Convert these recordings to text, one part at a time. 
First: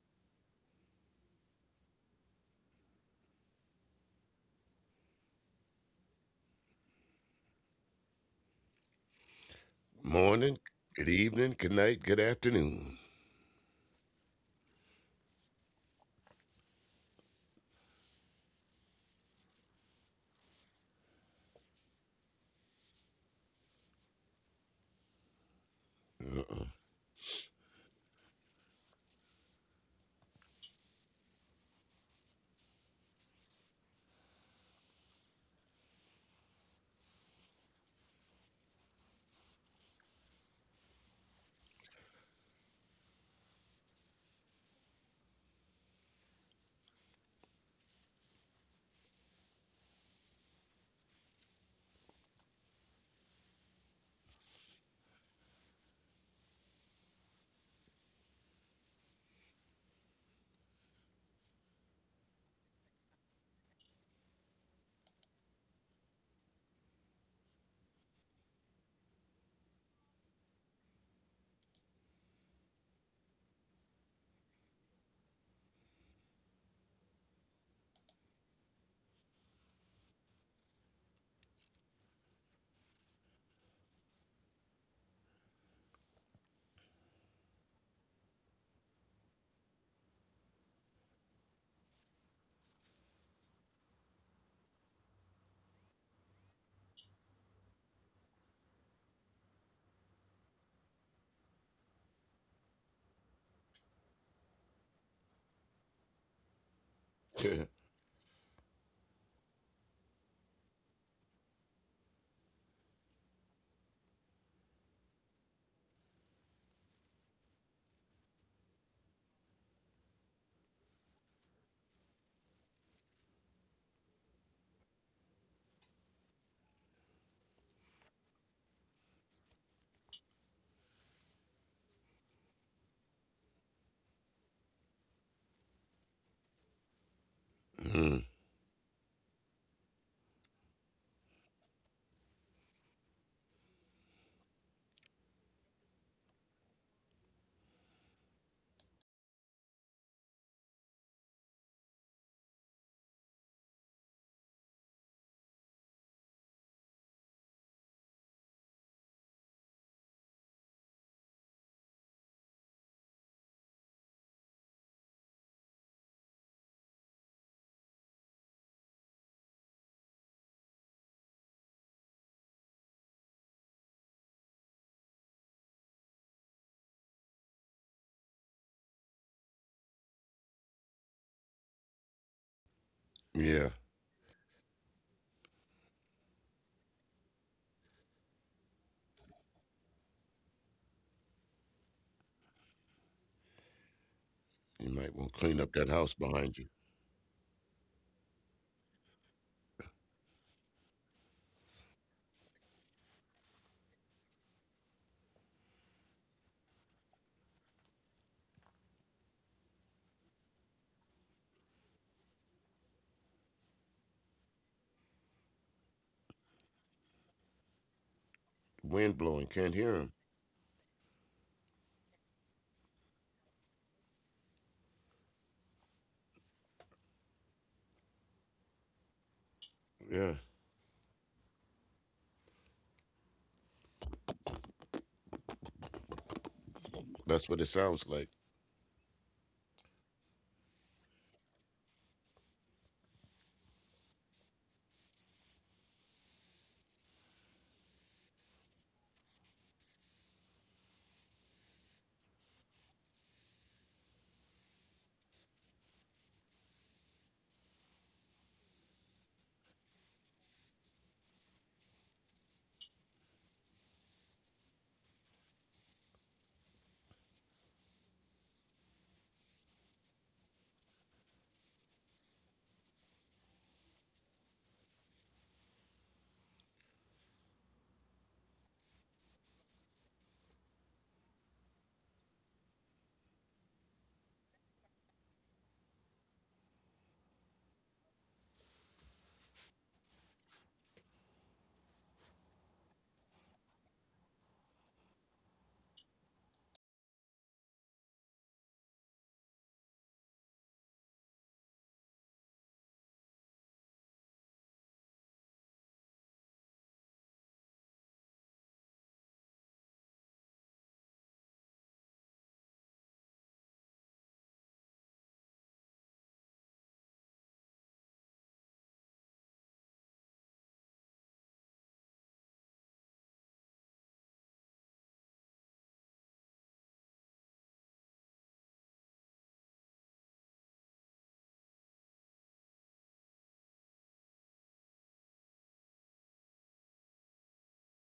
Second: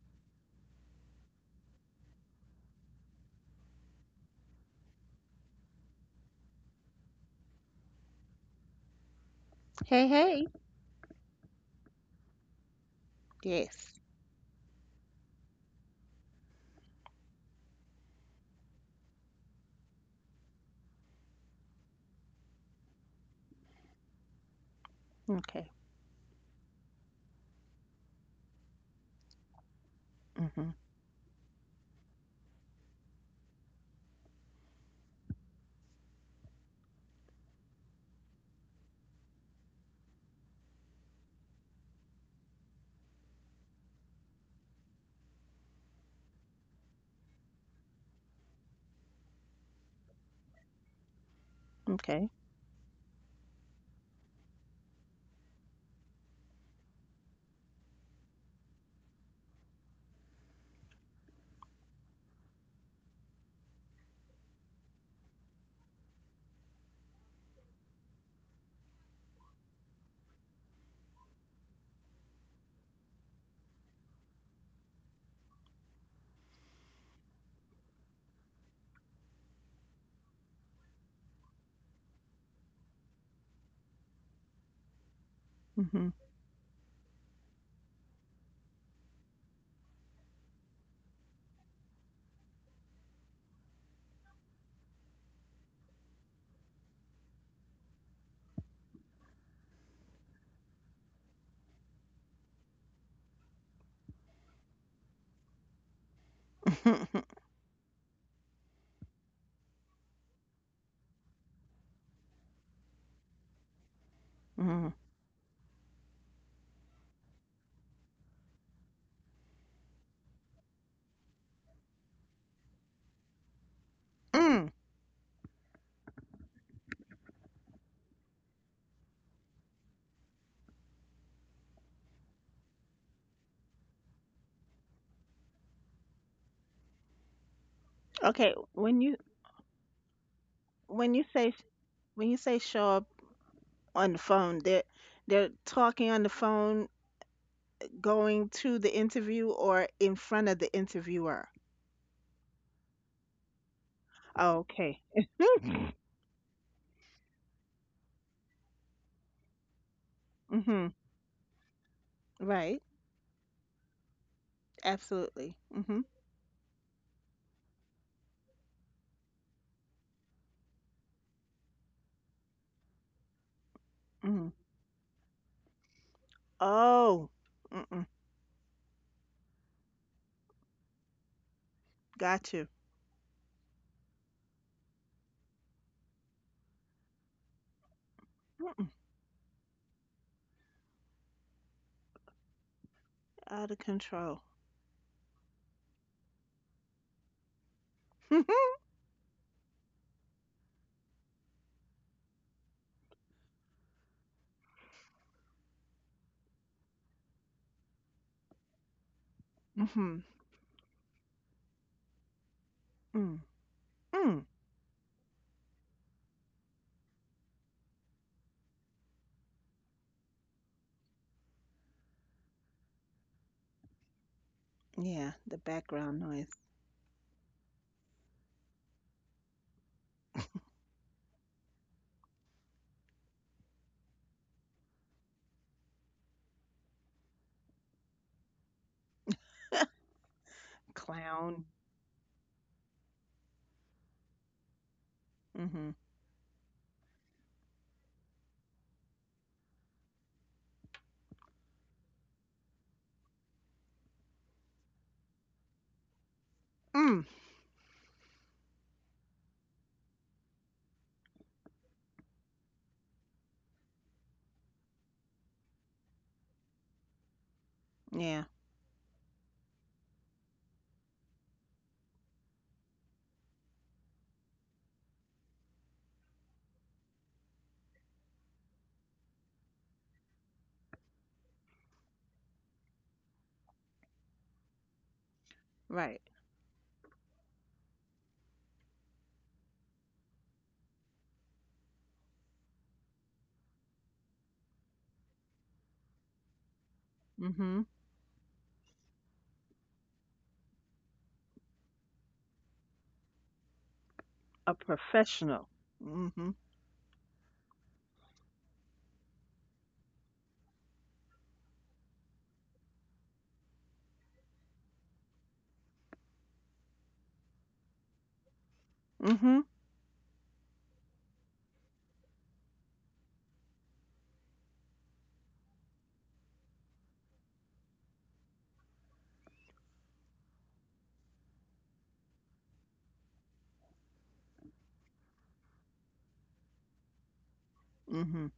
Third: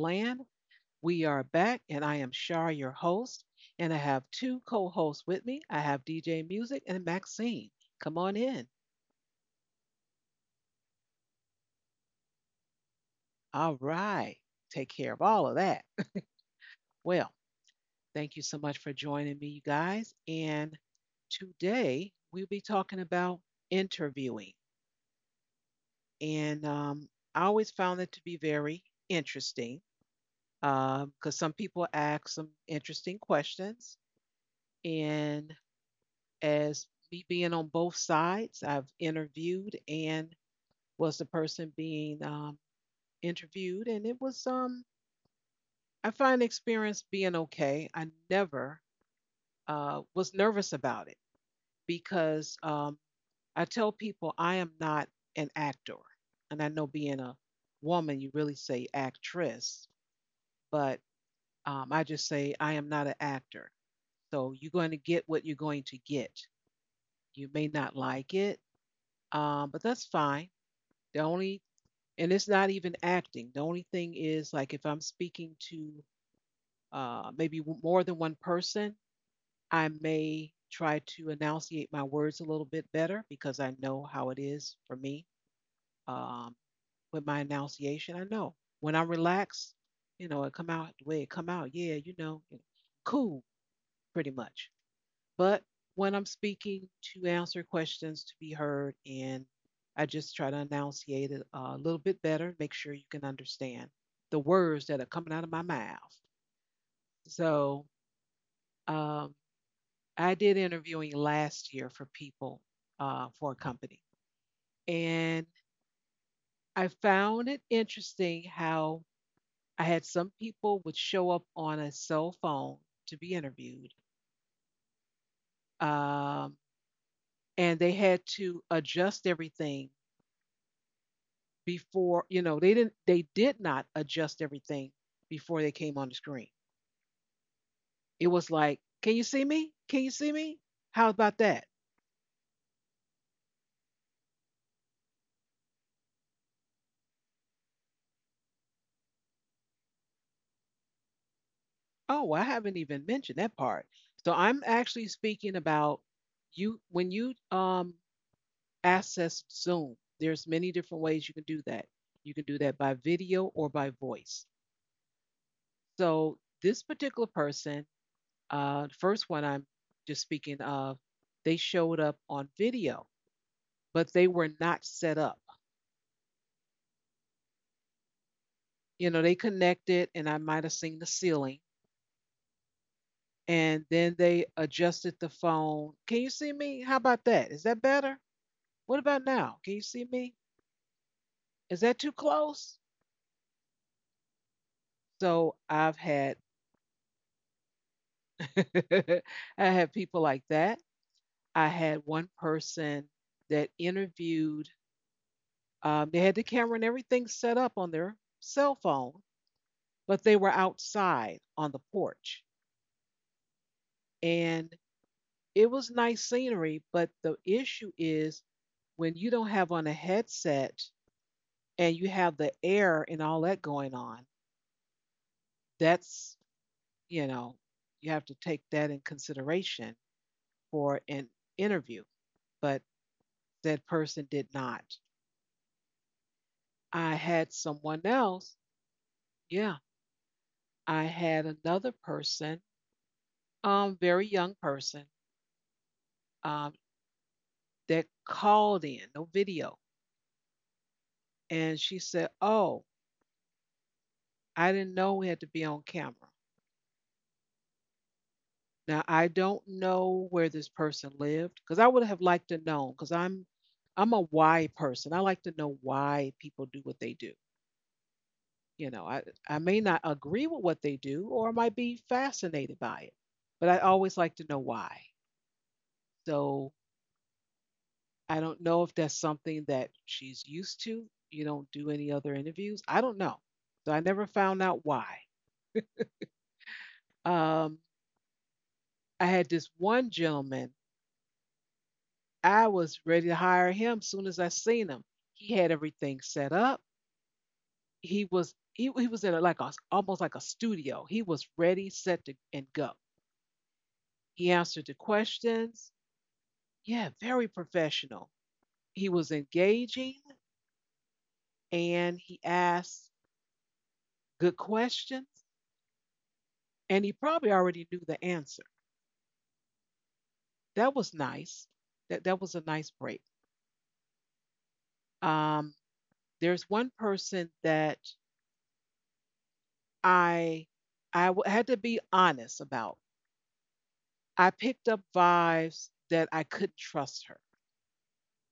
land. We are back, and I am Shar, your host, and I have two co hosts with me. I have DJ Music and Maxine. Come on in. Hey, hey. Morning, good evening, good night, good afternoon. All Yes. right. Take care of all of that. Well, thank you so much for joining me, you guys. And today we'll be talking about interviewing. Okay. Uh-uh. And I always found it to be very interesting Mhm. because some people ask some interesting questions. And as me being on both sides. I've interviewed and was the person being interviewed, and it was I find the experience being okay. I never was nervous about it Okay. because I tell people I am not an actor, and I know being a woman you really say actress, but I just say I am not an actor. So you're going to get what you're going to get. You may not like it, but that's fine. The only and it's not even acting. The only thing is like if I'm speaking to more than one person, I may try to enunciate my words a little bit better because I know how it is for me Mhm. um, with my enunciation. I know when I'm relaxed, you know, it come out the way it come out. Yeah, cool, pretty much but when I'm speaking to answer questions to be heard, and I just try to enunciate it a little bit better, make sure you can understand the words that are coming out of my mouth. So um, I did interviewing last year for people for a company, Mhm. and I found it interesting how I had some people would show up on a cell phone to be interviewed, Mm. um, and they had to adjust everything before. They did not adjust everything before they came on the screen. It Mm, was Okay. like, When you can you see me, can you see me, how when you about say that? when you say show up on the phone, they're talking on the phone, going to the interview or in front of the interviewer. Oh well, I haven't even mentioned that part. So I'm Okay. actually speaking about you when you access Zoom, there's many Mhm. different ways you can do that. You can do that Right. by video or by voice. Absolutely. Mhm. So this particular person, the first one I'm just speaking of, they showed up on video, but they were Mhm. not set up. Oh. Mm-mm. You know, they connected and I might have seen the ceiling. Got you. And yeah, then they adjusted the phone. Can you see me? How about that? Is that better? Mm-mm. What about now? Can you see me? Is that too close? Out of control. you might So want to clean I've up that had, house behind you. I had people like that. I had one person that interviewed, they had the camera and everything set up on their cell phone, Mhm. but they were outside on the porch. Mm. Mm. And it was nice scenery, but the issue is when you don't Wind have blowing, on a can't hear him. headset and you have the air and all that going on, Yeah. The background that's, noise. you know, you have to take that in consideration Yeah, for an interview. But that person did not. I had that's what it someone sounds else. like. Yeah, I had Clown. another person, very young person, Mhm. um, that called in, no video, and she said, "Oh, I didn't know we had to be on camera." Mm. Now I don't know where this person lived because I would have liked to know because I'm a why person. I like to know why people do what they do. Yeah. You know, I may not agree with what they do or I might be fascinated by it, but I always like to know why. So I don't know if that's something that she's used to. You don't do any other interviews. I don't know. So I never found out why. Right. Um, I had this one gentleman, I was ready to hire him soon as I seen him. He had everything set up. Mhm. He was in a, like a, almost like a studio. He was ready, set to and go. He A answered the professional. questions. Mhm. Yeah, very professional. He was engaging and he asked good questions and he probably already knew the answer. Mhm. That was nice. That that was a nice break. Um there's one person that I I had to be honest about. I picked up vibes that I could trust her, Mhm.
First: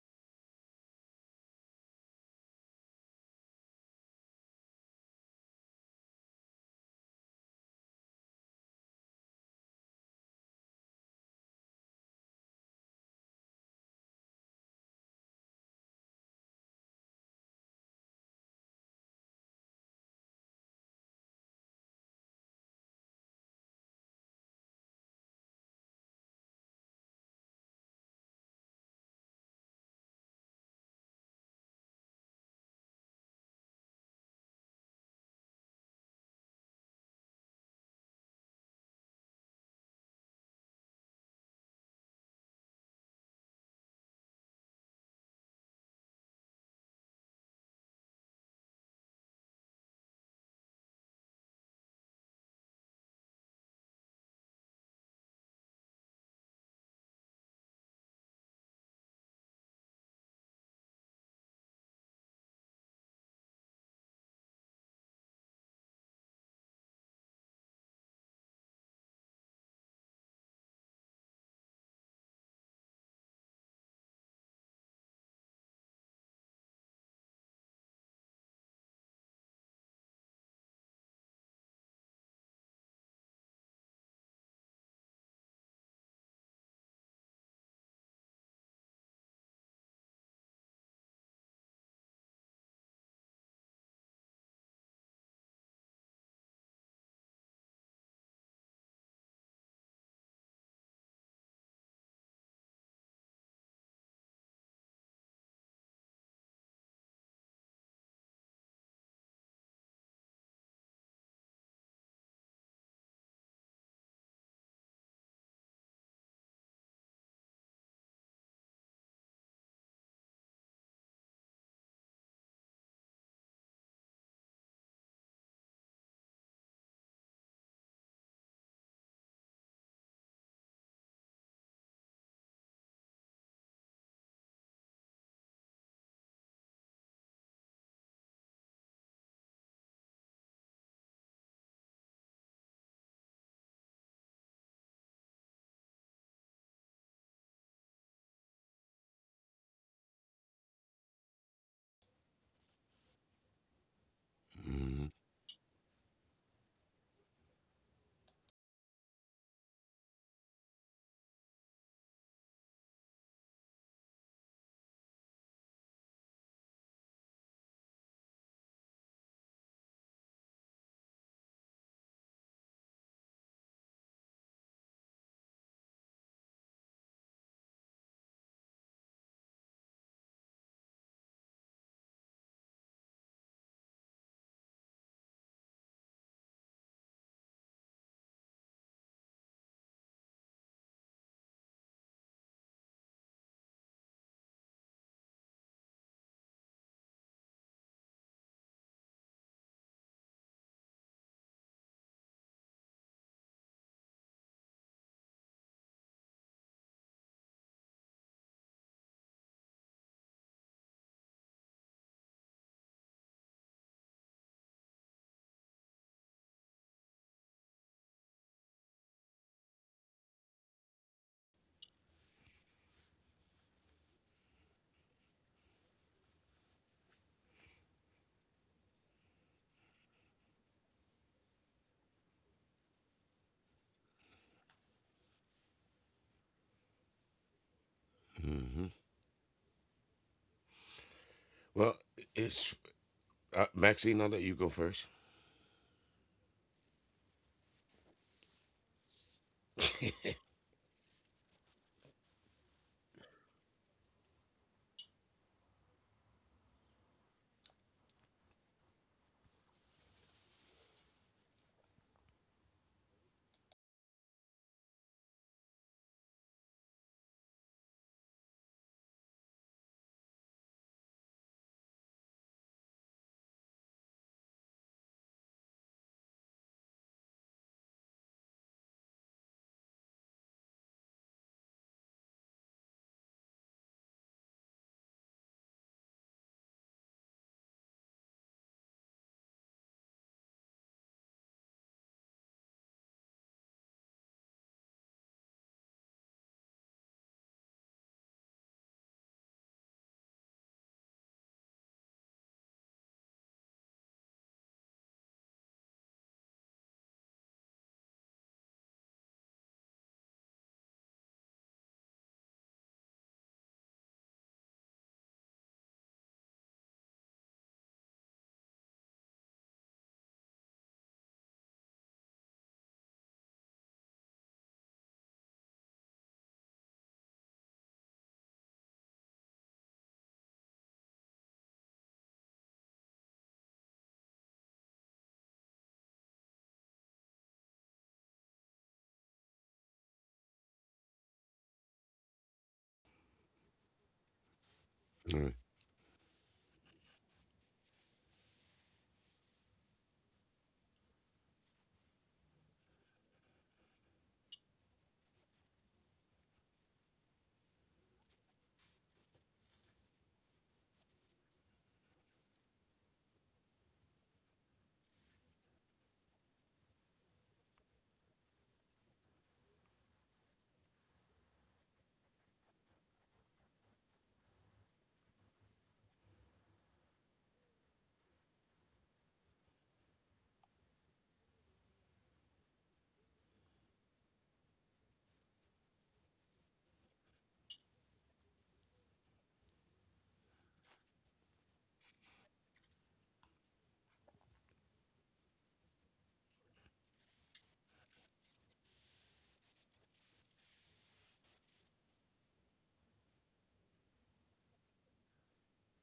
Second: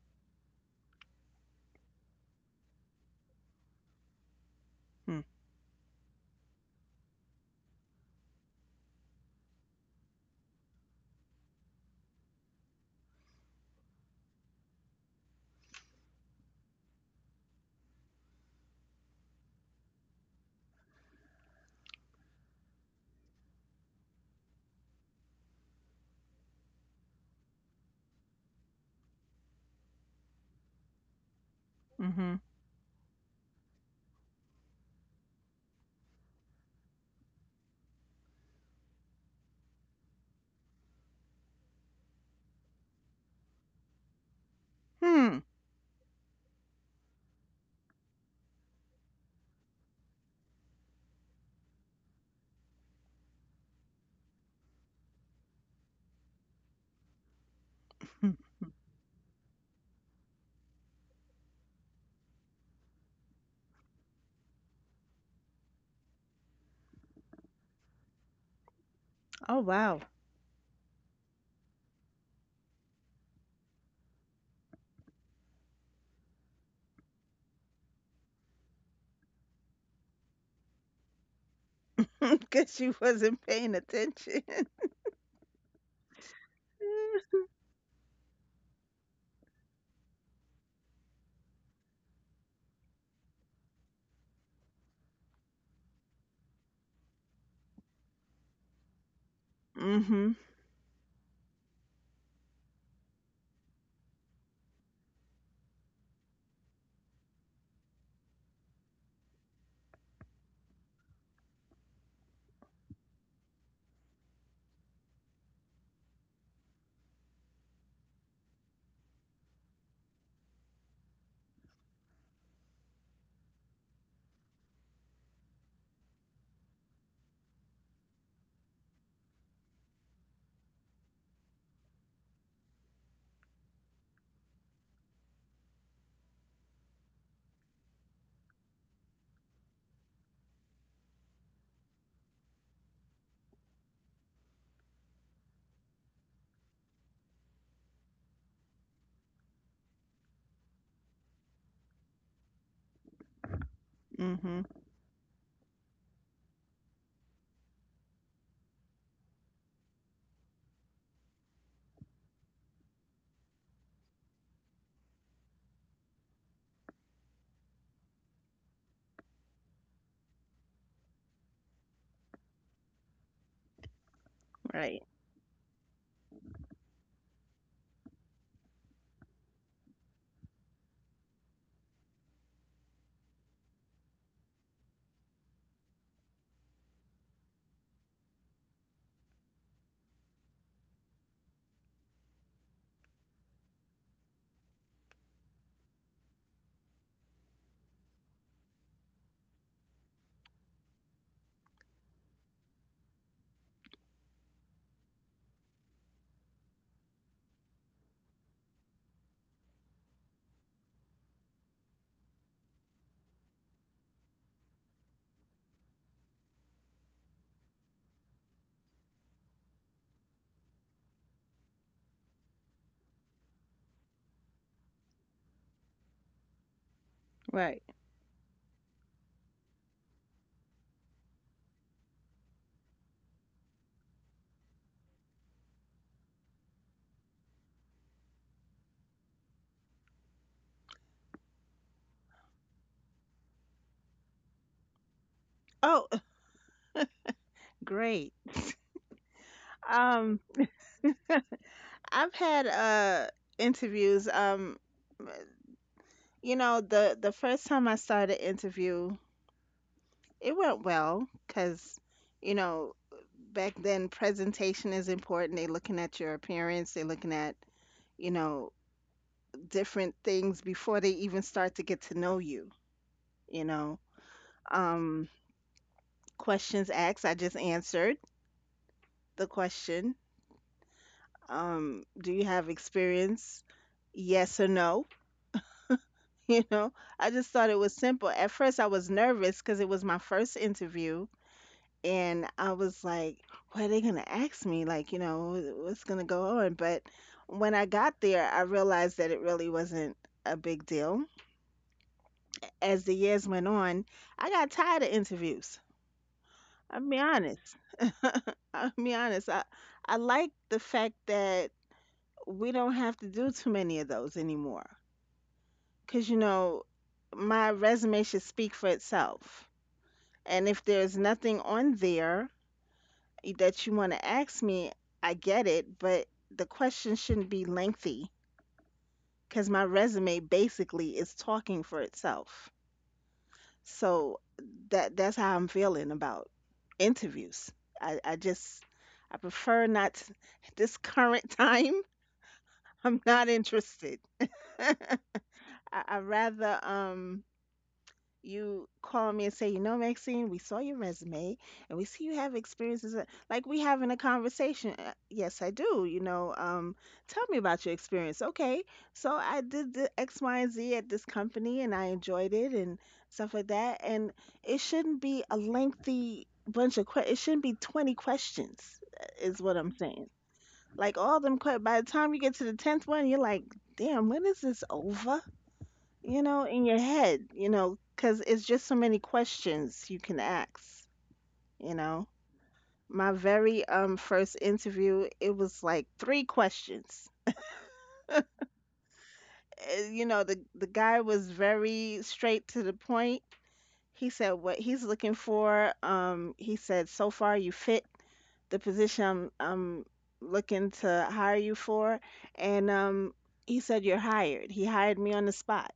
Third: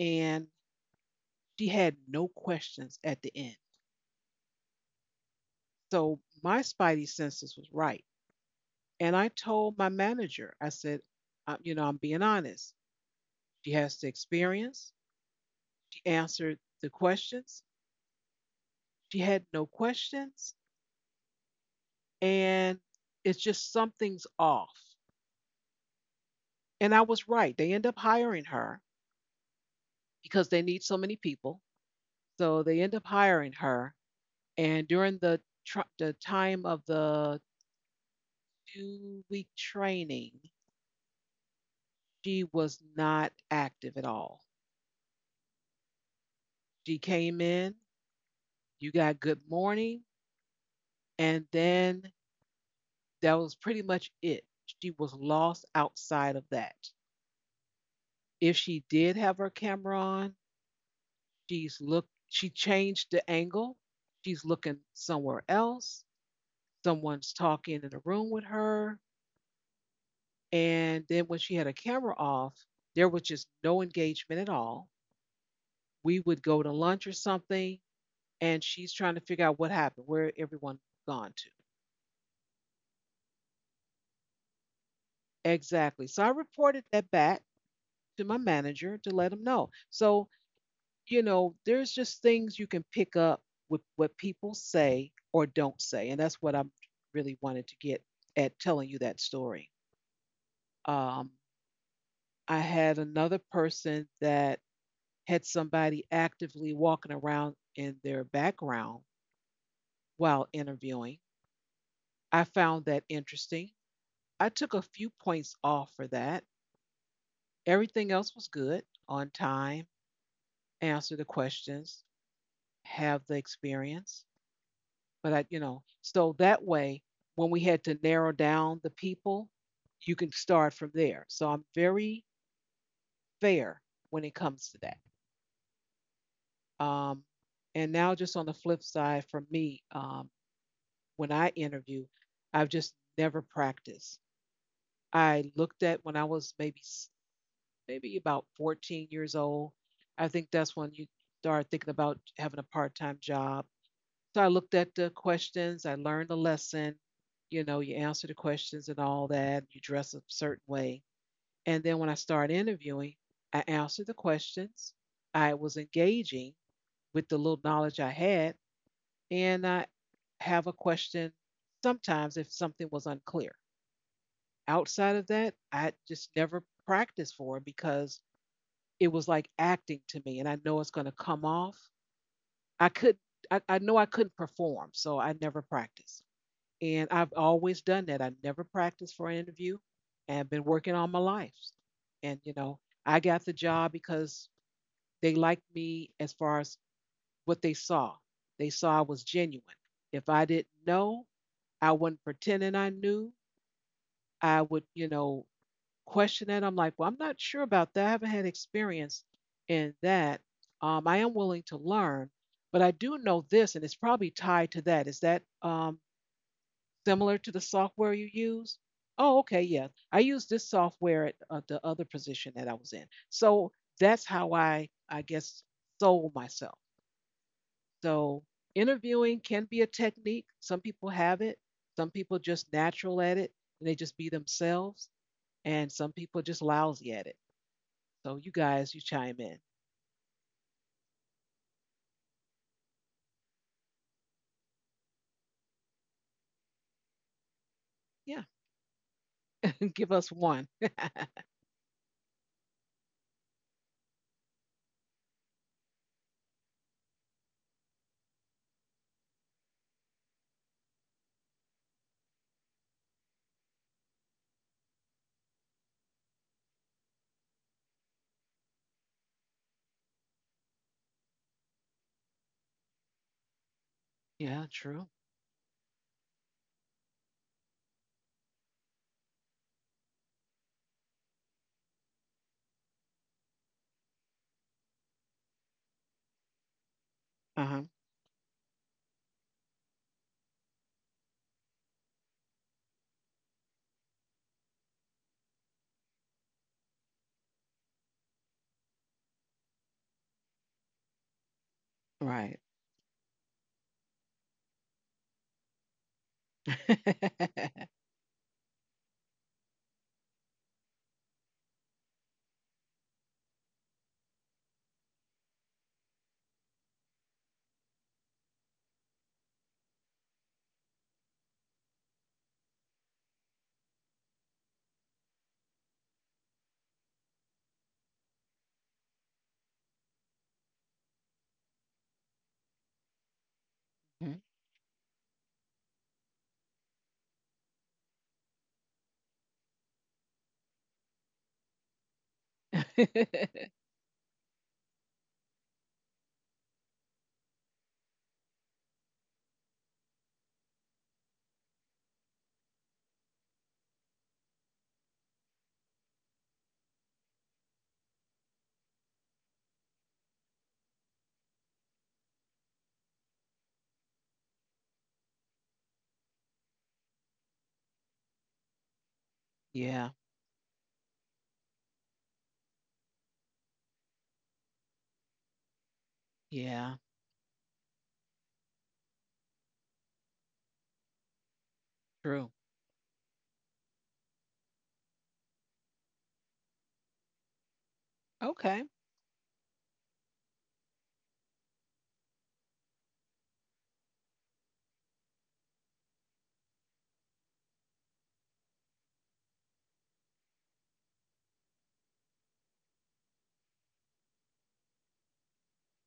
and she had no questions at the end. Hmm. So my spidey senses was right, and I told my manager, I said, you know, I'm being honest. She has the experience. She answered the questions. She had no questions, and it's just something's off. And I was right. They end up hiring her because they need so many people. Mhm. So they end up hiring her, and during the the time of the 2 week training, she was not active at all. Hmm. She came in, you got good morning, and then that was pretty much it. She was lost outside of that. If she did have her camera on, she's looked she changed the angle. She's looking somewhere else. Someone's talking in the room with her. Oh, wow. And then when she had a camera off, there was just no engagement at all. We would go to lunch or something, and she's trying to figure out what happened, where everyone gone to. Guess she wasn't paying attention. Exactly. So I reported that back to my manager to let him know. So, you know, there's just things you can pick up with what people say or don't say. And that's what I really wanted to get at telling you that story. Mhm. Um, I had another person that had somebody actively walking around in their background while interviewing. I found that interesting. I took a few points off for that. Everything else was good, on time, answer the questions, have the experience. But I, you know, so that way, when we had to narrow down the people, you can start from there. So I'm very fair when it comes to that. Um, and now, just on the flip side, for me, when I interview, I've just never practiced. I looked at when I was maybe about 14 years old. I think that's when you start thinking about having a part time job. So I Mhm. looked at the Hmm. questions, I learned the lesson, you know, you answer the questions and all that, you dress a certain way. And then when I started interviewing, I answered the questions, I was engaging with the little knowledge I had, and I have a question sometimes if something was unclear. Right. Outside of that, I just never practiced for it because it was like acting to me and I know it's going to come off. I could I, I know I couldn't perform so I never practiced, and I've always done that. I never practiced for an interview and I've been working all my life and you know I got the job because they liked me as far as what they saw. They saw I was genuine. If I didn't know, I wasn't pretending I knew. I would, you know, question that. I'm like, well, I'm not sure about that. I haven't had experience in that. I am willing to learn, but I do know this, and it's probably tied to that. Is that similar to the software you use? Oh, okay, yeah. I used this software at the other position that I was in. So that's how I guess, sold myself. Right. So interviewing can be a technique. Some people have it. Some people just natural at it and they just be themselves. And some people just lousy at it. So you guys, you Hmm. chime in. Well, it's Maxine. I'll let you go first. Oh, Yeah, great. give us Um, one. I've had interviews. You know, the first time I started interview, it went well because, you know, back then presentation is important. They're looking at your appearance, they're looking at, you know, different things before they even start to get to know you, you know. Yeah, true. Um, Questions asked, I just answered the question. Do you have experience? Yes or no? You know, I just Uh thought huh. it was simple. At first, I was nervous because it was my first interview and I was like, what are they gonna ask me? Like, you know, what's gonna go on? But when I got there, I realized that it really wasn't a big deal. Right. As the years went on, I got tired of interviews. I'll be honest. I'll be honest. I like the fact that we don't have to do too many of those anymore. Because, you know, my resume should speak for itself. And if there's nothing on there that you want to ask me, I get it, but the question shouldn't be lengthy because my resume basically is talking for itself. Mhm. So that that's how I'm feeling about interviews. I just I prefer not to- at this current time. I'm not interested. I, Mm, I'd rather you call me and say, you know, Maxine, we saw your resume and we see you have experiences. That- Like we having a conversation. Yes, I do. You know, tell me about your experience. Okay, so I did the X, Y, and Z at this company and I enjoyed it and stuff like that. And it shouldn't be a lengthy bunch of questions. It shouldn't be 20 questions, is what I'm Yeah, saying. Like all them, by the time you get to the 10th one, you're like, damn, when is this over? You know, yeah, in your head, you know, because it's just so many questions you can ask, you know. true. My very first interview, it was like three questions. Okay. You know, the guy was very straight to the point. He said what he's looking for. He said so far you fit the position I'm looking to hire you for, and he said you're hired. He hired me on the spot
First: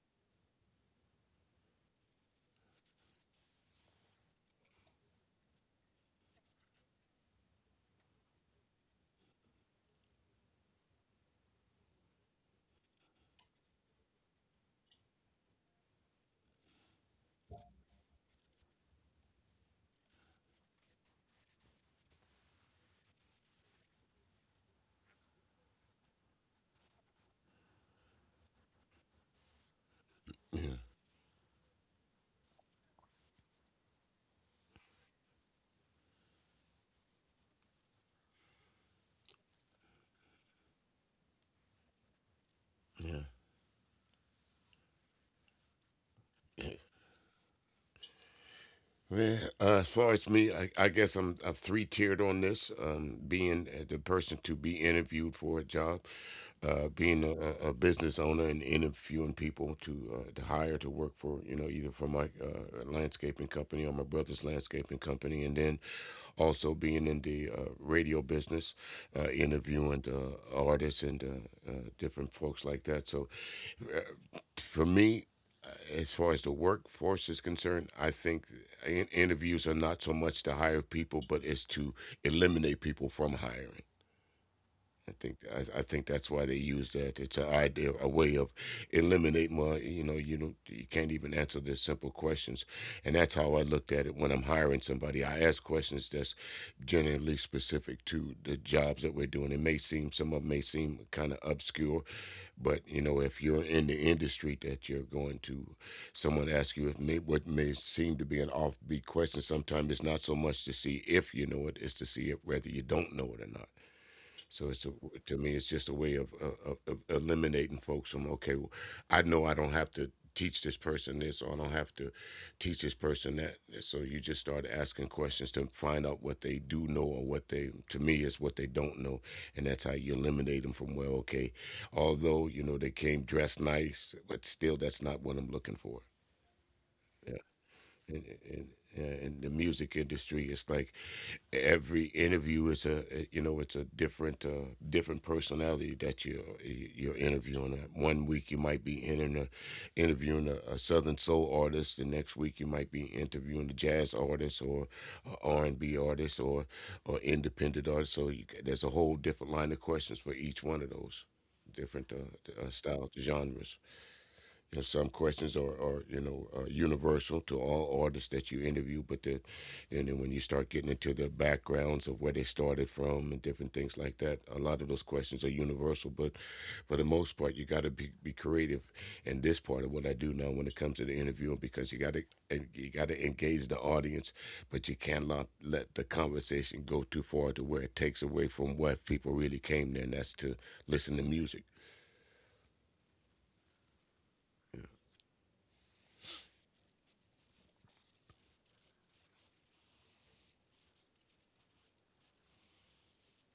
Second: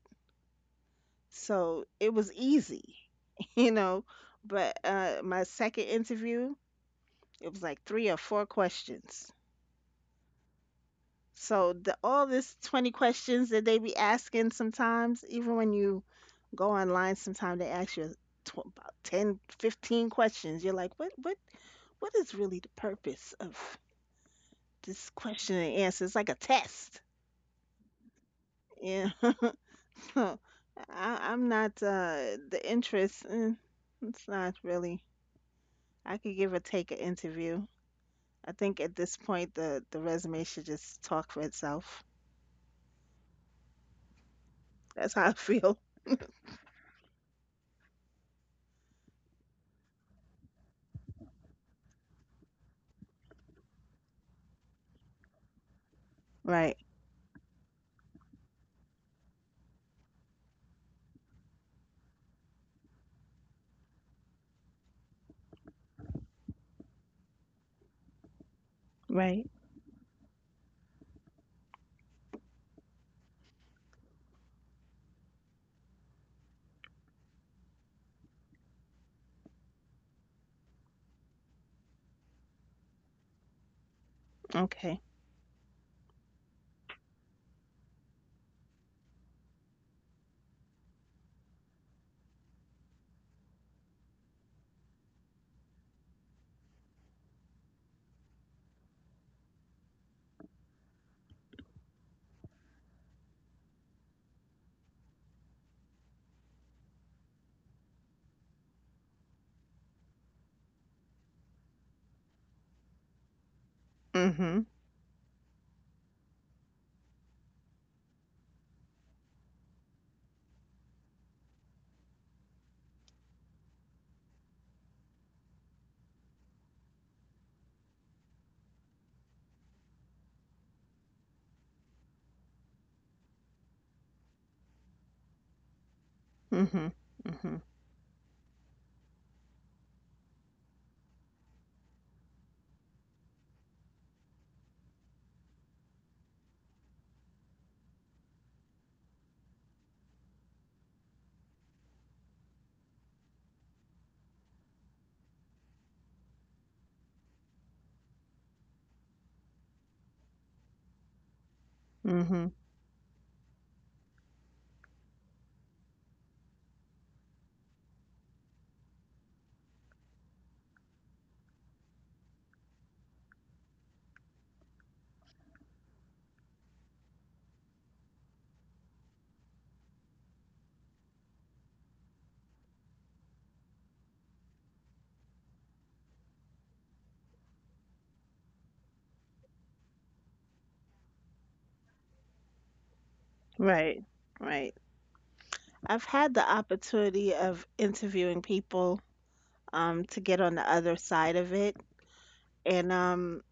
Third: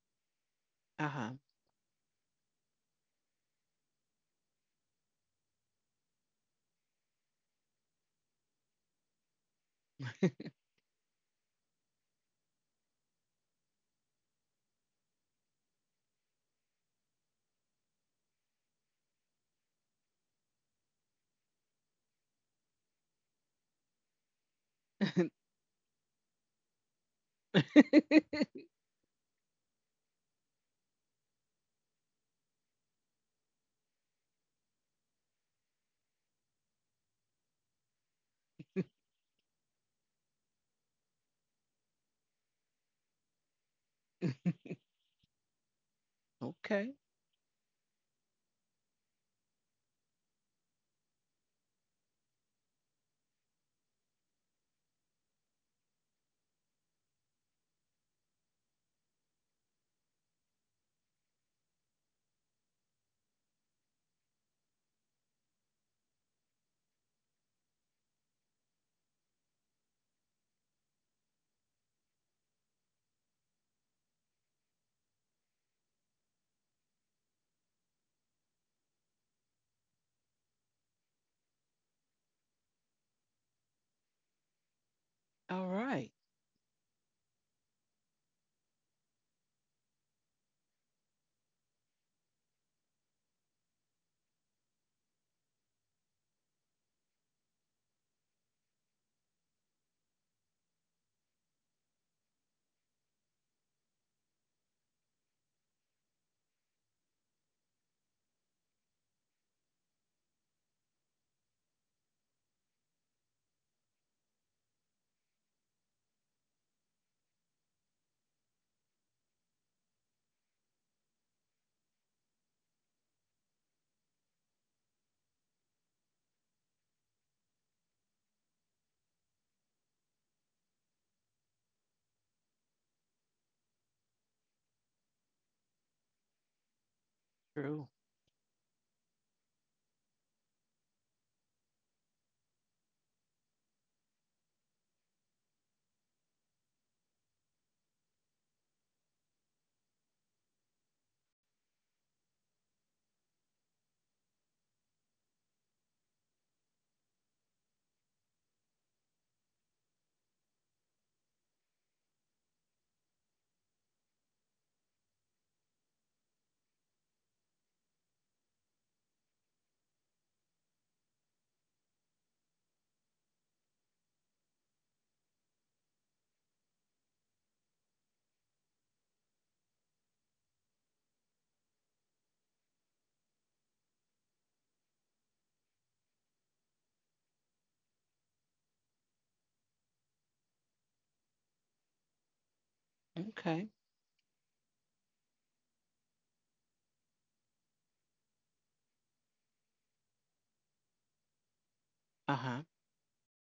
Uh huh. so it was easy, you know. But my second interview, it was like three or four questions. So the all this 20 questions that they be asking sometimes, even when you go online, sometimes they ask you tw about 10, 15 questions. You're like, what is really the purpose of this question and answer? It's like a test. Yeah. So yeah, I'm not the interest. It's not really. I could give or take an interview. I think at this point the resume should just talk for itself. yeah, That's how I feel. yeah. Okay. Well, as far as me, I guess I'm three tiered on this. Being the person to be interviewed for a job, Right. Being a business owner and interviewing people to hire to work for either for my landscaping company or my brother's landscaping company, and then also being in the radio business, Right. interviewing artists and different folks like that. So uh, for me, uh, as far as the workforce is concerned, I think interviews are not so much to hire people, but it's to eliminate people from hiring. Okay. I think All I, I think right. that's why they use that. It's an idea, a way of eliminating. Well, you can't even answer the simple questions, and that's how I looked at it when I'm hiring somebody. I ask questions that's generally specific to the jobs that we're doing. It may seem some of 'em may seem kind of obscure, but if you're in the industry that you're going to, someone asks you what may seem to be an offbeat question. Sometimes it's not so much to see if you know it; it's to see if whether you don't know it or not. Mhm. So to me, it's just a way of eliminating folks from okay, well, I know I don't have to teach this person this, or I don't have to teach this person that. So you just start asking questions to find out what they do know or what they, to me, is what they don't know, and that's how you eliminate them from well, okay, although they came dressed nice, but still that's not what I'm looking for. Mhm. Yeah, Mhm. True. and and and the music industry, it's like every interview is a it's a different personality that you're interviewing. One week you might be interviewing a southern soul artist, the next week you might be interviewing a jazz artist or R and B artist or independent artist. So there's a whole different line of questions for each one of those different Mhm. Styles, genres. And some questions are universal to all artists that you interview, and then when you start getting into their backgrounds of where they started from and different things like that, a lot of those questions are universal. But for the most part, you got to be creative in this part of what I do now when it comes to the interviewing, because you got to engage the audience, but you cannot let the conversation go too far to where it takes away from what people really came there, and that's to listen to music. Okay. Right. Right. Yeah. I've had the opportunity of interviewing people to get on the other side of it Uh huh. and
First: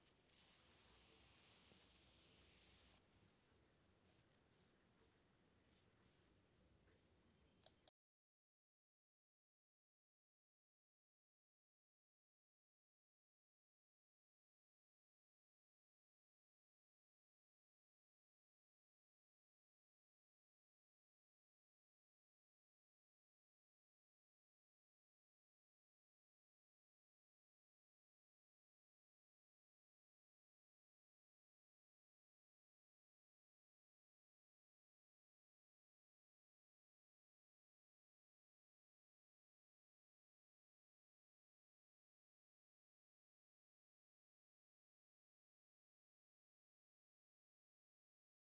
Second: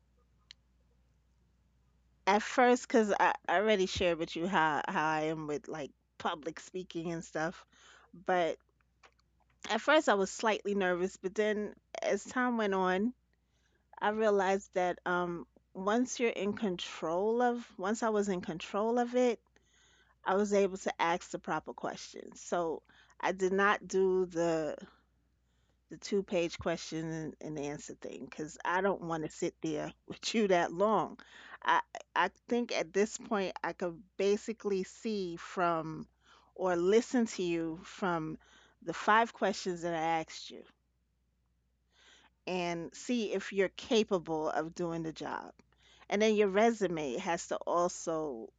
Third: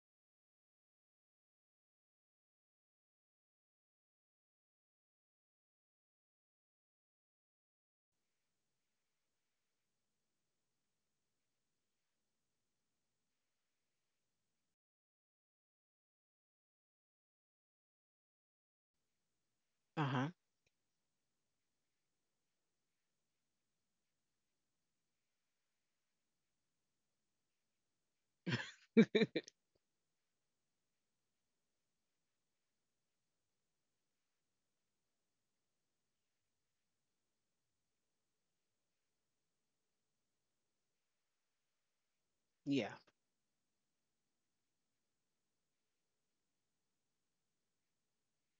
at first cuz I already shared with you how I am with like public speaking and stuff, but at first I was slightly nervous, but then as time went on I realized that once I was in control of it, Uh huh. I was able to ask the proper questions. So I did not do the two-page question and answer thing because I don't want to sit there with you that long. I I think at this point I could basically see from or listen to you from the five questions that I asked you Yeah. and see if you're capable of doing the job. And then your resume has to also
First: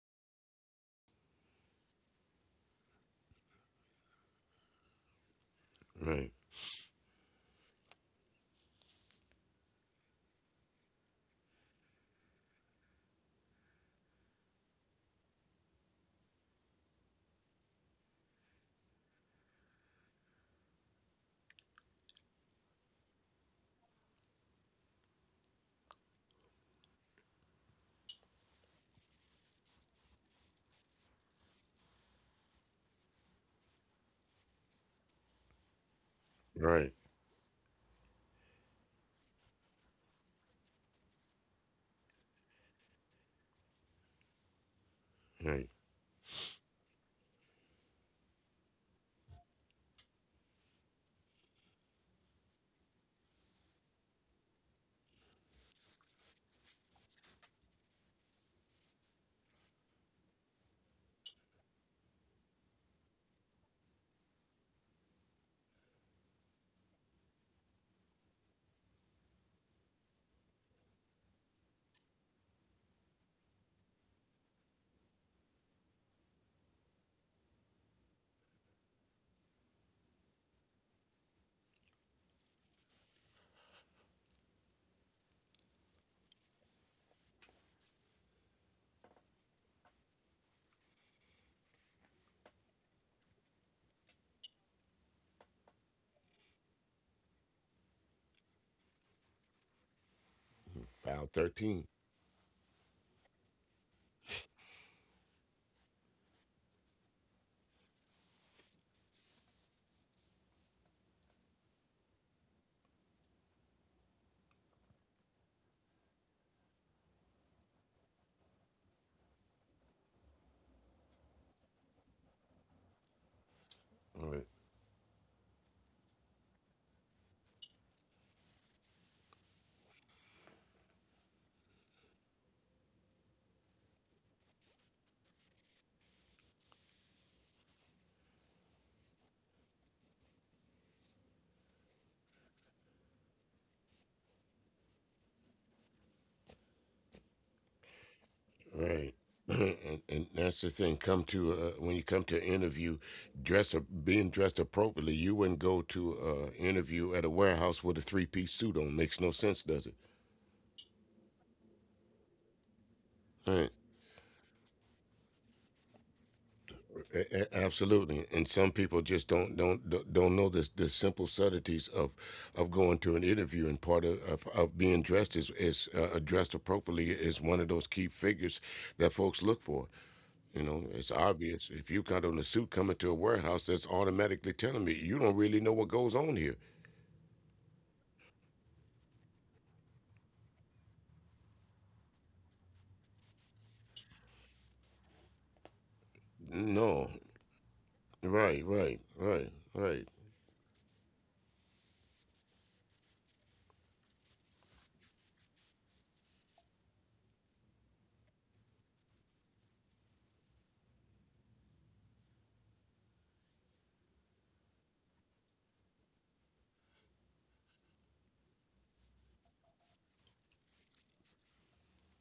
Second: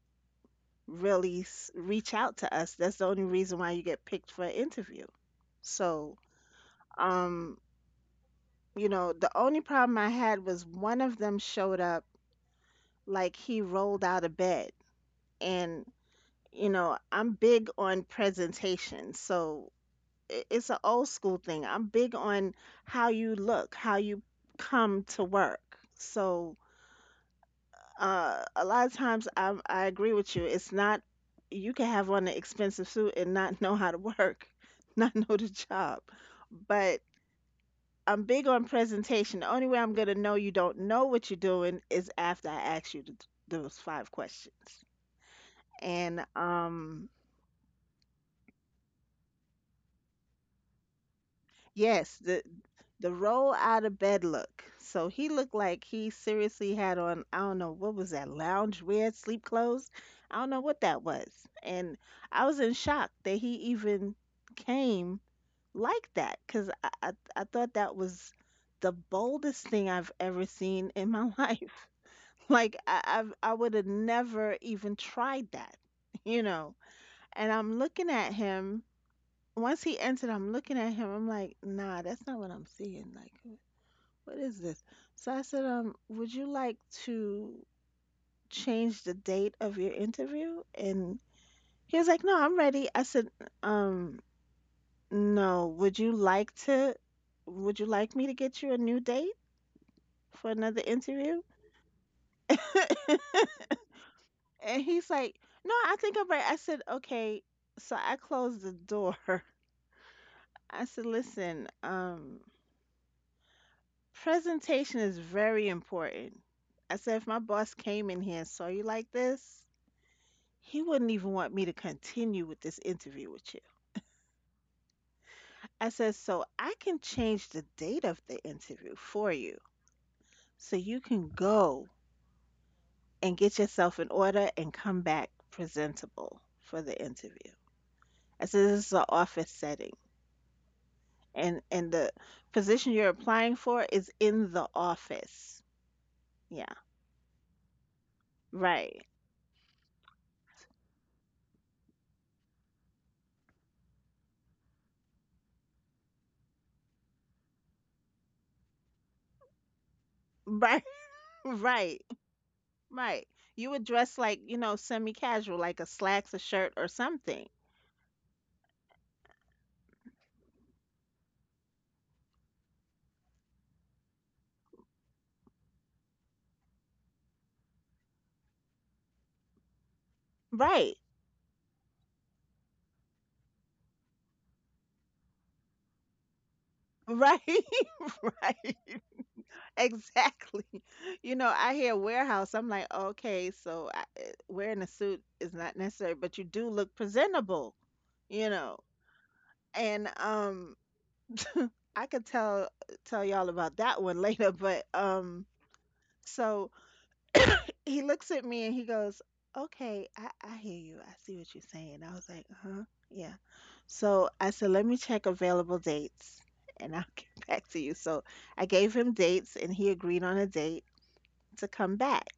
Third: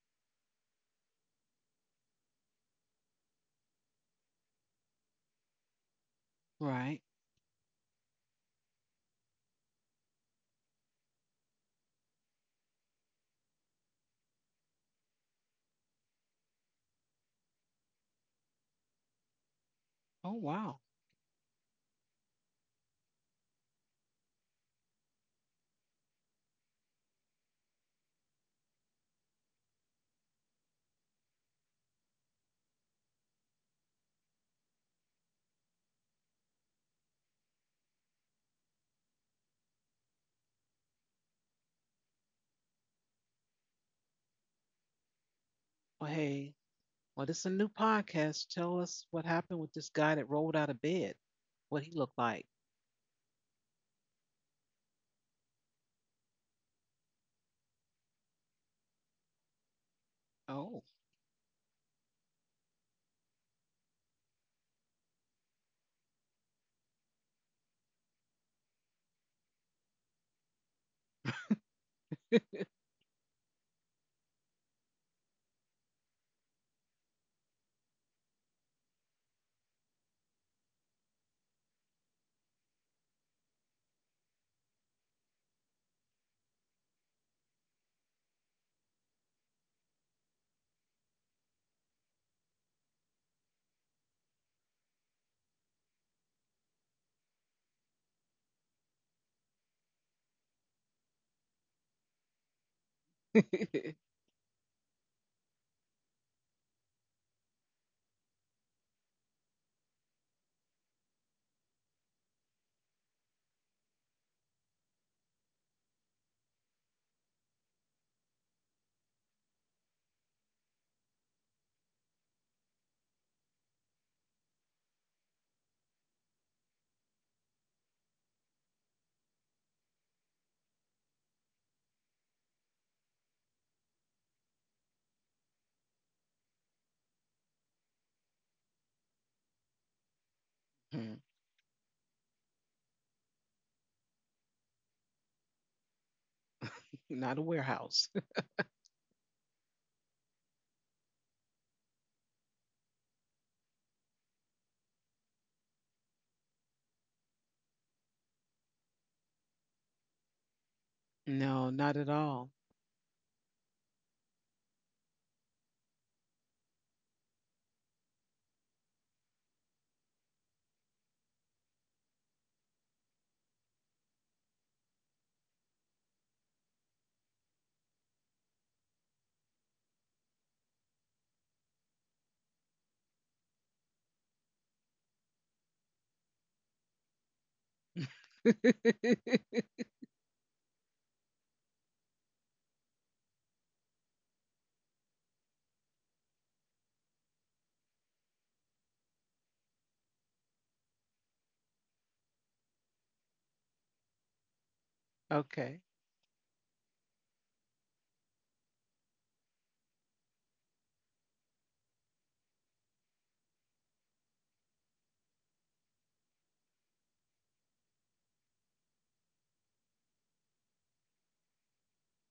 really reach out to us. That's the only reason why you get picked for an interview. So, Right, Right. um, you know, the only problem I had was one of them showed up like he rolled out of bed. And, you know, I'm big on presentation. So Oh, it's an wow. old school thing. I'm big on how you look, how you come to work. So, a lot of times I agree with you. It's not you can have on an expensive suit and not know how to work, not know the job. right, But I'm big on presentation. The only way I'm gonna know you don't know what you're doing is after I ask you those five questions. right. Well, And hey, well, this is a new podcast. Tell us what happened with this guy that rolled out of bed, what he yes, looked like. the roll out of bed look. So he looked like he seriously had on, I don't know, what was that, lounge wear, sleep clothes? I don't know what Oh. that was. And I was in shock that he even came like that because I thought that was the boldest thing I've ever seen in my life. Like, I would have never even tried that, you know? And I'm looking at him once he entered, I'm looking at him. I'm like, nah, that's not what I'm seeing. Like, what is this? So I said, would you like to change the date of your interview? And he was like, no, I'm ready. I said, um, no, would you like me to get you a new date for another File interview? 13. And he's like, no, I think I'm ready. I said, okay. So I closed the door. I said, listen, presentation is very important. I said, if my boss came in here and saw you like this, he wouldn't even want me to continue with this interview with you. All right. I said, so I can change the date of the interview for you so you can go and get yourself in order and come back presentable for the interview. I said, this is an office setting Hmm. And the position you're applying for is in the office. Yeah, Not a warehouse. All right. right. And that's the thing. Come to When you come to an interview, dress up, being dressed appropriately. You wouldn't go to an interview at a warehouse with a three-piece suit on. Makes no sense, does it? Right, No, not right. at all. Right. You Right. would dress like, you know, semi-casual, like a slacks, a shirt, or something. Absolutely. And some people just don't know this the simple subtleties of going to an interview, and part of being dressed is dressed appropriately is one of those key figures that folks look for. You Right. know, it's obvious. If you got on a suit coming to a warehouse, that's automatically telling me you don't really know what goes on here. Right. Right. Exactly. You know, I hear warehouse. I'm like, okay, so wearing a suit is not necessary, but you do look No, presentable, you know. right, right, right, And right. I could tell y'all about that one later. But Okay. so he looks at me and he goes, "Okay, I hear you. I see what you're saying." I was like, "Huh, yeah." So I said, "Let me check available dates, and I'll get back to you." So I gave him dates, and he agreed on a date to come back.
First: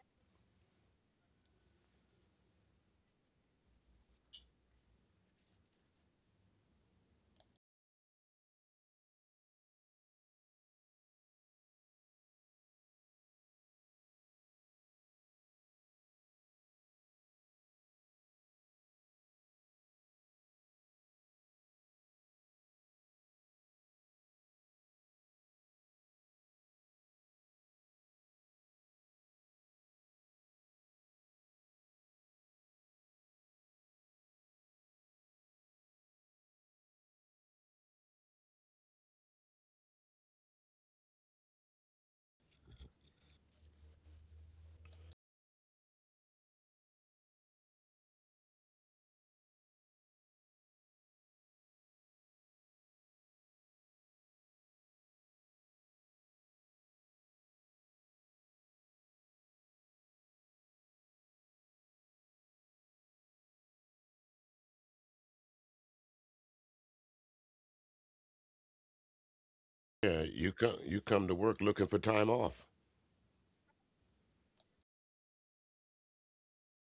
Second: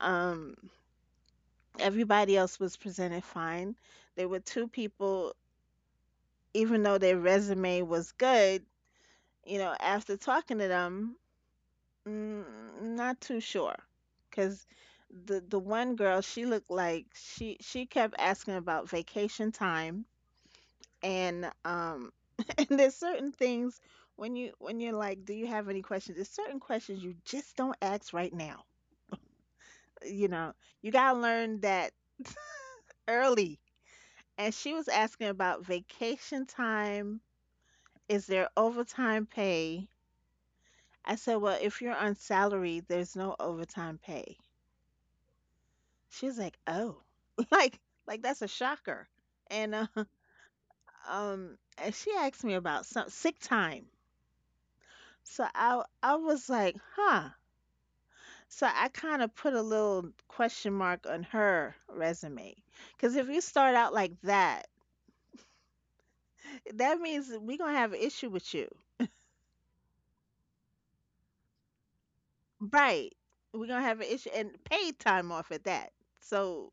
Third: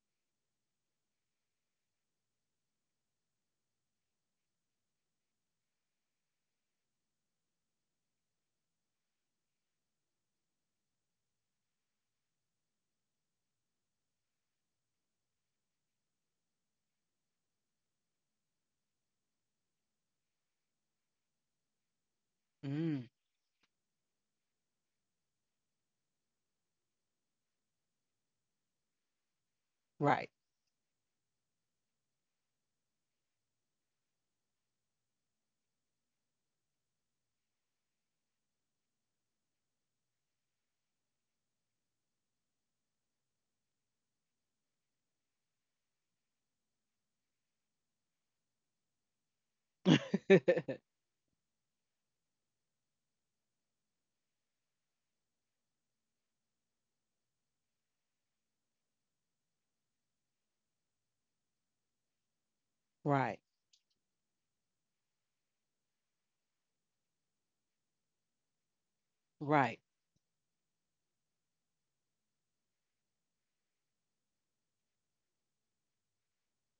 Um, everybody else was presented fine. There were two people, even though their resume was good. You know, after talking to them, mm, not too sure, because the one girl she looked like she kept asking about vacation time and and there's Mm, certain things when you're like, do you have any questions? There's certain questions you just don't ask right now. right. You know, you gotta learn that early. And she was asking about vacation time. Is there overtime pay? I said, well, if you're on salary, there's no overtime pay. She was like, "Oh." Like like that's a shocker. And and she asked me about some sick time. So I was like, "Huh." So I kind of put a little question mark on her resume. Cuz if Right. you start out like that, that means we're going to have an issue with you. Right. Yeah, you come to work looking for time off. Right. We're going to have an issue and paid time off at that. So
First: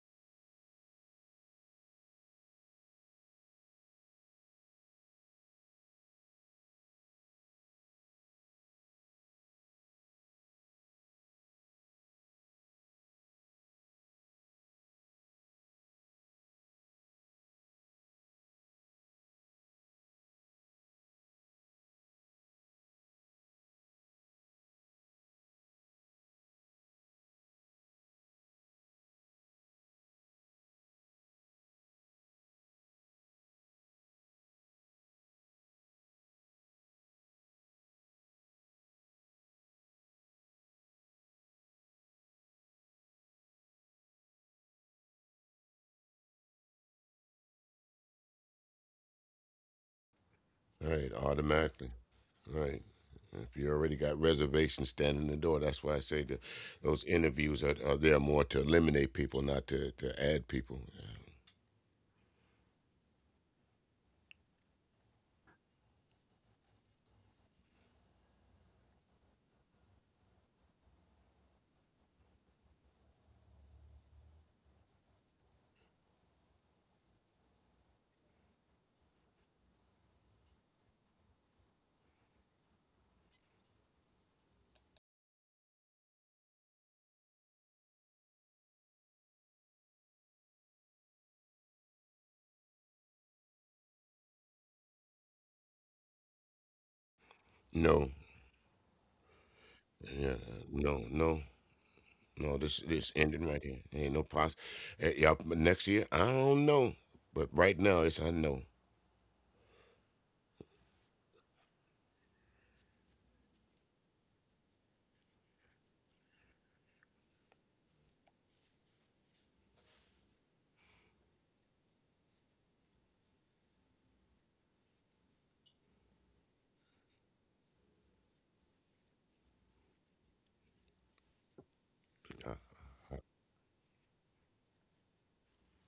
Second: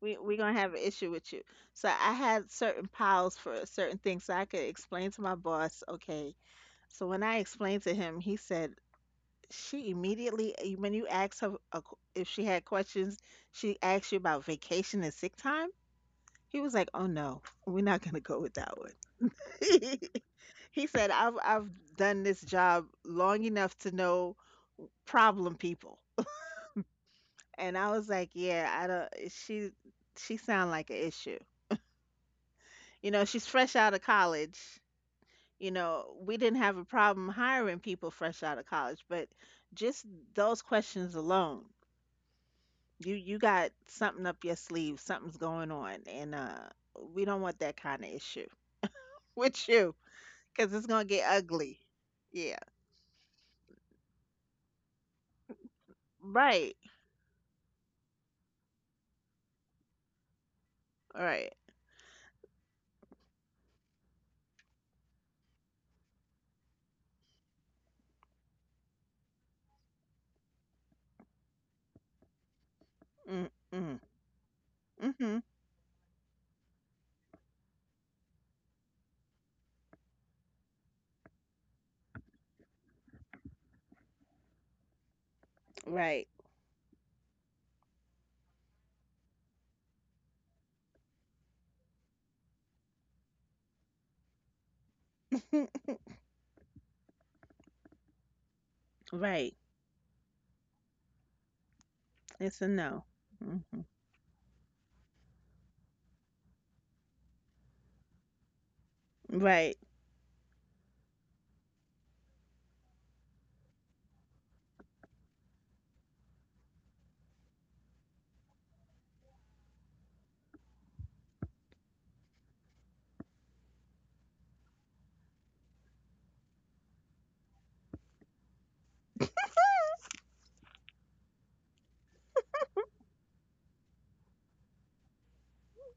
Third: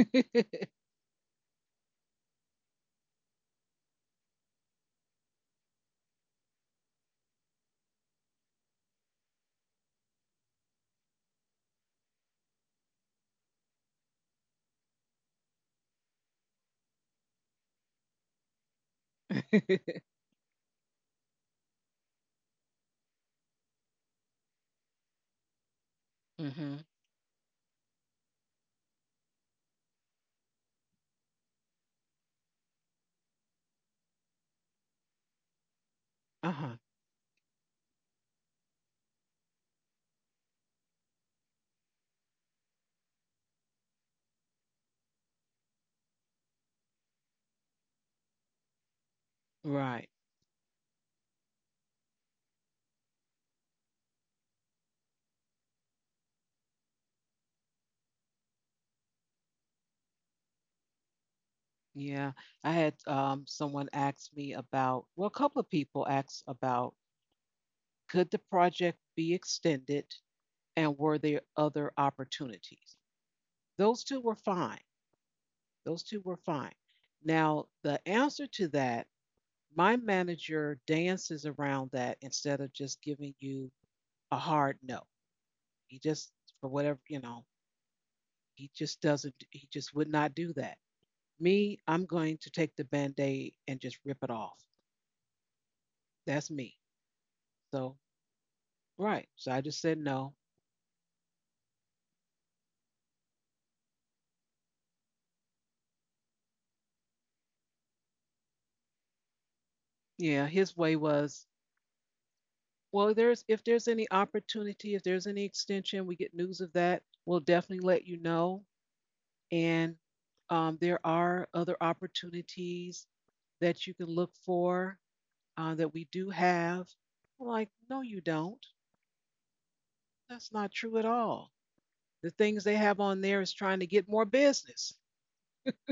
we're going to have an issue with you. So I had certain piles for certain things so I could explain to my boss, "Okay, so when I explained to him, he said she immediately, when you asked her a if she had questions, she asked you about vacation and sick time. He was like, "Oh no, we're not gonna go with that one." Hmm. He said, "I've done this job long enough to know problem people," and I was like, "Yeah, I don't." She sound like an issue. You know, she's fresh out of college. You know, we didn't have a Uh-huh. problem hiring people fresh out of college, but just those questions alone you you got something up your sleeve. Something's going on, and we don't want that kind of issue with you, Right. because it's gonna Right, get ugly. automatically. Yeah. Right. If you already got reservations standing in the door, that's why I say that Right. those interviews are there more to eliminate people, not to add people. Yeah. Right. Yeah. I had someone ask me about, well, a couple of people asked about could the project be extended and were there other opportunities? Mm. Mm. Those two were fine. Mm-hmm. Those two were fine. Now, the answer to that, my manager dances around that instead of just giving you a hard no. He Right. just, for whatever, you know, he just doesn't, he just would not do that. Me, I'm going to take the band aid and just rip it off. That's me. So, No, right. So Right. I just said yeah, no. no, no. No, It's a this no. this ending hmm right here. Ain't no pause. Y'all, next year I don't know, but right now it's I know. Right. Yeah, his way was, well, there's if there's any opportunity, if there's any extension, we get news of that, we'll definitely let you know. And there are other opportunities that you can look for, that we do have. I'm like, no, you don't. That's not true at all. The Uh, things they have uh, on there is trying to get more business.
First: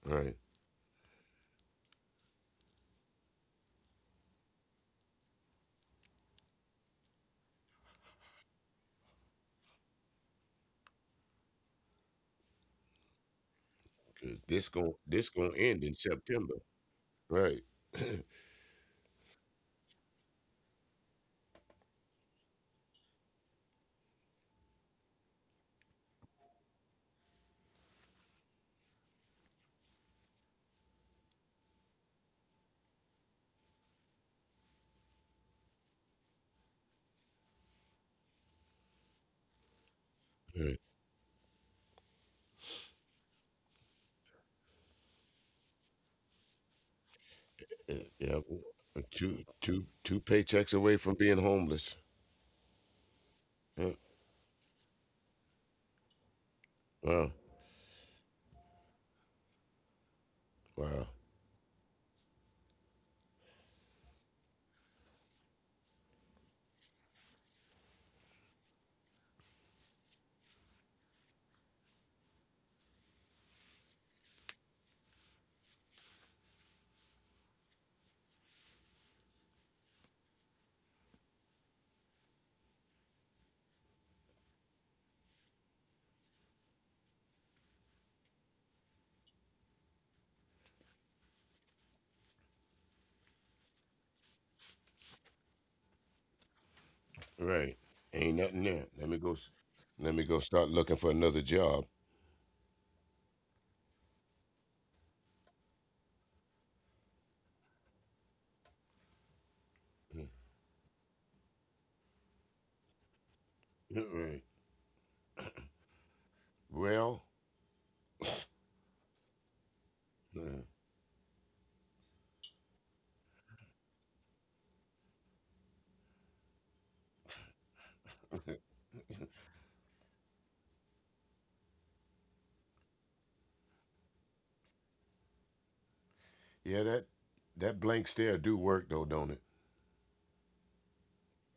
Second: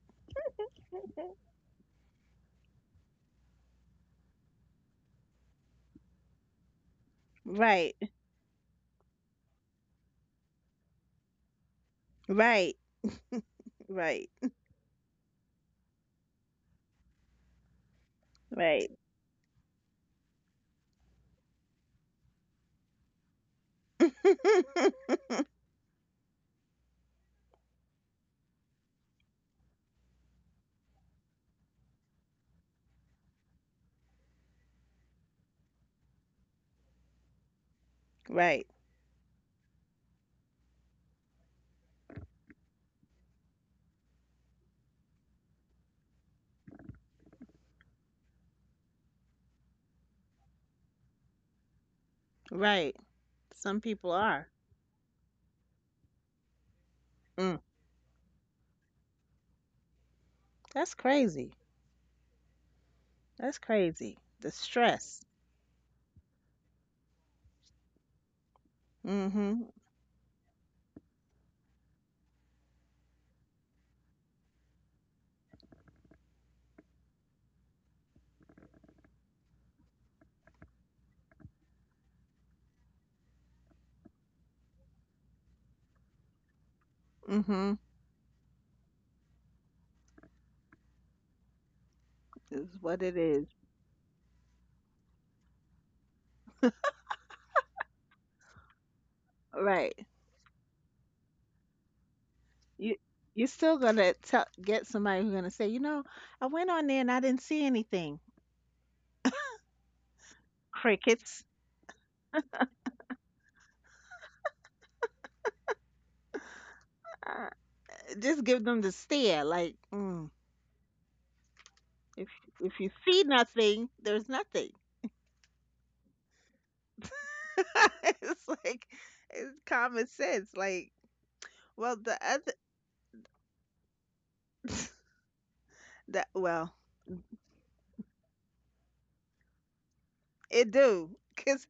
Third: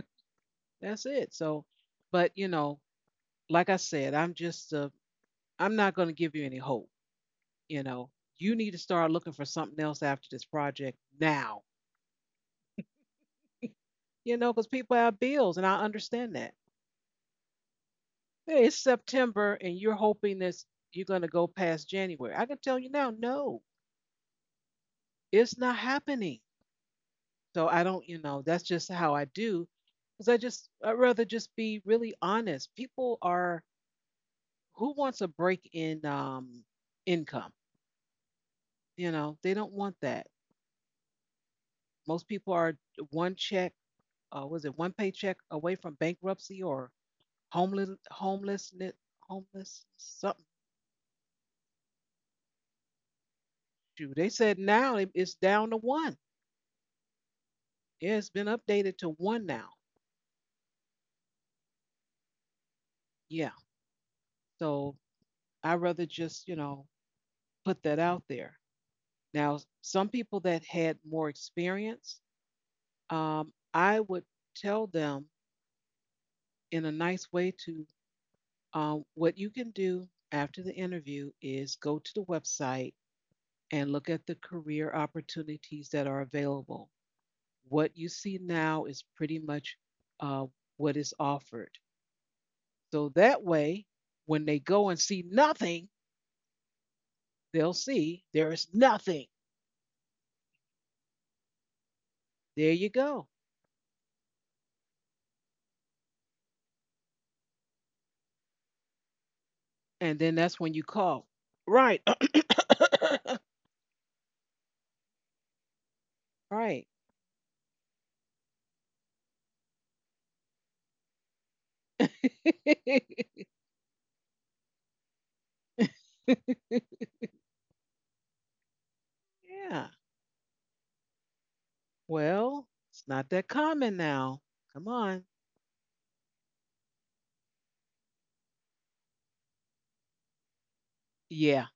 Right, That's it. So, but you know, like I said, I'm just, I'm not going to give you any hope. You Right. know, you need to start looking for something else after this project now. Right. Right. You cause know, because this people gon' have this bills, gonna and I end in understand that. September. Right. Hey, it's Right. September, and you're hoping that you're going to go past January. I can tell you now, no, it's not happening. So I don't, you know, that's just how I do. Because I just, I'd rather just be really honest. People are, who wants a break in income? Right. You know, they don't want that. Right. Most people are one check, was it one paycheck away from bankruptcy or Yeah. homelessness, uh, Two homeless two something. two paychecks away from being homeless. Right. Some people Shoot, Yeah. they are. said now it's down to one. Wow. Mm. Yeah, it's been updated to one now. That's Wow. crazy. Yeah. That's crazy. The So stress. I'd rather just, you know, put that out there. Now, Mm-hmm. some people that had more experience, I would tell them in a nice way to what you can do after the interview is go to the website and look at the career opportunities that are available. Mm-hmm. What you see now is pretty much uh, what is offered. Is what So it that is. way, when they go and see nothing, they'll Right. see there Ain't is nothing there. Let nothing. me go. Right. Let me go start looking for another job. There you You go. you're still gonna tell get somebody who's gonna say, I went on there and I didn't see anything. And then that's when you call. Crickets. Right. Yeah, right. Right. Well. Uh, just give them the stare. Like, mm, Yeah. if if you see nothing, there's nothing. It's like it's Yeah. common sense. Like, well, the other Well, it's not that common now. Come on. the well, Yeah, that blank stare do work though, don't it? it do Yeah, because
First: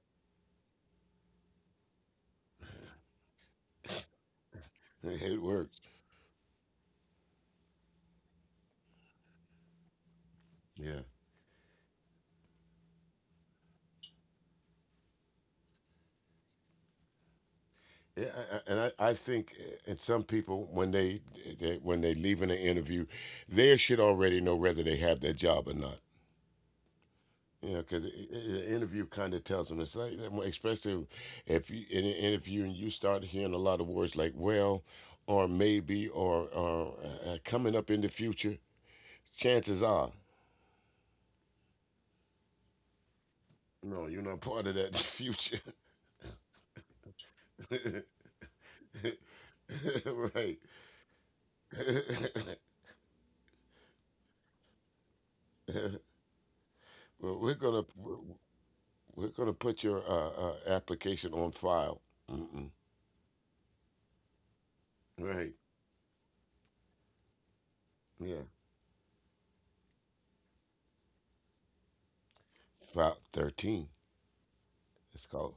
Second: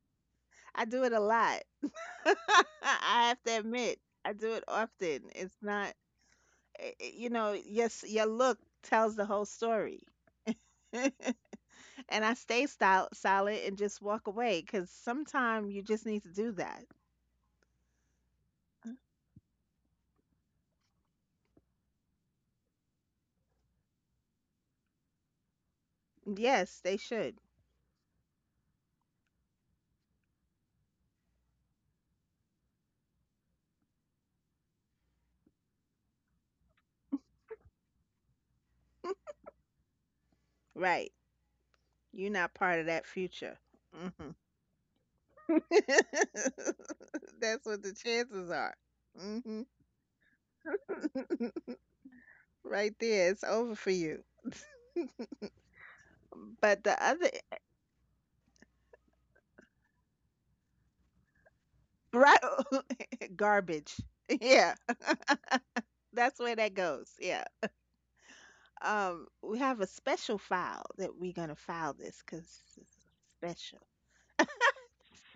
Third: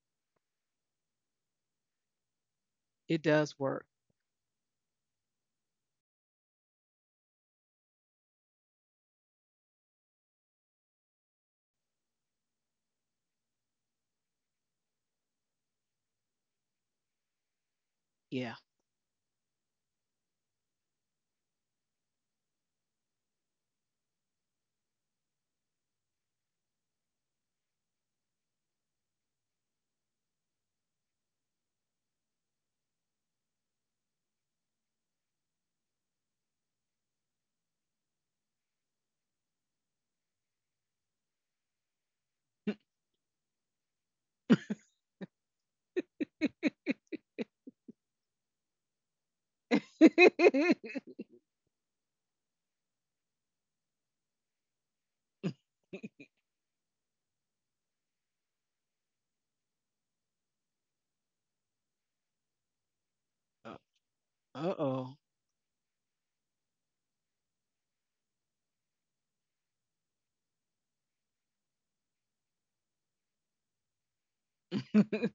I do it a lot. it I have does to work. admit, I do it often. It It's works. not, yes, your look tells the whole story. Yeah. And I stay silent and just walk away because sometimes you just need to do that. Yeah, Yeah. and I think, and some people when they leave in an interview, they should already know whether they have that job or not. Yes, they should. You know, because the interview kind of tells them. It's like, especially if you in an interview and you start hearing a lot of words like well, or maybe, or coming up in the future. Chances are, Right. You're not part of that future. no, you're not hmm part of that future. That's what the chances are. hmm Right. Right there. It's over for you. But the well, other, we're gonna We're gonna put your application on file. right, Mm-mm. garbage. Uh Yeah. oh. Right. That's where that goes. Yeah. Yeah. We have a special file that we're gonna file this because it's File 13. special. It's called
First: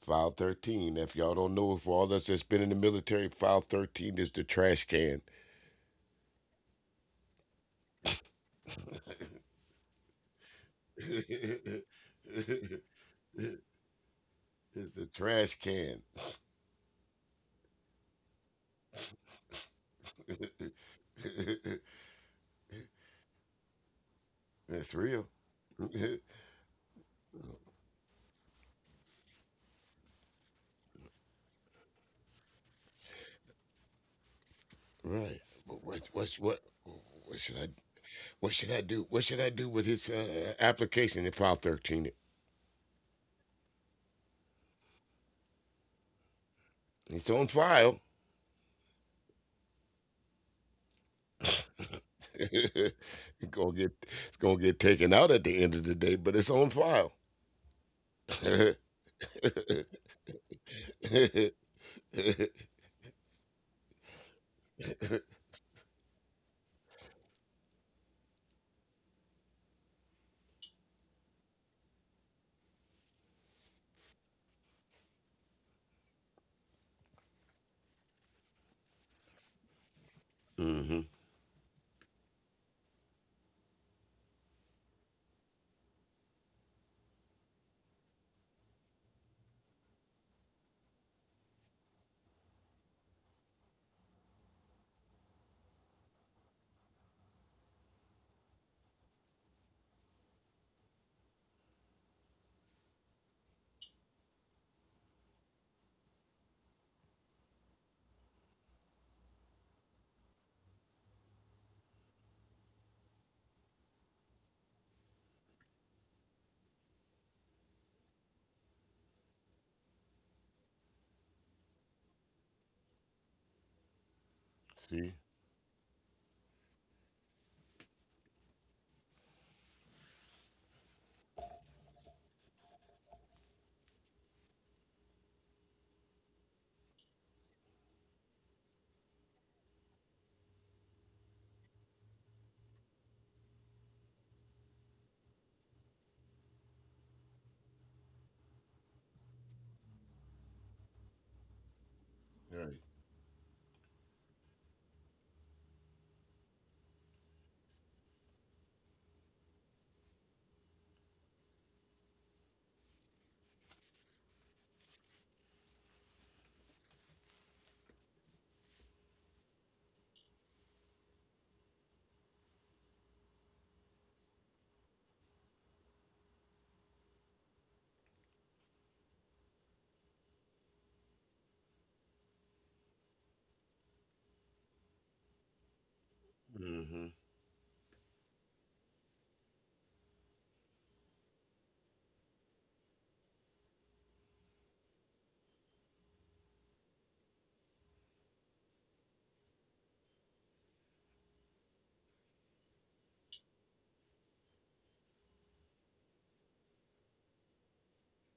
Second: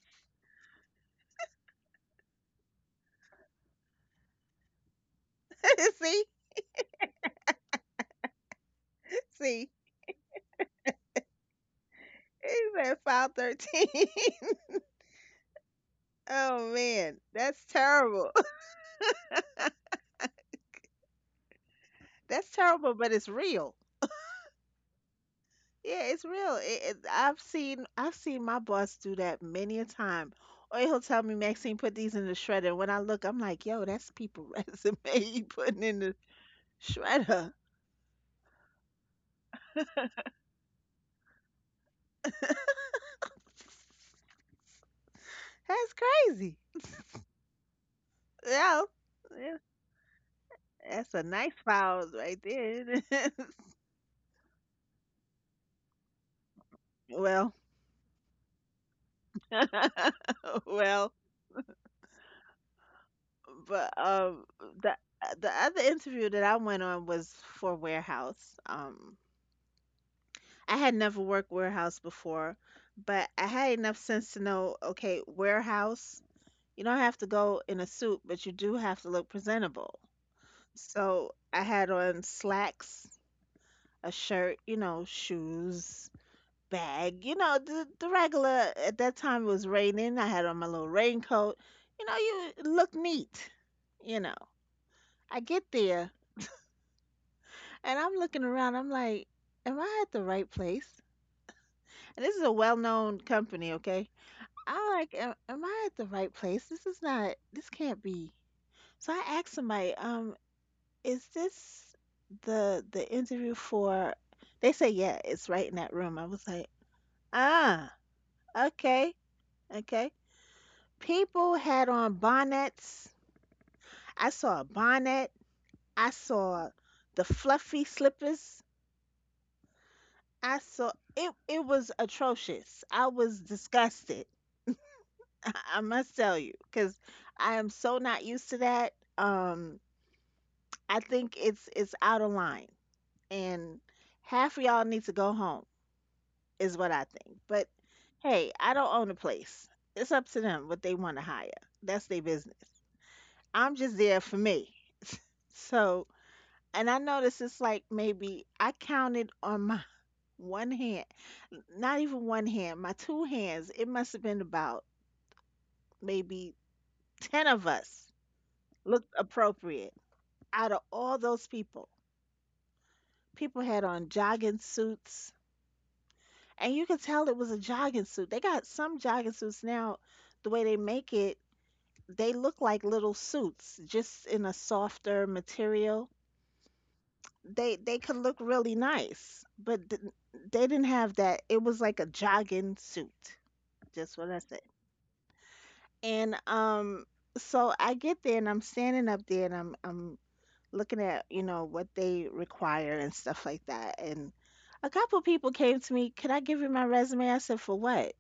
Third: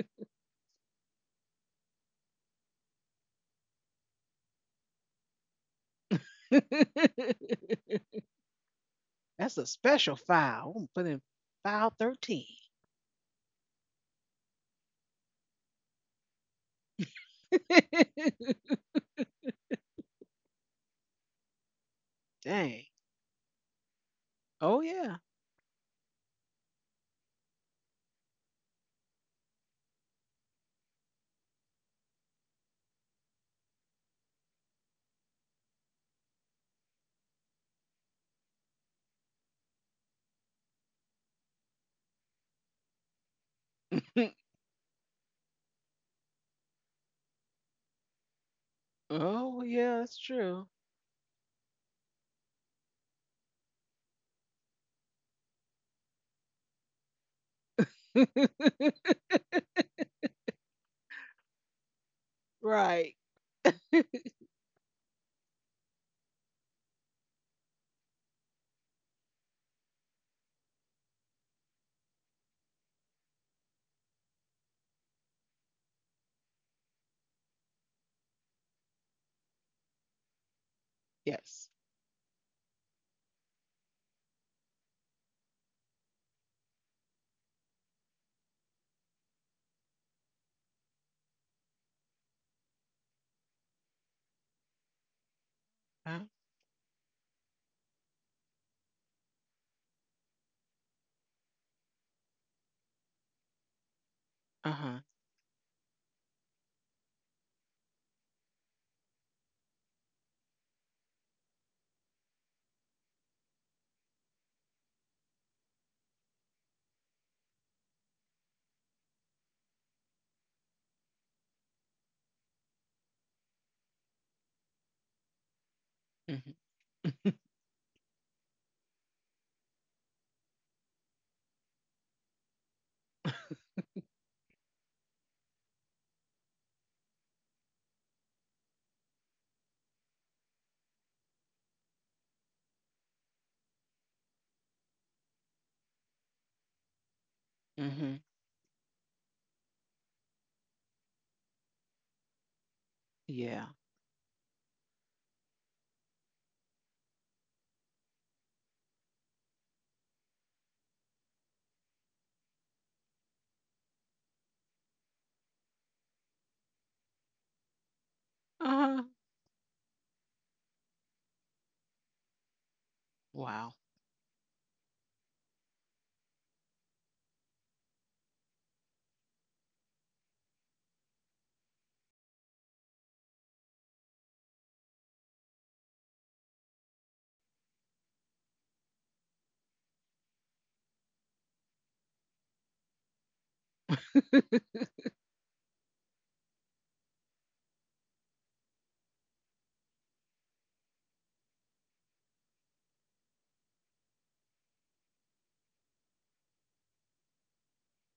file 13. If y'all don't know, for all us that's been in the military, file 13 is the trash can. See, That's a see, special file. I'm putting in It's file 13. it's at file 13. the trash can. Oh man, that's terrible. That's Dang. terrible, but it's real. Oh, That's real. yeah. Yeah, it's real. I've seen my boss do that many a time. Or he'll tell me, Maxine, put these in the shredder. And when I look, I'm like, yo, that's people resume Right. you But what? putting in the What's what? What should I? shredder. What should I do? What should I do with his application in file 13? That's crazy. It's on file. Yeah, yeah, Oh, yeah, that's true. that's a nice files right it's there. gonna get it's gonna get taken out at the end of the day, but it's on file. Well, well, hmm Right. but the the other interview that I went on was for Warehouse. I had never worked warehouse before, but I had enough sense to know, okay, warehouse, you don't have to go in a suit, but you do have to look presentable. So I Yes. had on slacks, a shirt, you know, shoes, bag, you know, the regular. At that time it was raining. I had on my little raincoat. You know, you look neat, you know. I get there Huh? and I'm looking around. I'm like, am I at the right place? And this is a well known company, okay? Uh I'm huh. like, am I at the right place? This is not, this can't be. So I asked somebody, is this the interview for? They say, yeah, it's right in that room. I was like, ah, okay, okay. People had on bonnets. I saw a See, bonnet. I Mm-hmm. saw the fluffy slippers. I saw it. It was atrocious. I was disgusted. I must tell you, because I am so not used to that. Um, I think it's out of line, and half of y'all need to go home, is what I think. But Hmm. hey, I don't own a place. It's up to them what they want to hire. That's their right. business. Yeah. I'm just there for me. So, and I noticed it's like maybe I counted on my one hand, not even one hand, my two hands. It must have been about maybe 10 of us Uh huh. looked appropriate out of all those people. People Wow. had on jogging suits and you could tell it was a jogging suit. They got some jogging suits now, the way they make it, they look like little suits, just in a softer material. Hmm. They could look really nice, but they didn't have that. It was like a jogging suit. Just what I said. And so I get there and I'm standing up there and I'm looking at you know what they require and stuff like that. And a couple people came to me. Could I give you my resume? I said for what?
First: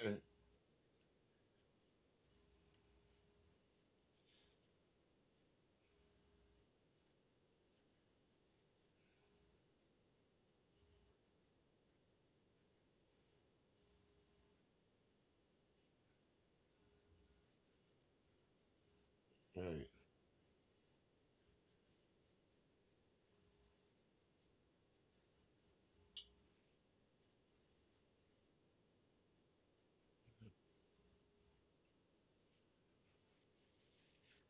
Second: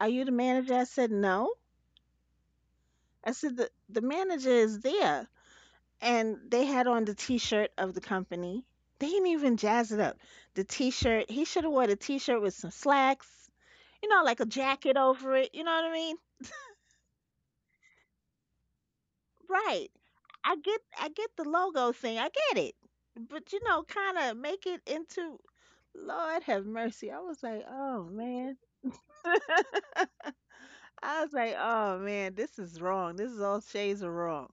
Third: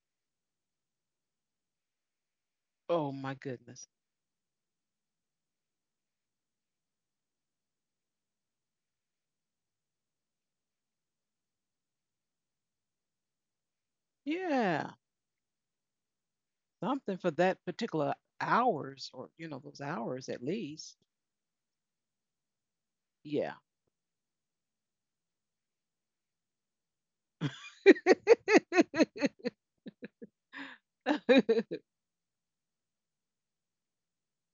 Are you the manager? I said, no. Oh, I my said, goodness. the manager is there. And they had on the t shirt of the company. They didn't even jazz it up. The t shirt, he should have wore the t shirt with some slacks, you know, like a Yeah. jacket over it. You know what I mean? Something for that particular hours or, you know, those Right. Right. hours at least. I get the logo thing. I get it. But Yeah. you know, kind of make it into Lord have mercy. I was like, "Oh man." I was like, oh man, this is wrong. This is all shades are wrong.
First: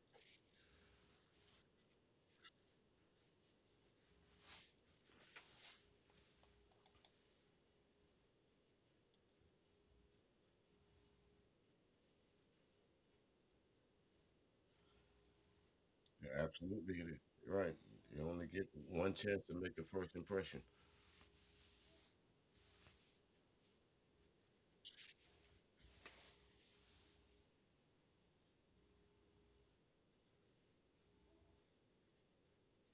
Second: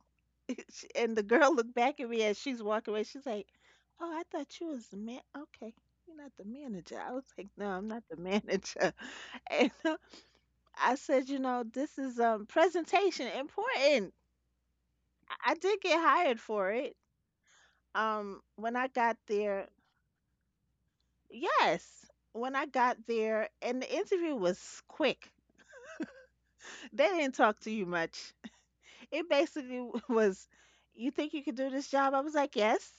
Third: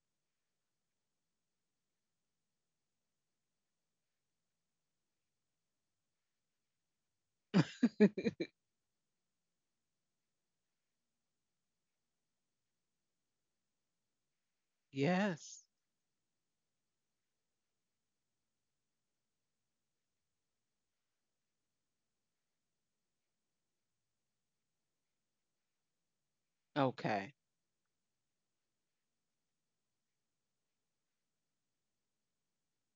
And the girl looked back at me as she's walking away. She's like, oh, I thought you was the man. Okay, you're not the manager. I was like, no, I'm not the manager. And I said, you know, this is presentation important. I Yes. did get hired Yeah, for it. absolutely, it is. Right. You only get When I one got chance to there, make a first impression. yes, when I got there, and the interview was quick. They Okay. didn't talk to you much. It basically was, you think you could do this job? I was like, yes.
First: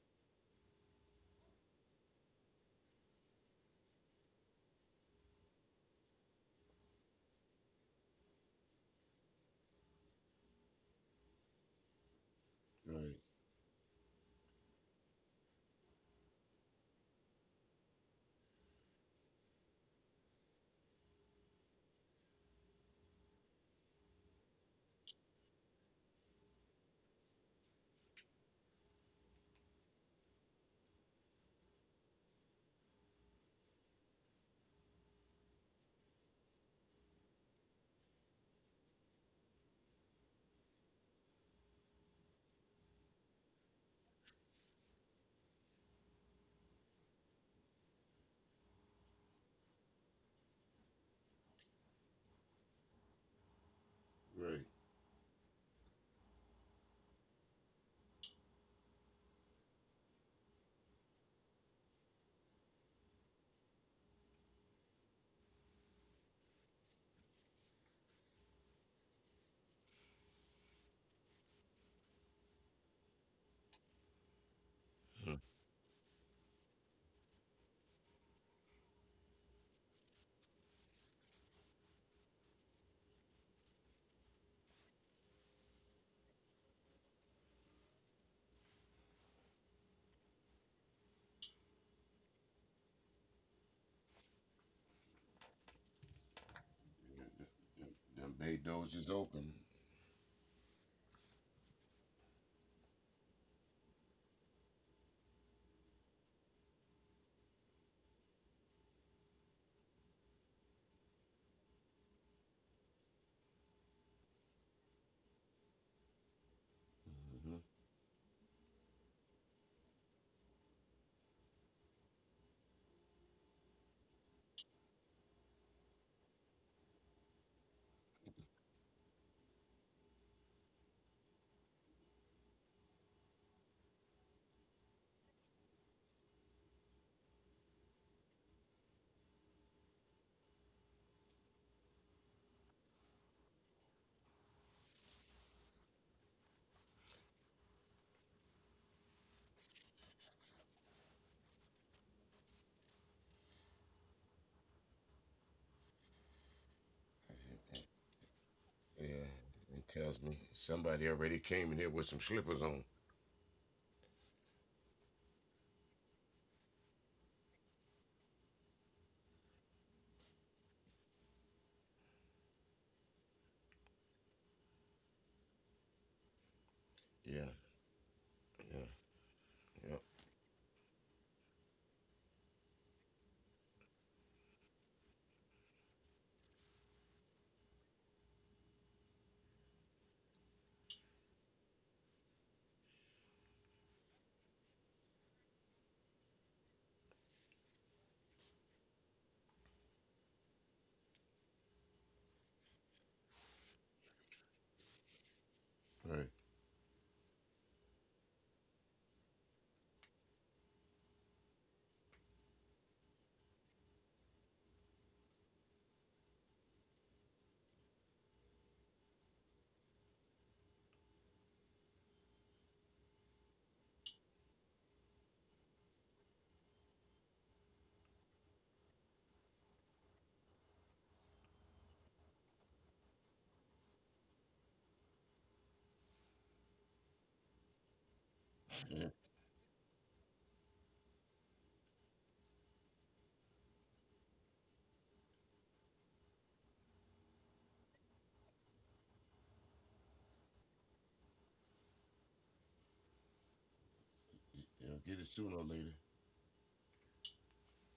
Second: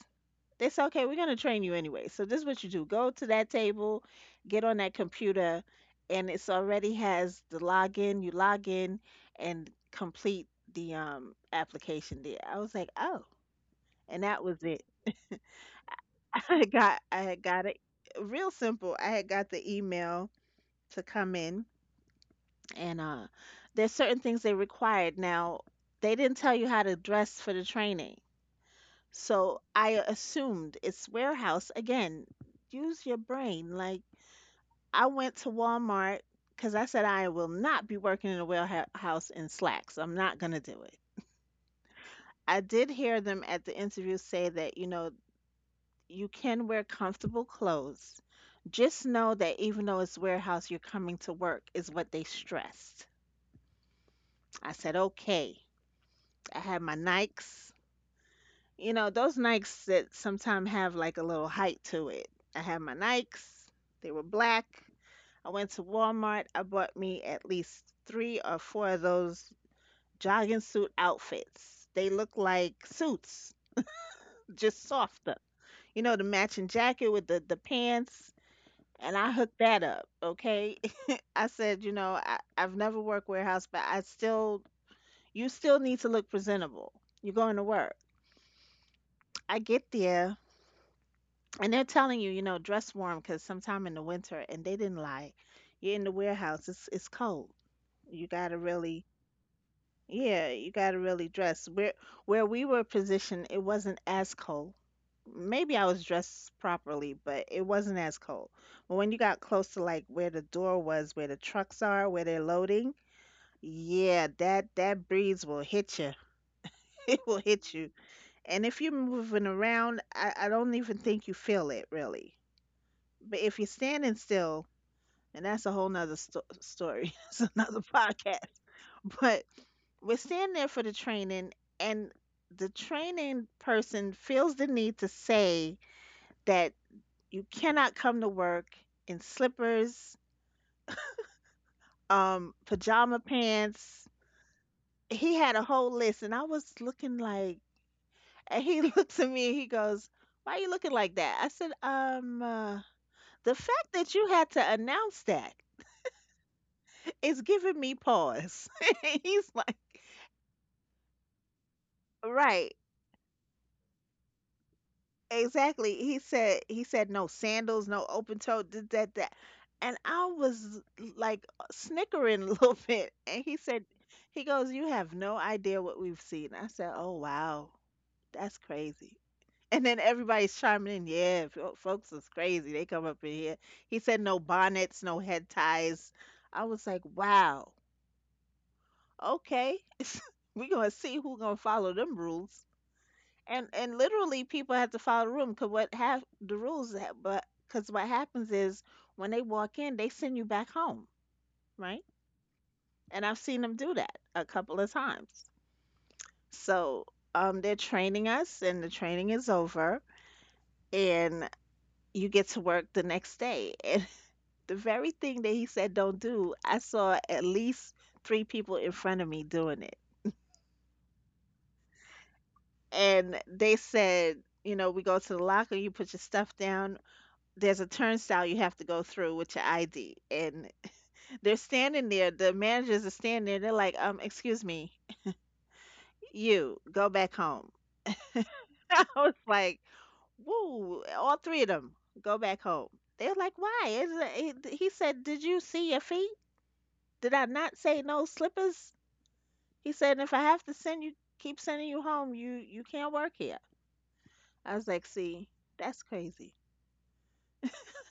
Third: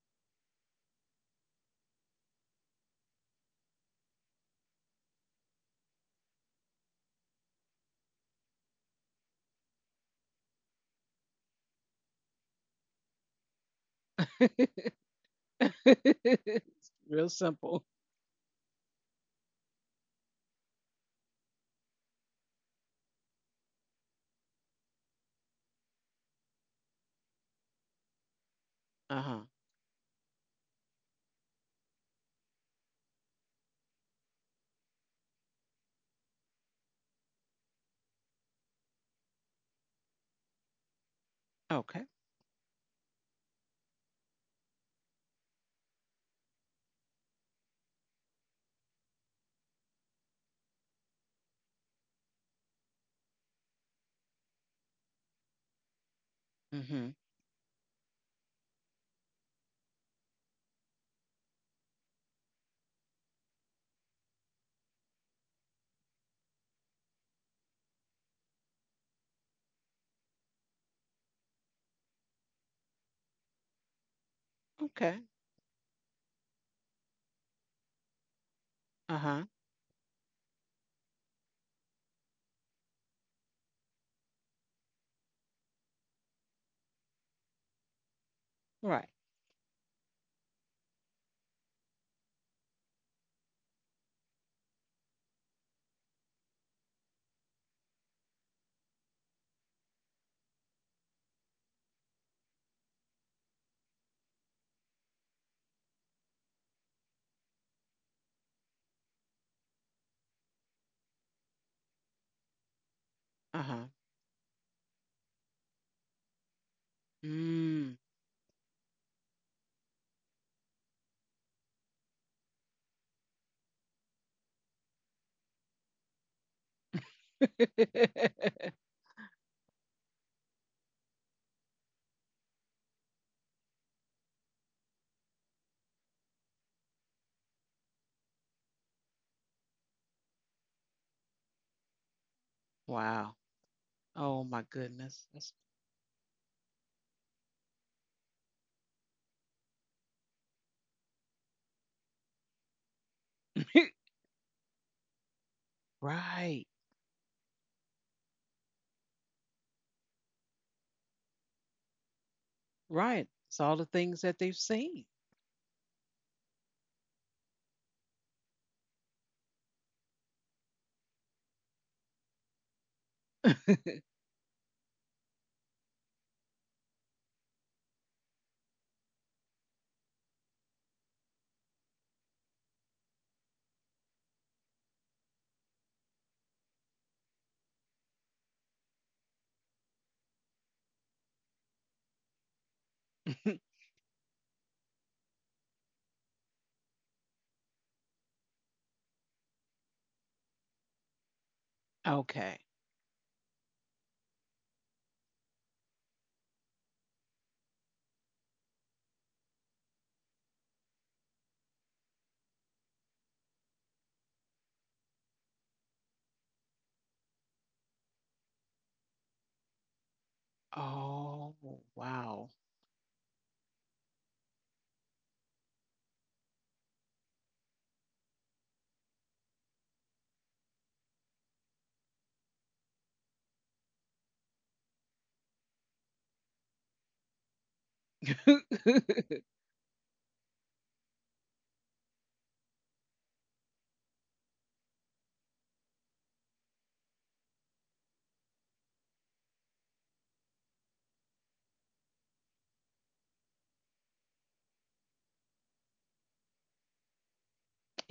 They said, okay, we're going to train you anyway. So this is what you do. Go to that table, get on that computer, and it's already has the login. You log in and complete the application there. I was like, Right. oh. And that was it. I Real had got it simple. real simple. I had got the email to come in and there's certain things they required. Now, they didn't tell you how to dress for the training. Uh-huh. So I assumed it's warehouse. Again, use your brain. Like I went to Walmart because I said I will not be working in a warehouse in slacks. I'm not going to do it. Okay. I did hear them at the interview say that, you know, you can wear comfortable clothes. Just know that even though it's warehouse, you're coming to work, is what they stressed. Right. I said, okay. I had my Mm-hmm. Nikes. You know, those Nikes that sometimes have like a little height to it. I had my Nikes, they were black. I went to Walmart, I bought me at least three or four of those jogging suit outfits. They look like suits, just Okay. softer. Mhm. You know, the matching jacket with the pants. And I Uh-huh. hooked that up, okay? I said, you know, I've never worked warehouse, but I still, you still need to look presentable. You're going to work. Right. I get there and they're telling you, you know, dress warm because sometime in the winter, and they didn't lie. You're in the warehouse; it's Yeah, cold. yeah, You yeah. Them gotta bay doors really, is open. yeah, you gotta really dress. Where we were positioned, it wasn't as cold. Maybe I was dressed properly, but it wasn't as cold. But when you got close to like where the door was, where the trucks are, where they're loading, Uh-huh. yeah, that breeze will hit you. It will Hmm. hit you. Mm. And if you're moving around, I don't even think you feel it really. But if you're standing still, and that's a whole nother story, it's another podcast. But we're standing there for the training, and the training person feels the need to say that you cannot come to work in slippers, pajama Wow. pants. Oh my goodness. He That's had a whole list, and I was looking like, and he looks at me, he goes, "Why are you looking like that?" I said, the fact that you had to announce that." right. It's giving me pause. Yeah. He's like, It tells me somebody already came in here with some slippers right, on. Right. It's all the things that they've seen. exactly. He said, no sandals, no open toe, did that, that. And I was like snickering a little bit. And he goes, you have no idea what we've seen. I said, oh, Yeah. wow, that's Yeah. crazy. And then Yeah. everybody's chiming in, yeah, folks is crazy. They come up in here. He said, no bonnets, no head ties. I was like, wow, okay. We're going to see who going to follow them rules. and and literally people have to follow the room because what have the rules that but because what happens is when they walk in they send you back home, right, Okay. and I've seen them do that a couple of times. Right. So they're training us and the training is over, and you get to work the next day and the very thing that he said don't do I saw at least three people in front of me doing it. Oh, wow. And they said, you know, we go to the locker, you put your stuff down, there's a turnstile you have to go through with your ID. And they're standing there, the managers are standing there, they're like, excuse me, you go back home. I Yeah. was like, woo, all three of them go back home. They're like, why? Is it, he said, did you see your feet? Did I not say no slippers? He said, if I have to send you, keep sending you home, you can't work here. I was like, You'll get it see, sooner or that's later. crazy.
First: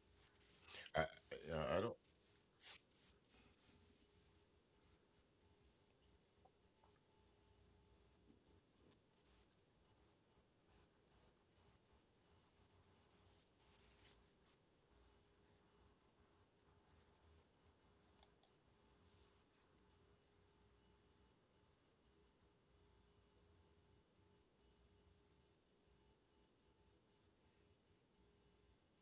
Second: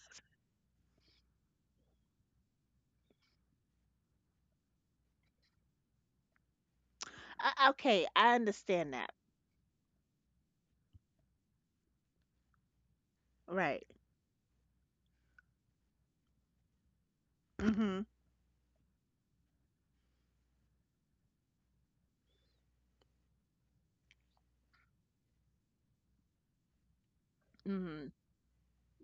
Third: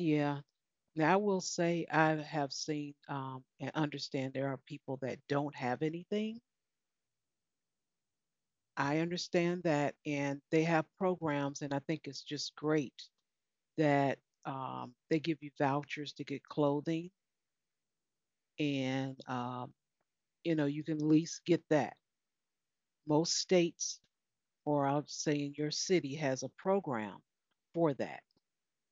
Yeah. I, Now, I will I I don't. say I have seen and understand there are people that don't have anything. Okay, I understand I that. understand that, and they have programs, and I think it's just great Right. that they give you vouchers to get clothing, Hmm. and you know you can at least get that. Most states, or I'll say in your city, has a program for Hmm. that.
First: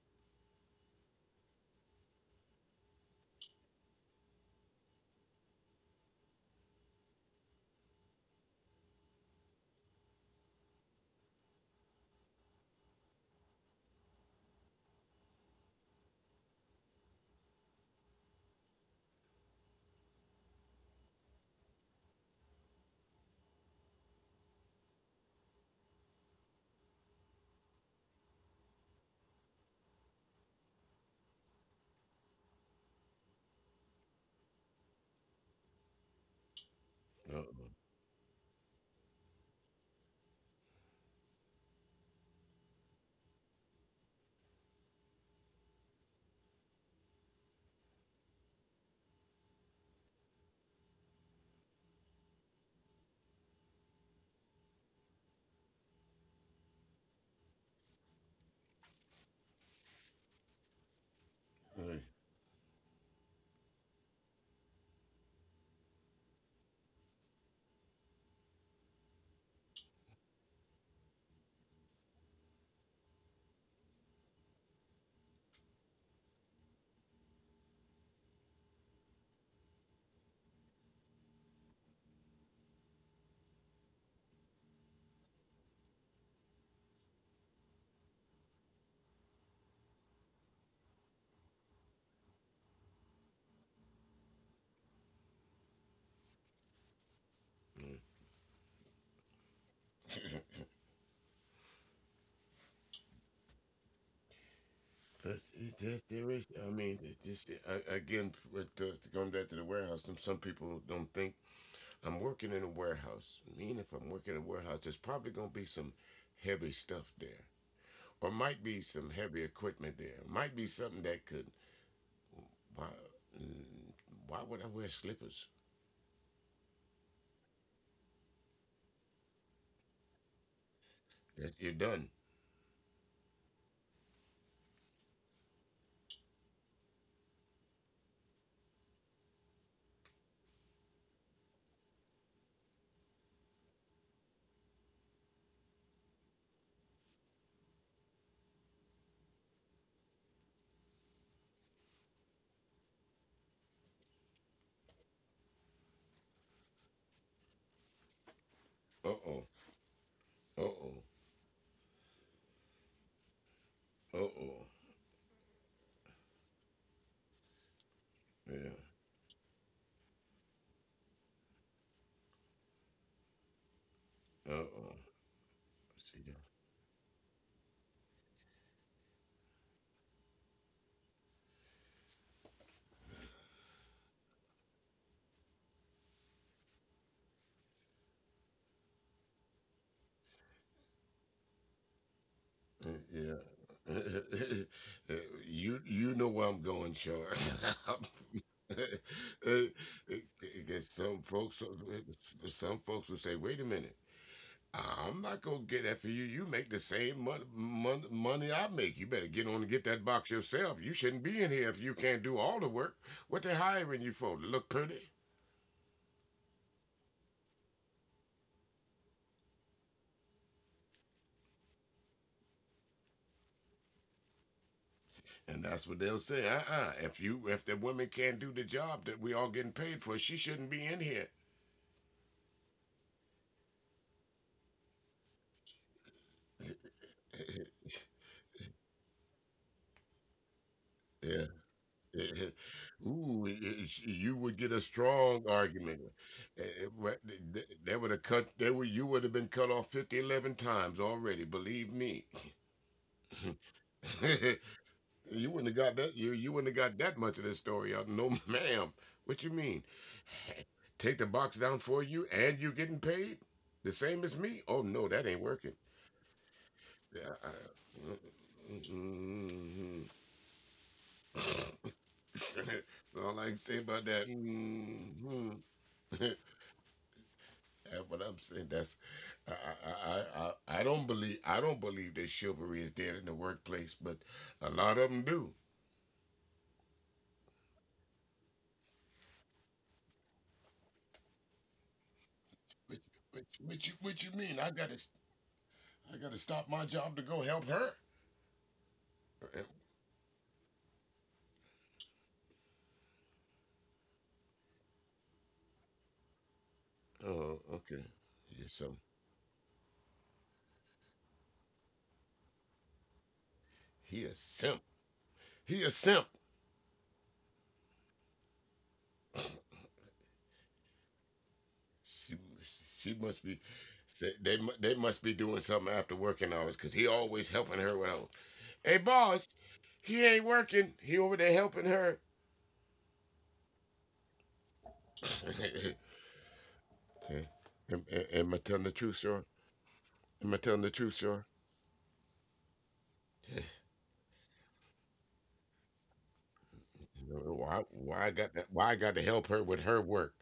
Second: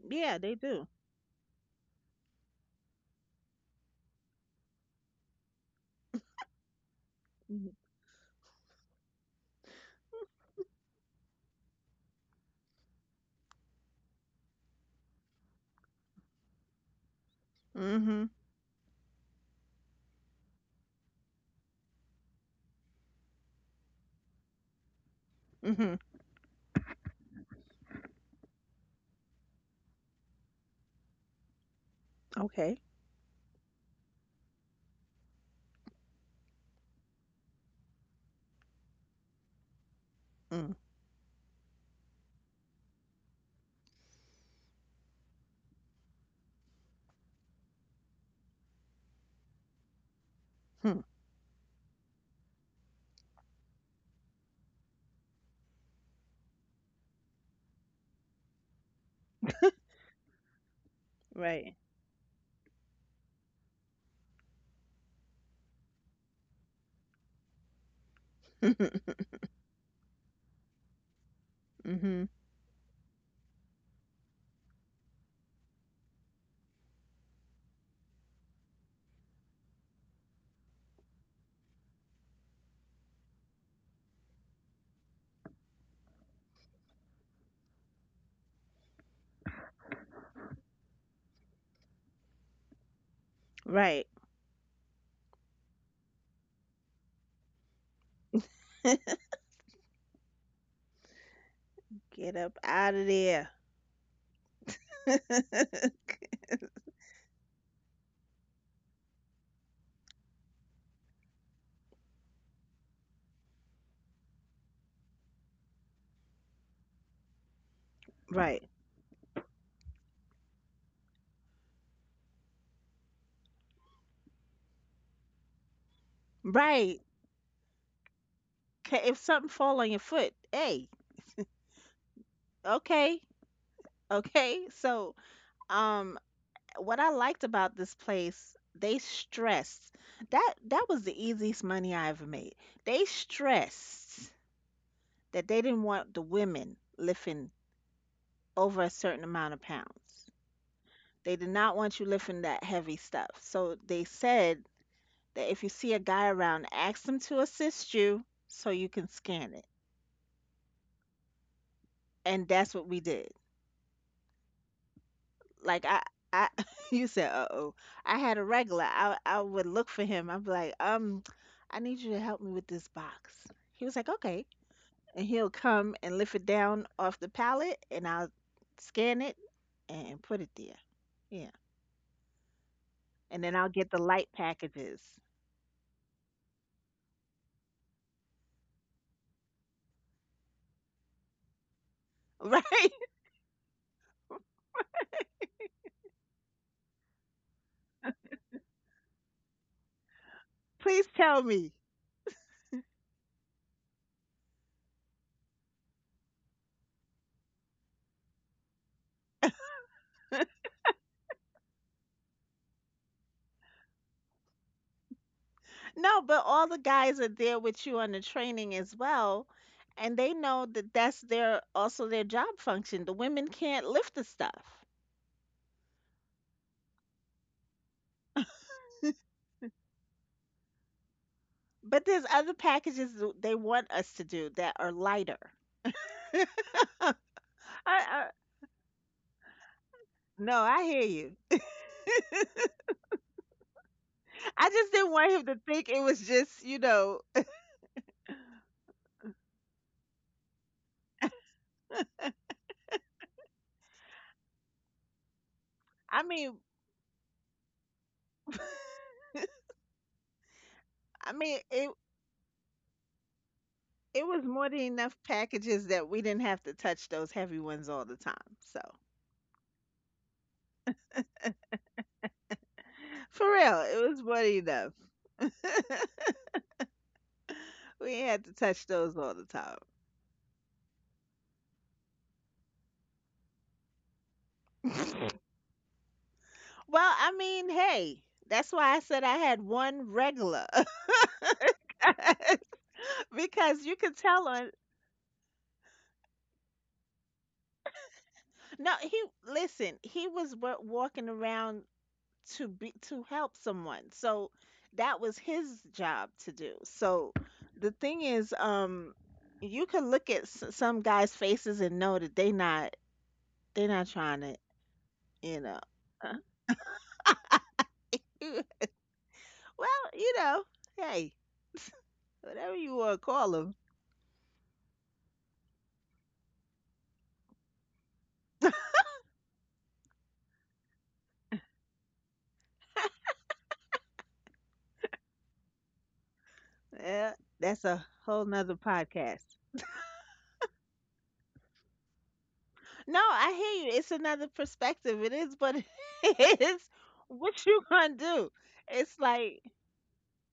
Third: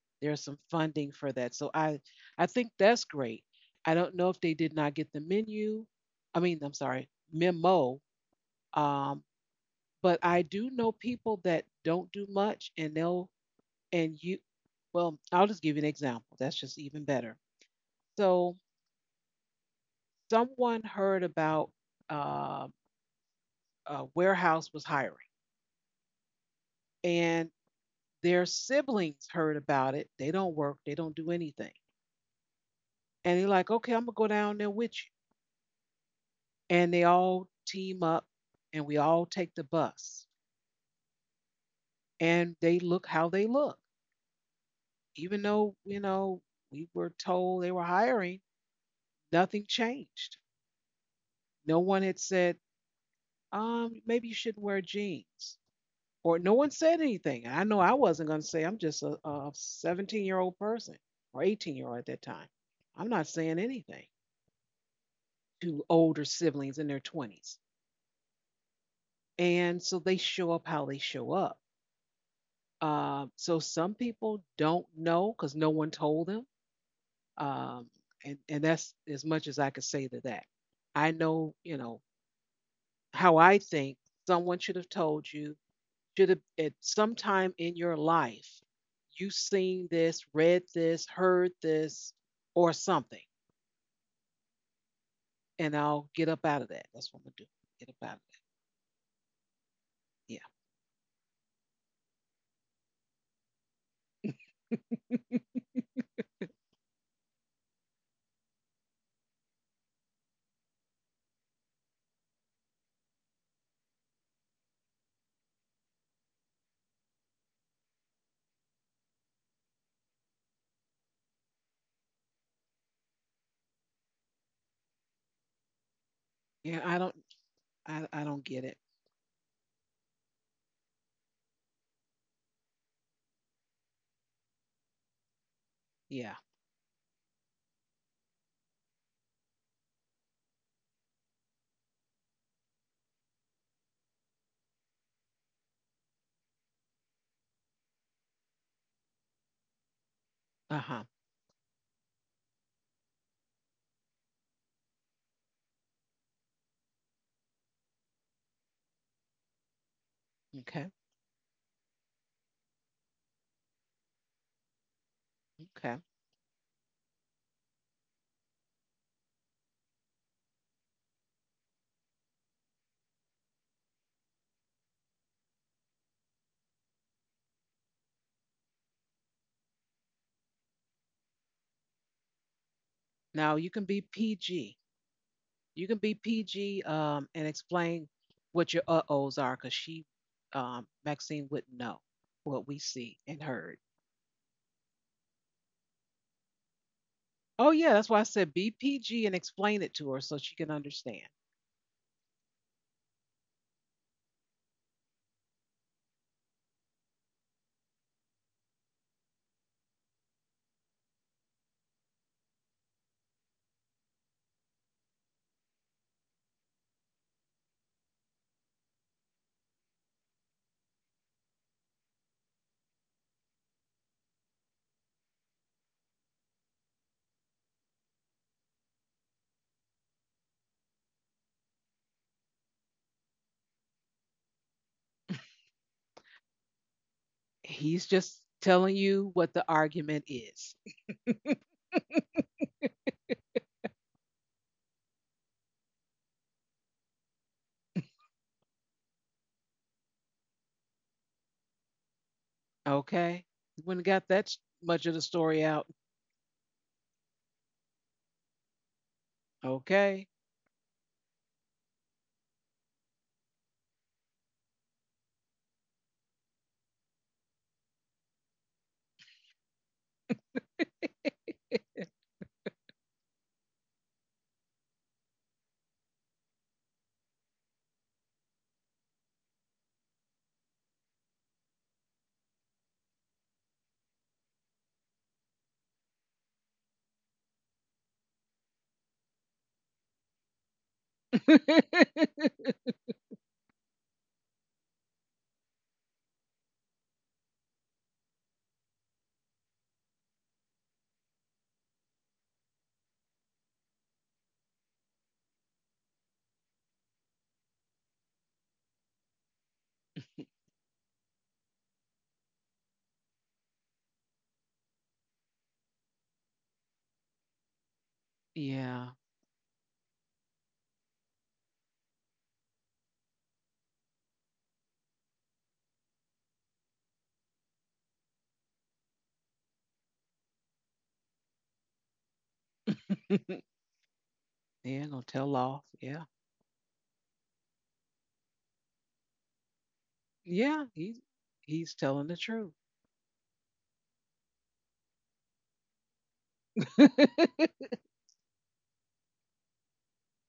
Yeah, There's they some do. funding for that. So I think that's great. I don't know if they did not get the menu. I mean, I'm sorry, Mhm. memo. Um, but I do know people that don't do much and they'll and you well, I'll just give you an example. That's just even better. Mhm. So someone heard about uh, a warehouse was hiring Mhm. and their siblings heard about it. They don't work, they don't do anything. Okay. And they're like, okay, I'm gonna go down there with you. And they all Uh, team up and we all take the bus and they look how they look, even though you know we were told they were hiring, nothing changed. Mhm. No one had said maybe you shouldn't wear jeans, or no one said anything. I know I wasn't going to say. I'm just a 17-year-old person or 18 year Right. old at uh, that time. I'm not saying anything to older siblings in their 20s. And so they show up how they show up. Mhm. So some people don't know because no one told them, um, and that's as much as I could say to that. I know, you know, how I think someone should have told you, should have at some time in your life, you seen this, read this, heard this, or something. Right. And I'll get up out of that. That's what I'm gonna do. Get up out of it. Get up out of there. that's, that's there is. I mean, this I, again. With going back to the warehouse, some people don't think I'm working in a warehouse. I mean, if I'm working in a warehouse, there's probably gonna be some heavy stuff there, or Right. might be some heavy equipment there. Might be something that could. Why? mm, Why would I wear slippers? Yeah. Yeah. I Right. don't. I don't get it. 'Kay, if something fall on your foot, hey. That, you're done. Okay. Okay. So, um, Yeah. what I liked about this place, they stressed that that was the easiest money I ever made. They stressed that they didn't want the women lifting over a certain amount of pounds. Uh huh. They did not want you lifting that heavy stuff. So they said that if you see a guy around, ask him to assist you so you can Uh oh. scan it. Uh Okay. oh. And that's what we did. Uh oh. Okay. Like I you said, "Uh-oh." I had a Yeah. regular. I would look for him. I'd be like, I need you to help me with this box." He was like, "Okay." Uh oh. And he'll come and lift See. it down off the pallet and I'll scan it and put it there. Yeah. Now And then you I'll can be get the light PG. packages. You can be PG and explain what your ohs are because Maxine, wouldn't know what Right? we see and heard. Yeah. You know where I'm going, Sean. Oh, yeah, that's why I said be PG and explain it to her so she can Because Please understand. some tell folks, me. some folks will say, "Wait a minute, I'm not gonna get that for you. You make the same money I make. You better get on and get that box yourself. You shouldn't be in here if you can't do all the work. What they hiring you for? To look pretty?" No, but all the guys are there with you on the training as well, and they know that that's their also their job function. The women can't lift the stuff. And that's what they'll say. Uh-uh. If the woman can't do the job that we all getting paid for, she shouldn't be in here. But there's other packages they want us to do that are lighter. I, He's I, just telling you what the argument no, is. I hear you. Ooh, you I would just get a didn't want him to strong think it was argument. just, you know, They would have cut. They would. You would have been cut off 50 11 times already. Believe me. Okay. You wouldn't have got that much of the story You out. wouldn't have got I that. You mean, you wouldn't have got that much of this story out. No, ma'am. What you mean? Okay. I Take the mean, box it down for you, and you getting paid the it same was as more me? than Oh enough no, that ain't packages working. that we didn't have to touch those Yeah. heavy I, ones all the time. So, mm, mm, mm. That's for all I can real, say it about was that. more than enough. Mhm. That's We what had I'm to saying. touch That's those all the time. I don't believe that chivalry is dead in the workplace, but a lot of them do. Well, I mean, hey, that's why I said I had one regular. Which which Because you which you, could which you tell on mean? I gotta stop my job to go help her. no, he, Uh, listen, he was walking around to be to help someone. So that was his job to do. So Oh, the okay. thing is He's some. You could look at some guys' faces and know that they not, He trying a to, simp. you know. He a simp. Well, Yeah. you know, hey, She whatever you want to she call must be. them. They must be doing something after working hours, cause he always helping her with. Hey boss, he ain't working. He over there helping her. Yeah, gonna tell off. Yeah. Yeah, Hey, that's a am, whole am I nother telling the truth, Sean? podcast. Am I Yeah, telling the truth, Sean? he's telling the truth. No, I hear you. It's another perspective. It is, but it is You know, what you why gonna why I do. got that why I It's got to help like, her with her work.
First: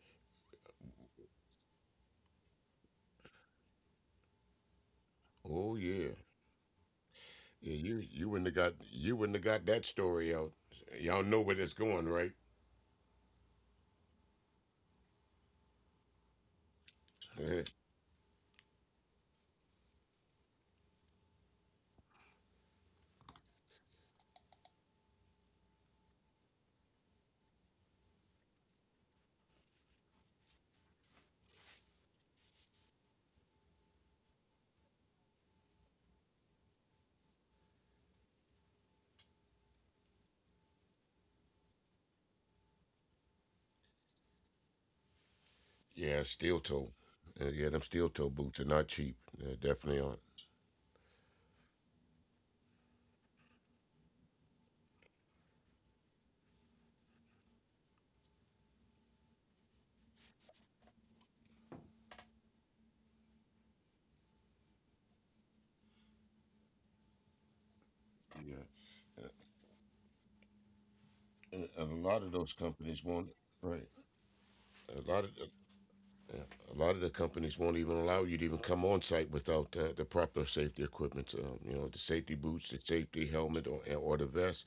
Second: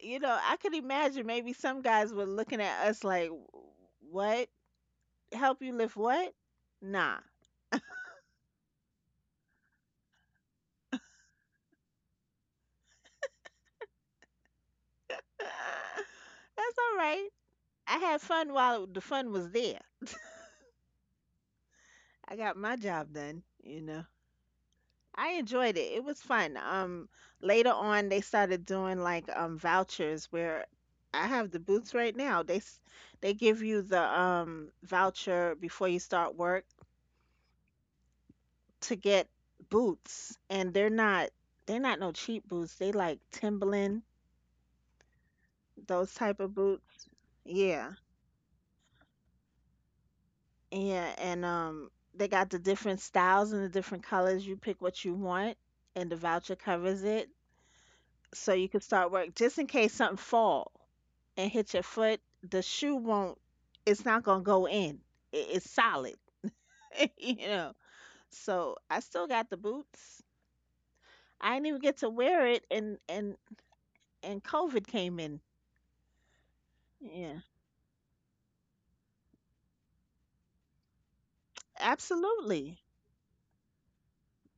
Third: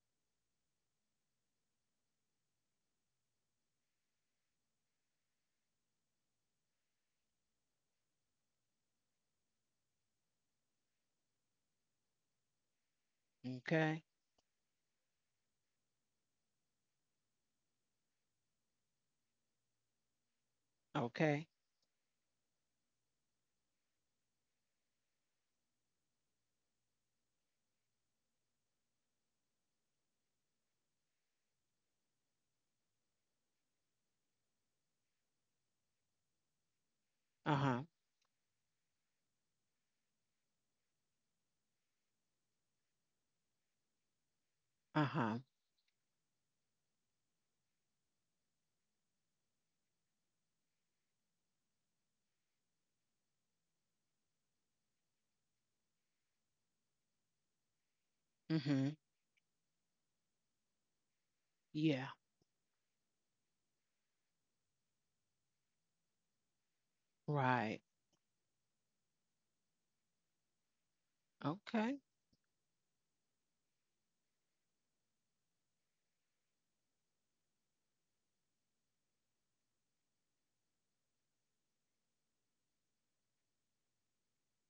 you know, I could imagine maybe some guys were looking at us like, "What? Help you Oh lift yeah. what? Nah, Yeah, you wouldn't have got that story out. Y'all know where that's going, right? Okay. that's all right. Eh, I had fun while the fun was there. Okay. I got my job done. You know." I enjoyed it. It was fun. Later on, they started doing like vouchers where I have the boots right now. They give you the voucher before you start work Uh-huh. to get boots, and they're not no cheap boots. They like Timberland, Uh-huh. those Yeah, type of steel boot. toe. Yeah, them Yeah, steel toe boots are not cheap. They definitely aren't. yeah, and they got the different styles and the different colors. You pick what you want, and the voucher covers it. So you Mm-hmm. can start work just in case something fall and hit your Yeah. foot, the shoe won't, it's not gonna go in, it's solid. you Right. know Yeah. so I still got the boots. I And, didn't and even Okay. a get to lot of those wear it, companies and won't. and Right. and COVID A lot of came in. Yeah. A lot of the Yeah, companies won't even allow you to even come on site without the proper safety equipment. The safety boots, the absolutely. safety helmet, or the vest.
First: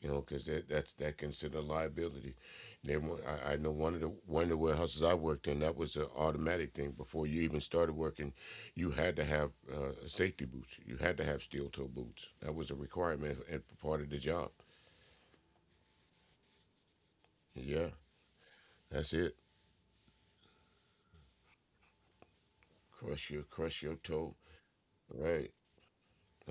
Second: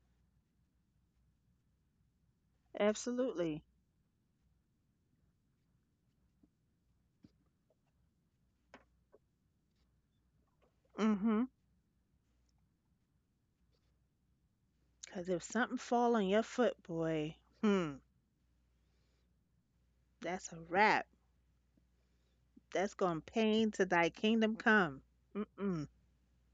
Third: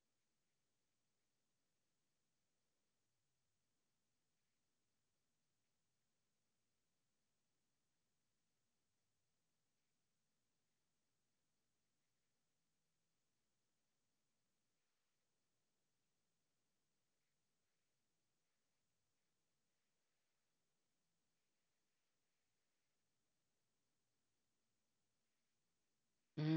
You know, because that that's that considered liability. I Absolutely. know one of the warehouses I worked in that was an automatic thing. Before you even started working, you had to have safety boots. You had to have Hmm. steel toe boots. That was a requirement and part of the job. Because if something fall on your foot, boy. Yeah, Hmm. that's it. That's a wrap. That's going Crush your pain crush to your thy toe. kingdom come. Right. Mm-mm.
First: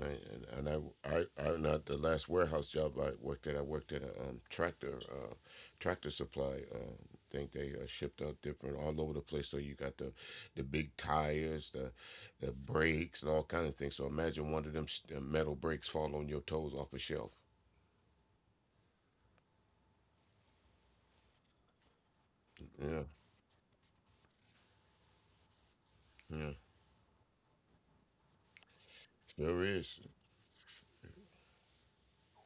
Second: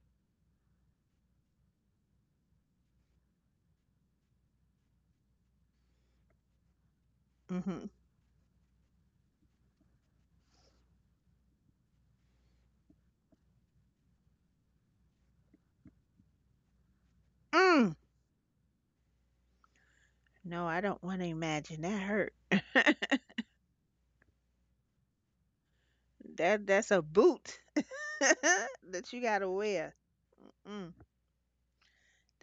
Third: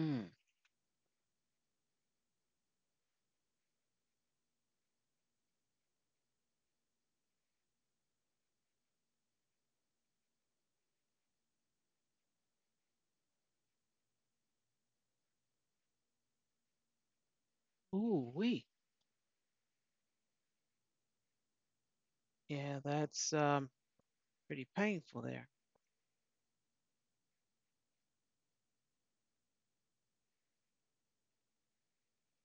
I, and I, I, Not the last warehouse job I worked at. I worked at a tractor supply. Think they Mm-hmm. shipped out different all over the place. So you got the big tires, the brakes, and all kind of things. So imagine one of them metal brakes fall on your toes off a shelf. Mm. Ooh, wee. No, I don't want to imagine that. Yeah, Yeah, that's pretty painful there. yeah, That's a boot that you gotta sure is. wear. Mm-mm.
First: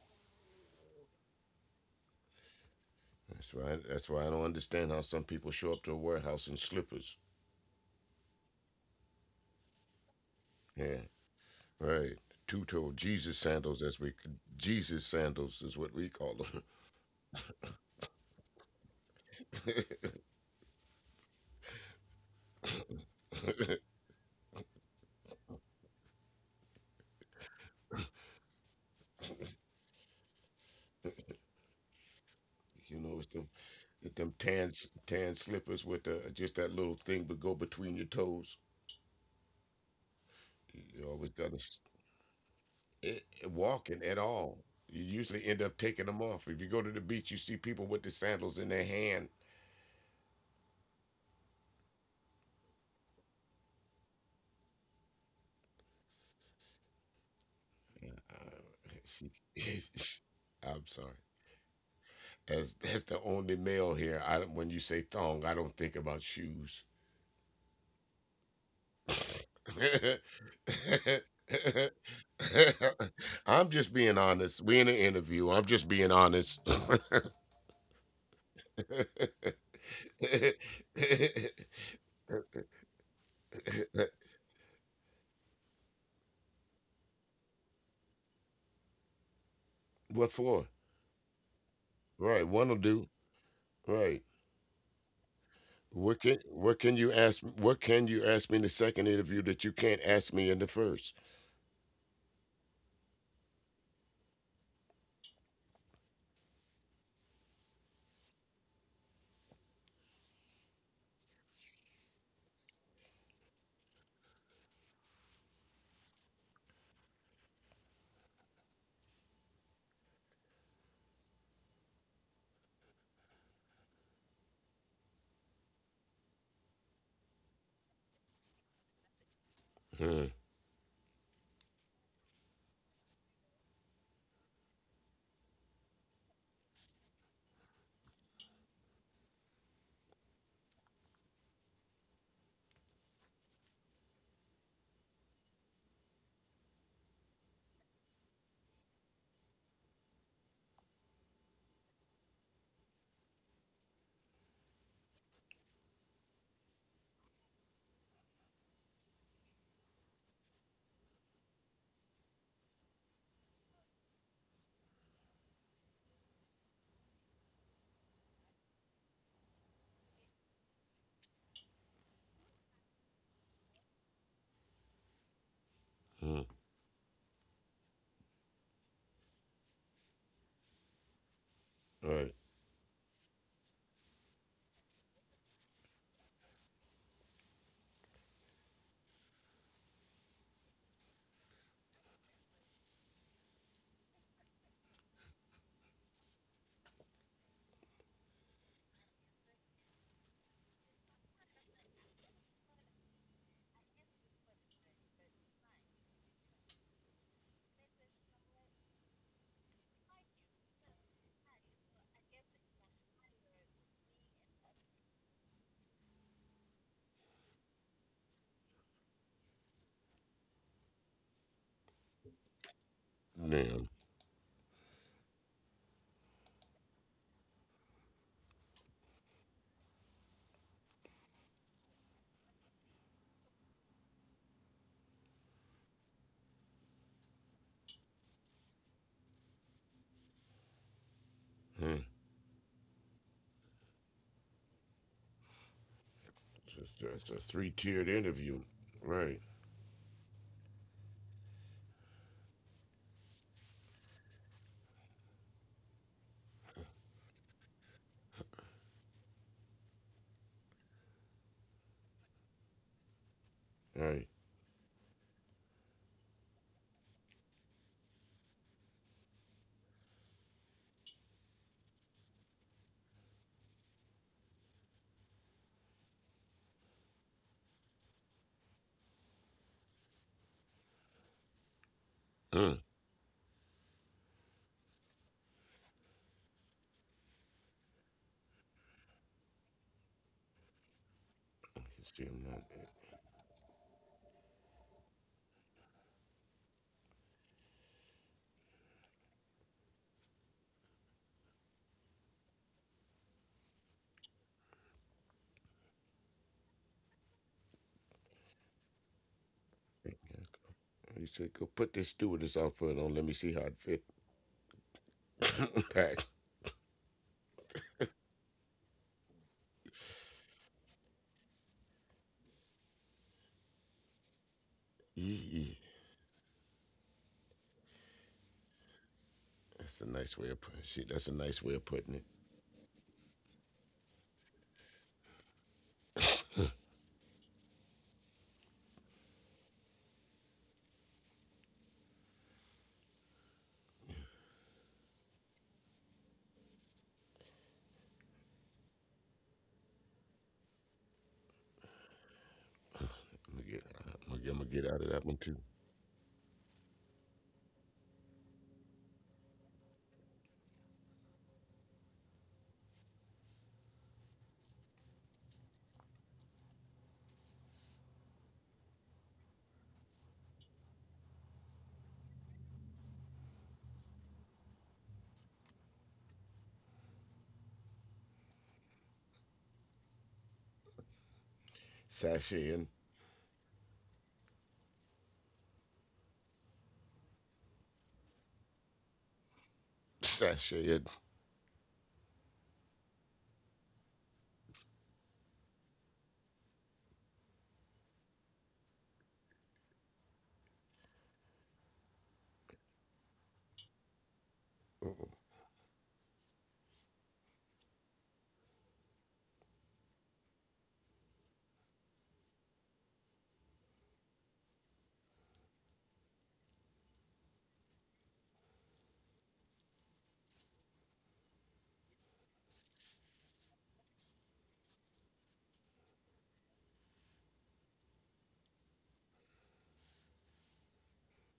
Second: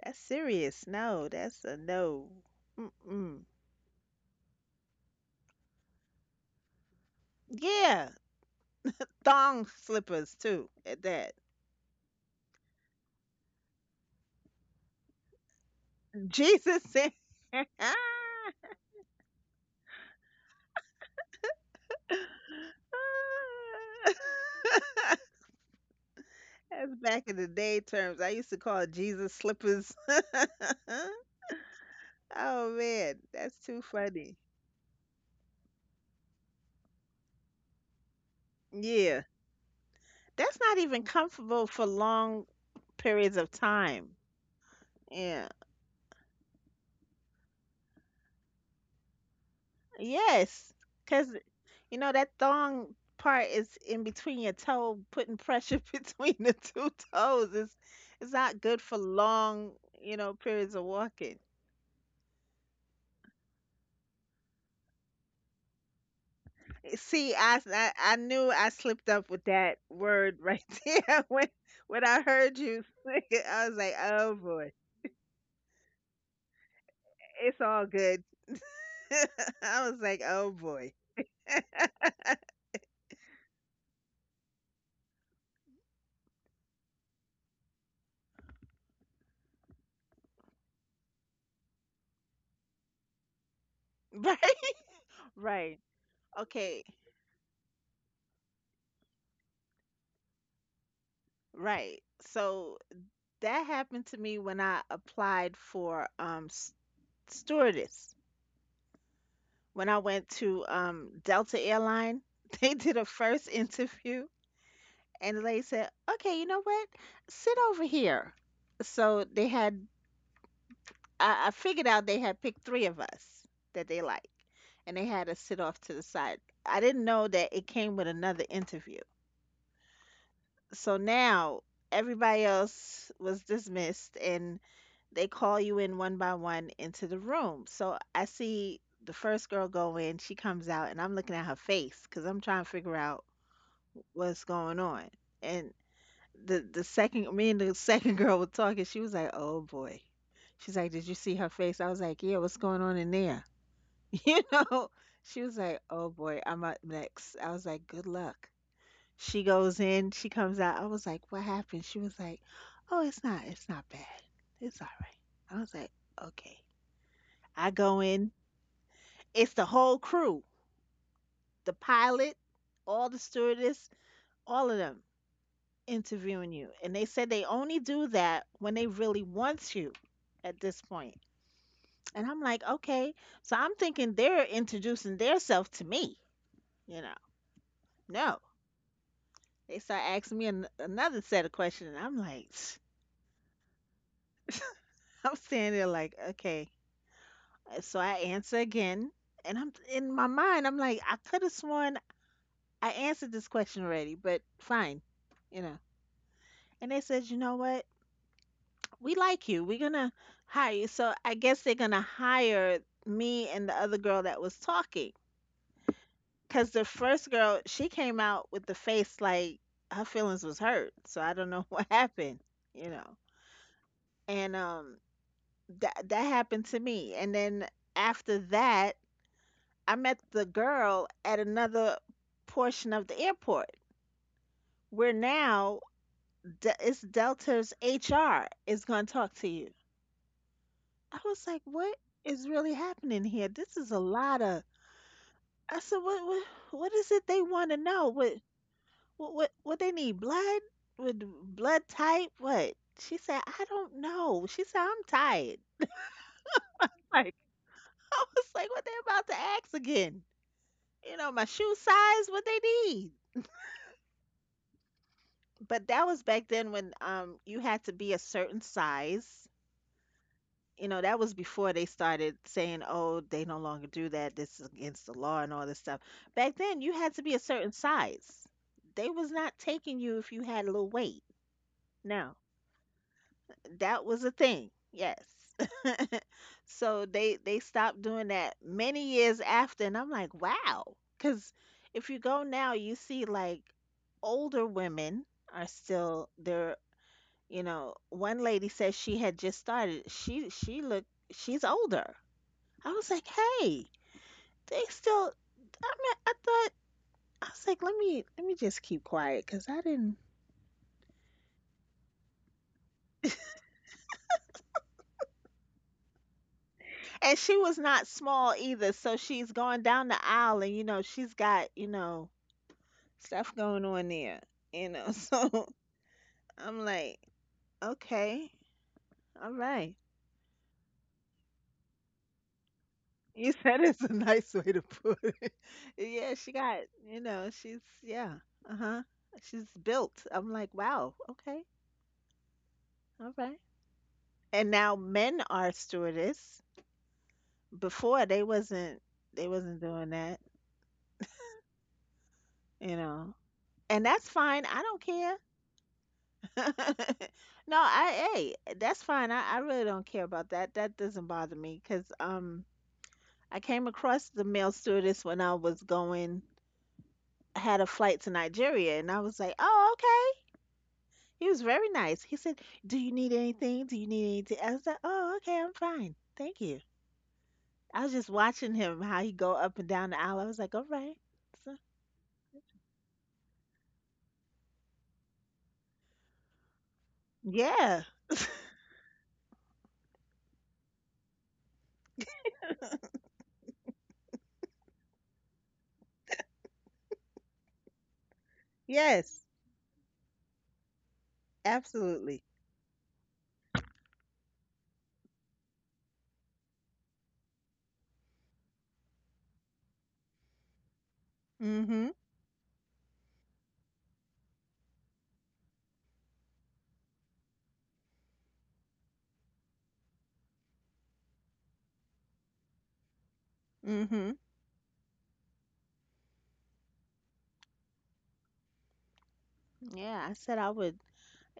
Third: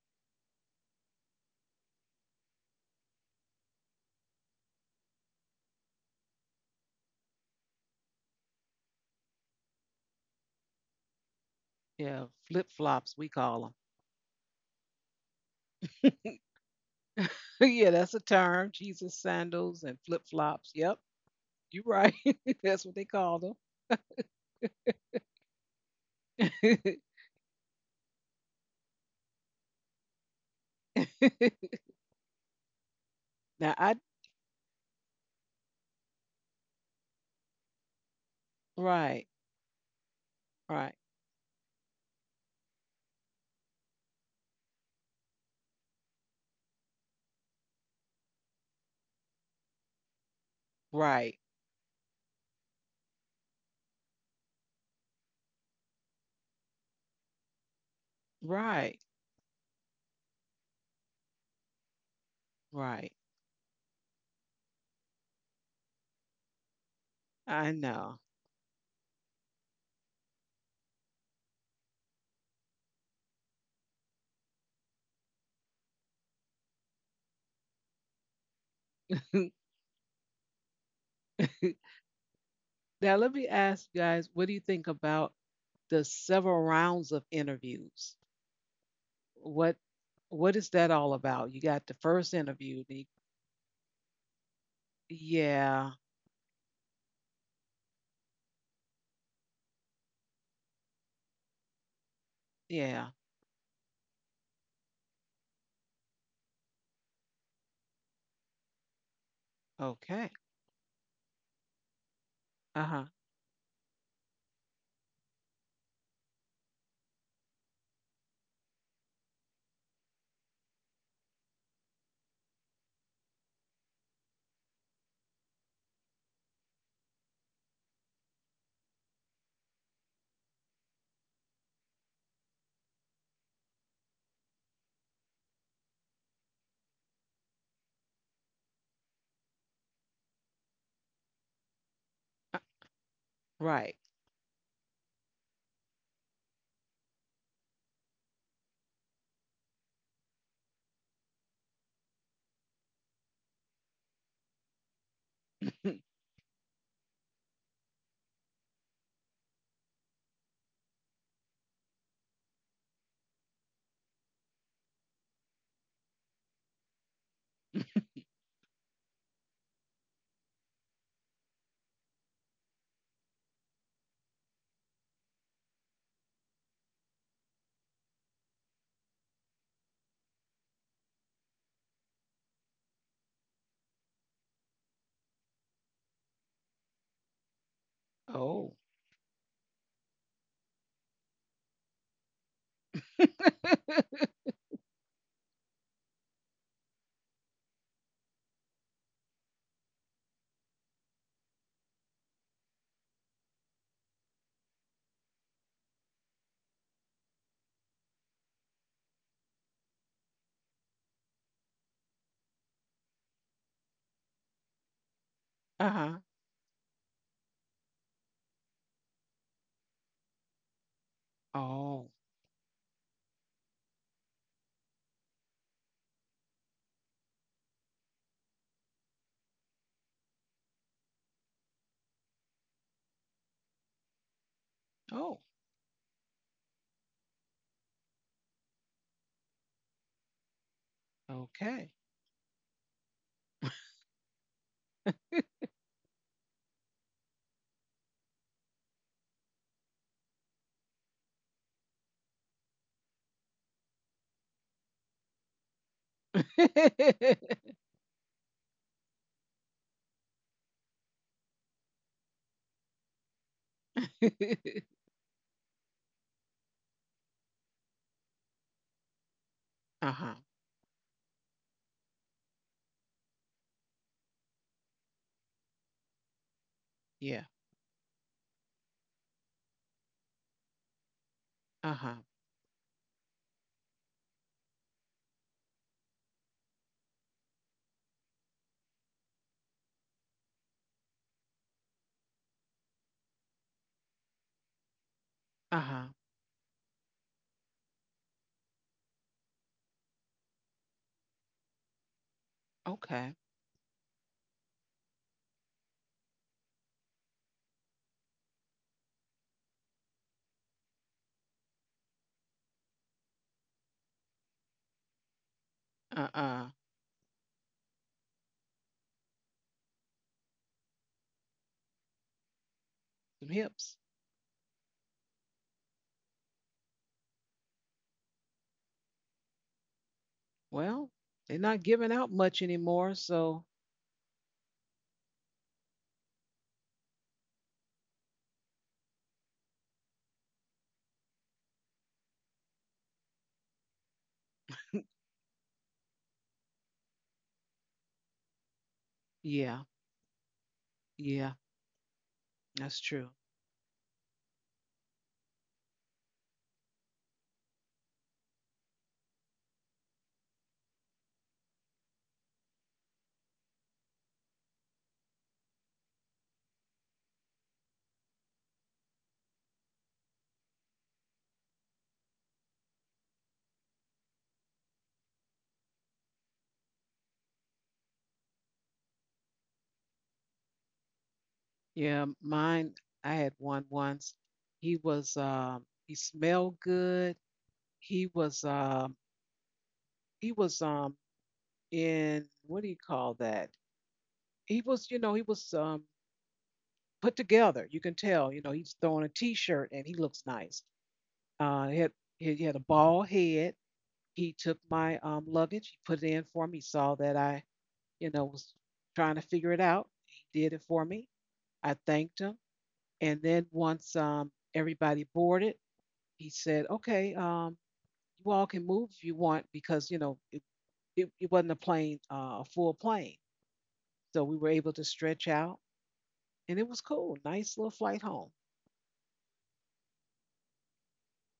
That's serious. No, that's a no. Mm-mm. That's why. That's why I don't understand how some people show up to a warehouse in slippers. Yeah, thong slippers too. Yeah, At that, right. Yeah, flip Two-toed flops, Jesus we sandals, call as we Jesus sandals is what we call them. Jesus said. them. Yeah, that's a term. Jesus sandals and flip flops. Yep. You're right. That's what they call That's them. back in the day terms. I used to call it Jesus slippers. Oh You know, it's man, them that's too Now it's I them funny. tan slippers with just that little thing, but go between your toes. Yeah, right, that's not You even right, always gotta comfortable for long periods of walking at time. all. You usually Yeah. end up taking them off. If you go to the beach, you see people with the sandals in their hand. Yes, because right, you know that thong part is in between your toe, putting pressure between the two toes. Yeah. It's not good for right, she, long, you know, periods of I'm sorry. walking. As that's the right. only male here. I don't- When you say thong, I don't think about shoes. Eh, see, I, I I I know. knew I slipped up with that word right there when I heard you say it. I I'm was like, just being oh honest. boy, We in an interview. I'm just being honest. it's all good. I was like, oh boy, Now let me ask you guys, what do you think about the several rounds of interviews? What What what for? is that all about? You got the first Right, one'll interview. The, do. right, Right. right, yeah, What can okay, what can you ask? What can you ask me in the second interview that you can't ask me in the first? right. So yeah. that happened to me when I applied for stewardess when I went Okay. to Delta Airline. They did a Uh-huh. first interview, and the lady said, "Okay, you know what? Sit over here." So they had. I figured out they had picked three of us that they liked, and they had us sit off to the side. I didn't know that it came with another interview. Huh, So now everybody else was dismissed, and they call you in one by one into the room. So I see the first girl go in, she comes out, and I'm looking at her face because I'm Uh, trying to figure out right. what's going on. And the second, me and the second girl were talking. She was like, "Oh boy," she's like, "Did you see her face?" I was like, "Yeah, what's going on in there?" You know. She was like, "Oh boy, I'm up next." I was like, "Good luck." She goes in, she comes out. I was like, "What happened?" She was like, "Oh, it's not bad. It's all right." I was like, "Okay." I go in. It's the whole crew, the pilot, all the stewardess, all of them huh, interviewing you. And they said they only do that when they really want you at this point. And I'm right. like, okay. So I'm thinking they're introducing theirself to me, you know. No. Oh. They start asking me another set of questions. And I'm like, I'm standing there like, okay, so I answer again, and I'm in my mind, I'm like, I could have sworn I answered this question already, but fine, you know. And they said, you know what? We like you. We're gonna hire you. So I guess they're gonna hire me and the other girl that was talking. Uh-huh. Cause the first girl, she came out with the face like her feelings was hurt. So I don't know what Oh. happened, you know. Damn. And That that happened to me. And then after that I met the girl at another portion of the airport where Oh. now it's Delta's HR is going to talk to you. I was like, what Okay. Huh. is really happening here? This is a lot of. I said, what Just, is it just a they three want to tiered know? Interview. Right. What they need? Blood? With blood type? What? She said, I don't know. She said, I'm tired. Like I was like, what they about to ask again? You know, my shoe size? What they need? Right. But that was back then when you had to be a certain size. Uh-huh. You know, that was before they started saying, "Oh, they no longer do that. This is against the law and all this stuff." Back then, you had to be a Yeah. certain size. They was not taking you if you had a little weight. Uh-huh. No, Huh. that was a thing. Yes. So they stopped doing that many years after, and I'm like, wow, because You if you see, I'm go not. now, you see like older women are Uh-huh. still they're. You know, one lady says she had just started. She looked she's older. I was like, Okay. "Hey, they still I mean, I thought I was like, "Let me just keep quiet because I didn't." He said, "Go put this stewardess outfit on. Let me see how it fit." Pack. Uh-uh. And she was not small either, so she's going down the aisle and you know, she's got, you know, stuff Some going on hips. there, you know. So Yee. I'm like, "Okay. All That's right." a nice way of putting. Shit, that's Well, a nice way they're of not putting it. giving out much anymore, You so said it's a nice way to put it. Yeah, she got, you know, she's, yeah, uh-huh. She's built. I'm like, wow, okay, all right. And now men are stewardess. Before they wasn't yeah. doing that, Yeah. you That's know. true. I'm gonna get. And uh, that's I'm gonna, I'm fine. gonna I get out don't of that one care. too. No, I, hey, that's fine. I really don't care about that. That doesn't bother me because I came across the male stewardess when I was going, I had a flight to Nigeria, and I was like, oh, okay. He was very nice. He said, "Do you need anything? Do you need anything?" I was like, "Oh, okay, I'm fine, thank you." I was just watching him how he go up and down the aisle. I was like, "All right, so, Yeah, Sashay and mine, I had one once. He was he smelled good. yeah, He was um he was sashay and. um in what do you call that? He was, you know, he was put together. You can tell, you know, he's throwing a yes, t-shirt and he looks nice. He had absolutely." he had a bald head. He took my luggage, he put it in for me. He saw that I, you know, was trying to figure it out. He did it for me. I Mhm, thanked him. And then once everybody boarded, he said, "Okay, you all can move if you want because you know it wasn't a plane, a full plane, mhm. so we were able to stretch out, and it was cool. Nice little flight home." Yeah, I said I would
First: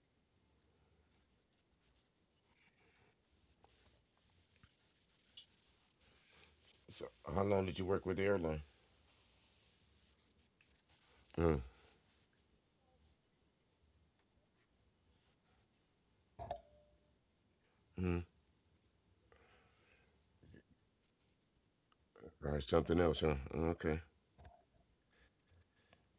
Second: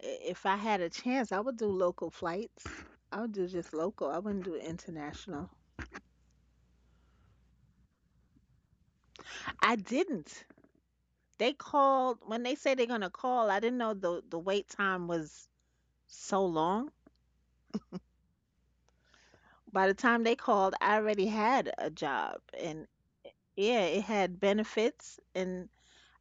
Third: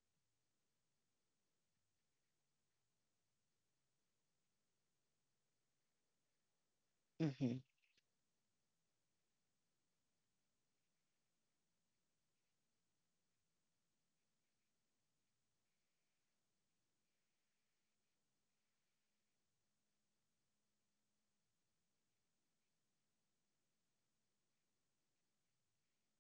if I had a chance. I would do local flights. I would do just local. I wouldn't do international. So how Hmm. long did you work with the airline? I didn't. They Uh, called when they say they're gonna call. I didn't know the wait time was so long. mm, By the time they called, I already had a job right, and something else, huh? yeah, Okay, it had benefits and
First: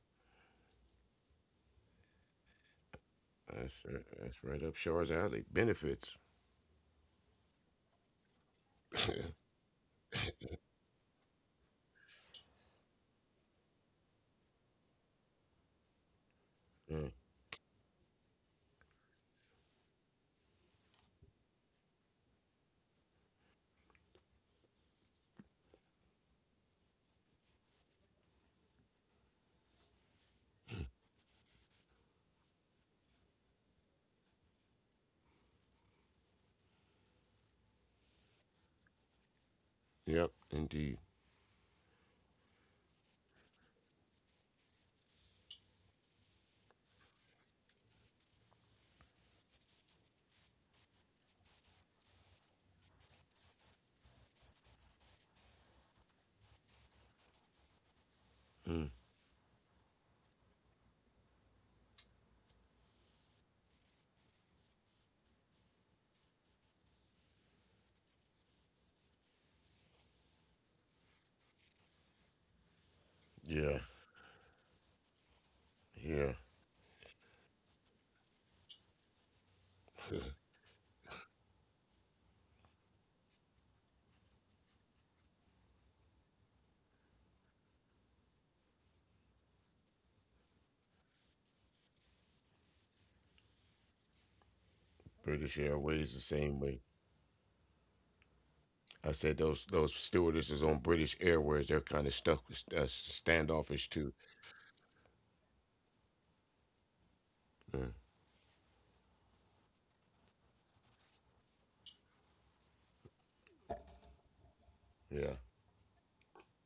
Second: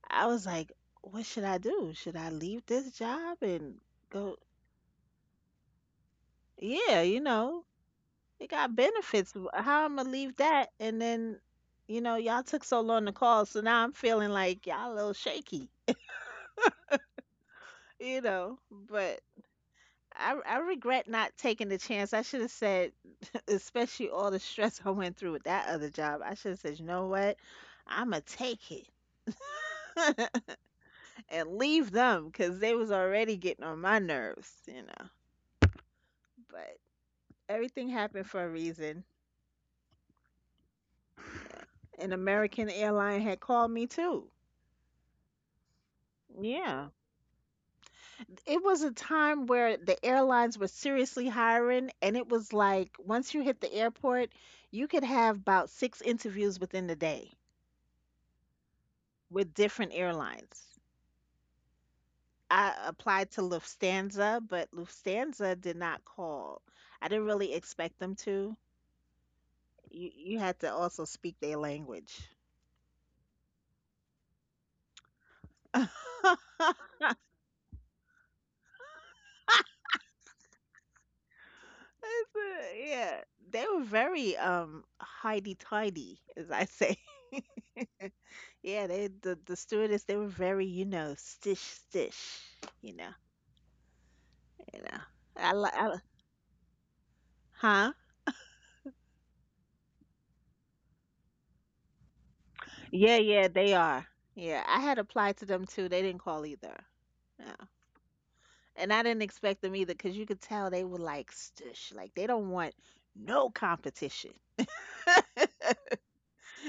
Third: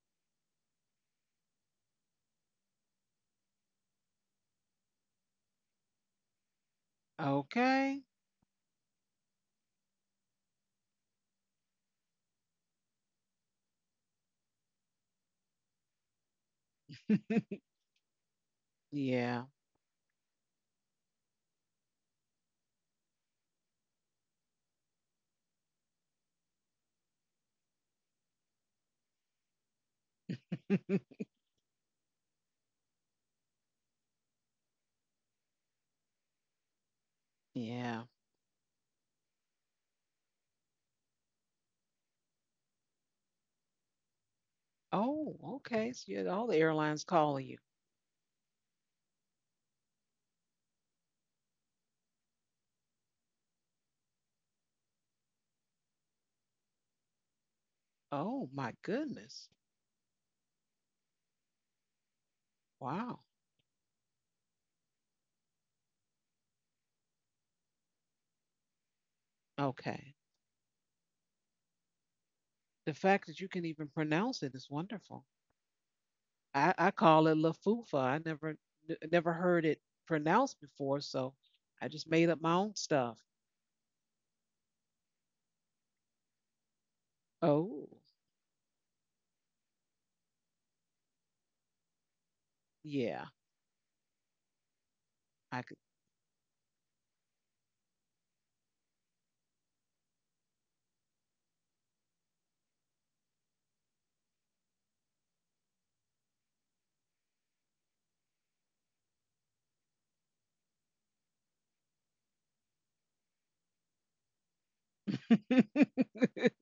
I was like, what should I do? Should I leave this job that's and uh, go? that's right up Shaw's alley. Benefits. Yeah, you know, Okay. it got benefits. How am I gonna leave that? And then, y'all took so long to call, so now I'm feeling like y'all a little shaky, Mm, but Yeah. I regret not taking the chance. I should have said, especially all the stress I went through with that other job. I should have said, you know what? I'm gonna take it. and leave them because they was already getting on my nerves. But everything Yeah. happened for a reason. yep, indeed. An American airline had called me too. Oh, okay. So you had all the Yeah. airlines calling you. It was a time where the airlines were seriously hiring, and it was like once you hit the airport, you could have about six interviews within the day Oh my Mm, goodness. with different airlines. I Wow. applied to Lufthansa, but Lufthansa did not call. I didn't really expect them to. you Okay. you had to also speak their language. The fact that you can yeah, even pronounce it is wonderful. yeah. I call it Lafufa. I never heard it pronounced before, so I just made It's, up my own yeah, stuff. they were very hidey tidy, as I say. Oh, Yeah, the stewardess, they were very stish stish, you know yeah, you know. I, British I li- could. I li- Airways the same way. huh? I said those stewardesses on British Airways, they're kind of stuck, Yeah, yeah, they standoffish are. too. Yeah, I had applied to them too. They didn't call either. No. Mm, And I didn't expect them either because you could tell they were like stush. Like they don't want no competition. yeah.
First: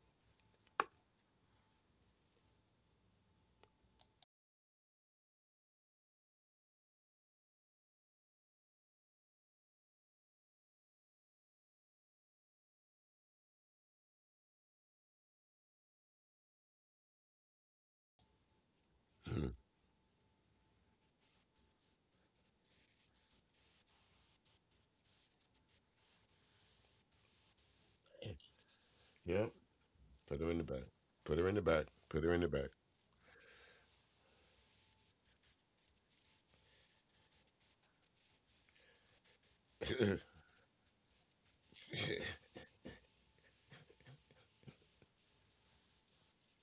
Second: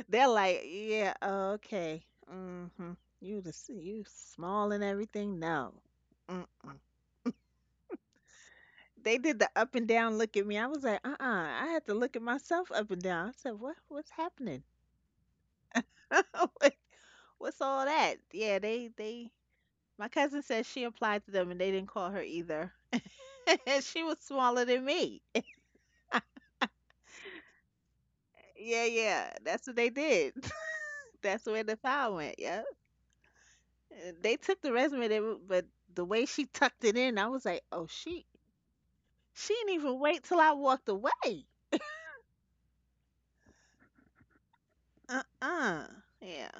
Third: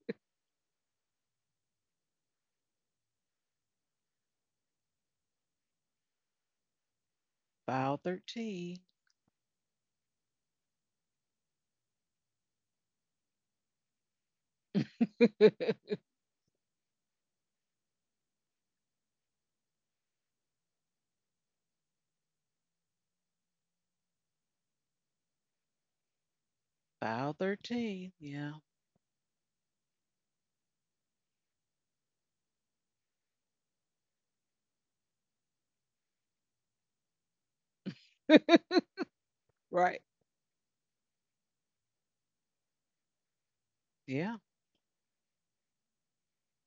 They're like, yeah, okay. Mm-hmm. You small and everything. No. Mm-mm. File 13. They did the up and down look at me. I was like, uh-uh. I had to look at myself up and down. I said, what's happening? What- What's all that? Yeah, they Mm. my cousin said she applied to them and they didn't call her either. And she was smaller than me. File 13. Yeah. Yeah, yeah. Yeah, That's what they did. put her in the back. Put her That's in the where the back. file Put her in went. the Yeah. back. And they took the resume, they, w- but the way she tucked it in, I was like, oh, she. She didn't Right. even wait till I walked away. Yeah. Uh-uh. Yeah.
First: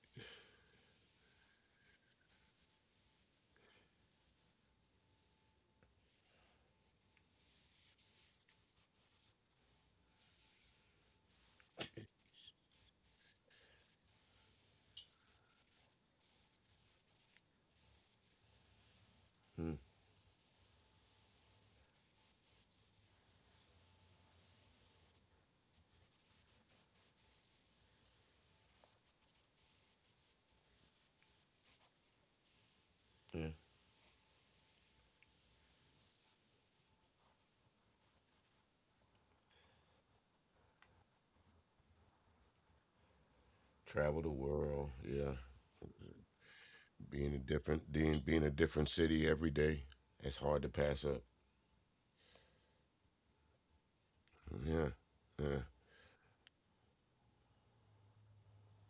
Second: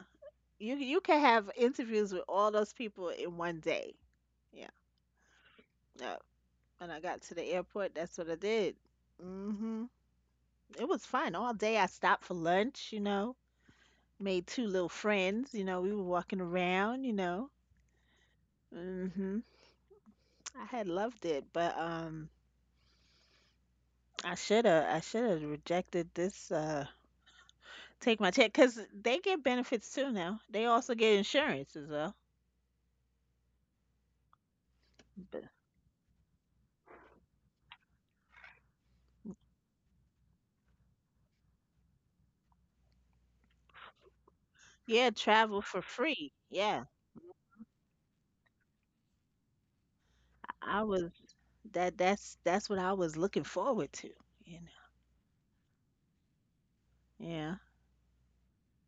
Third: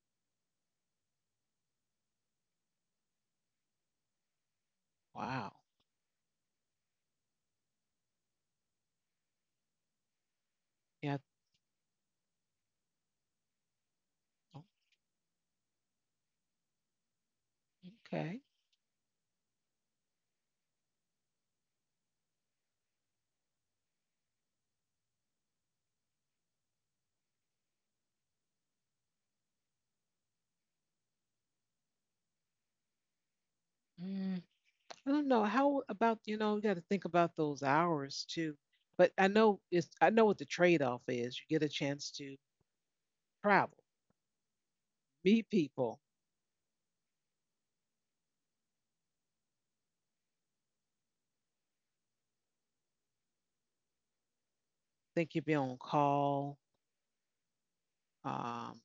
You can have interviews with all those people in one day. Yeah. Wow. No. When I got to the airport, that's what I did. Mhm. It was Yeah. fun. All day I stopped for lunch, you know. Made two little friends, you know. We were walking around, you know. Okay. Mhm. Mm, I had loved it, but I should have rejected this, take my check cuz they get benefits too now. They also get insurance as well. yeah. Mm, I don't know. How about, you know, you got to think about those hours too. But I know it's I know what the trade-off is. You get a chance to travel, Travel the world, Yeah, yeah. meet travel for people. free. Yeah, Being a different city every day, it's hard to I pass was up. that. That's what I was looking forward to. You Yeah, Think you'd yeah, be on call. know. Yeah. Um,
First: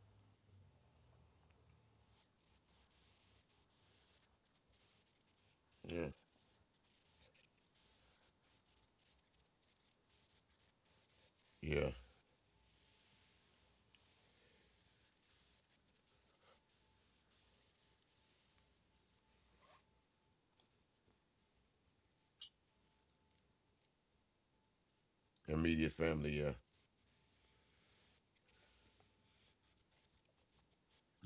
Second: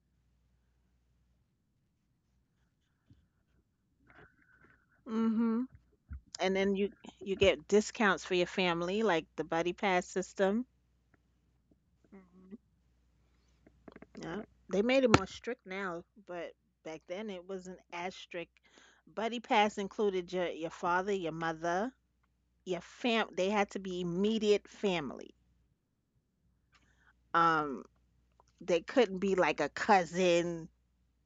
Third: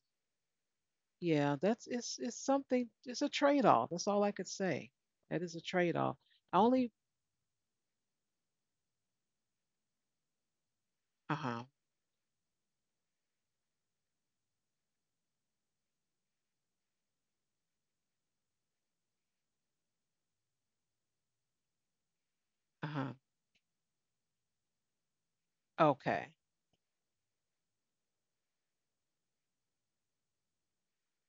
yeah, that's it's something. It's a trade off. That's all I could say. That is a Mhm. trade yeah, off. I And then only you get discounts for your family, like the buddy pass system. uh huh yeah. Mhm. Yeah. They made it more strict now, but back then it wasn't as strict. Buddy pass included your father, your mother, your uh huh fam. They had to be immediate family. Immediate okay. family, yeah. Um, they couldn't be like a cousin.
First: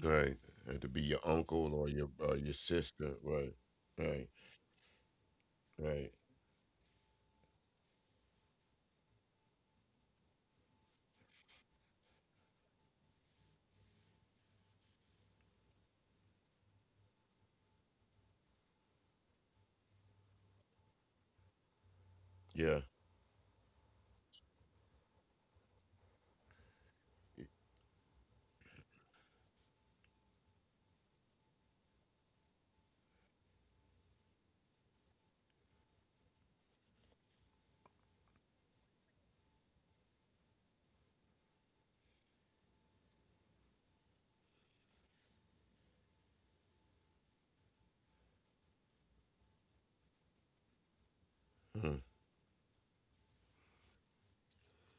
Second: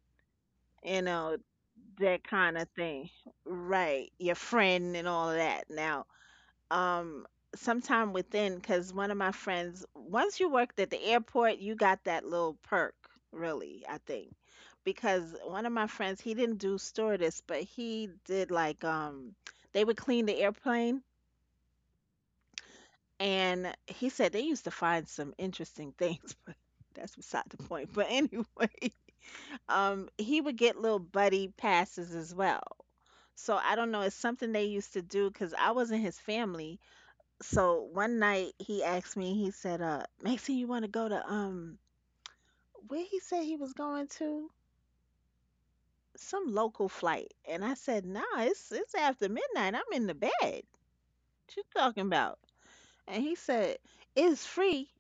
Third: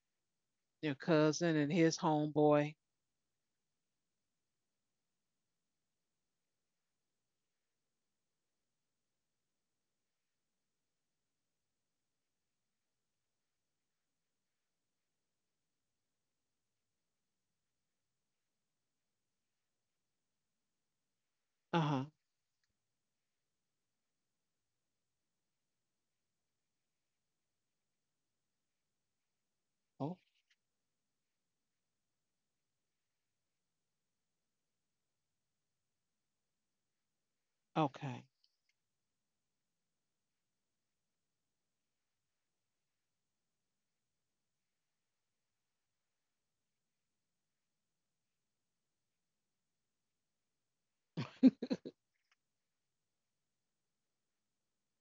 Right, and to Your be You your know, cousin and uncle or his your that uh, your kind of homeboy. thing, sister, right, right, right, your friend and all of that now. right. Um, sometime within, because one of my friends, once you worked at the airport, you got that little perk, really, I think, because one of my friends, he didn't do stewardess, but he did like, they would clean the airplane, Uh huh. Yeah, and he said they used to find some interesting things, but that's beside the point. But anyway, Oh he would get little buddy passes as well. So I don't know, it's something they used to do because I wasn't his family. So one okay. night he asked me, he said, Maxine, you want to go to where he said he was going to? Some local flight. And I said, nah, it's after midnight. I'm in the bed. What you mm, talking about? And he said, it's free.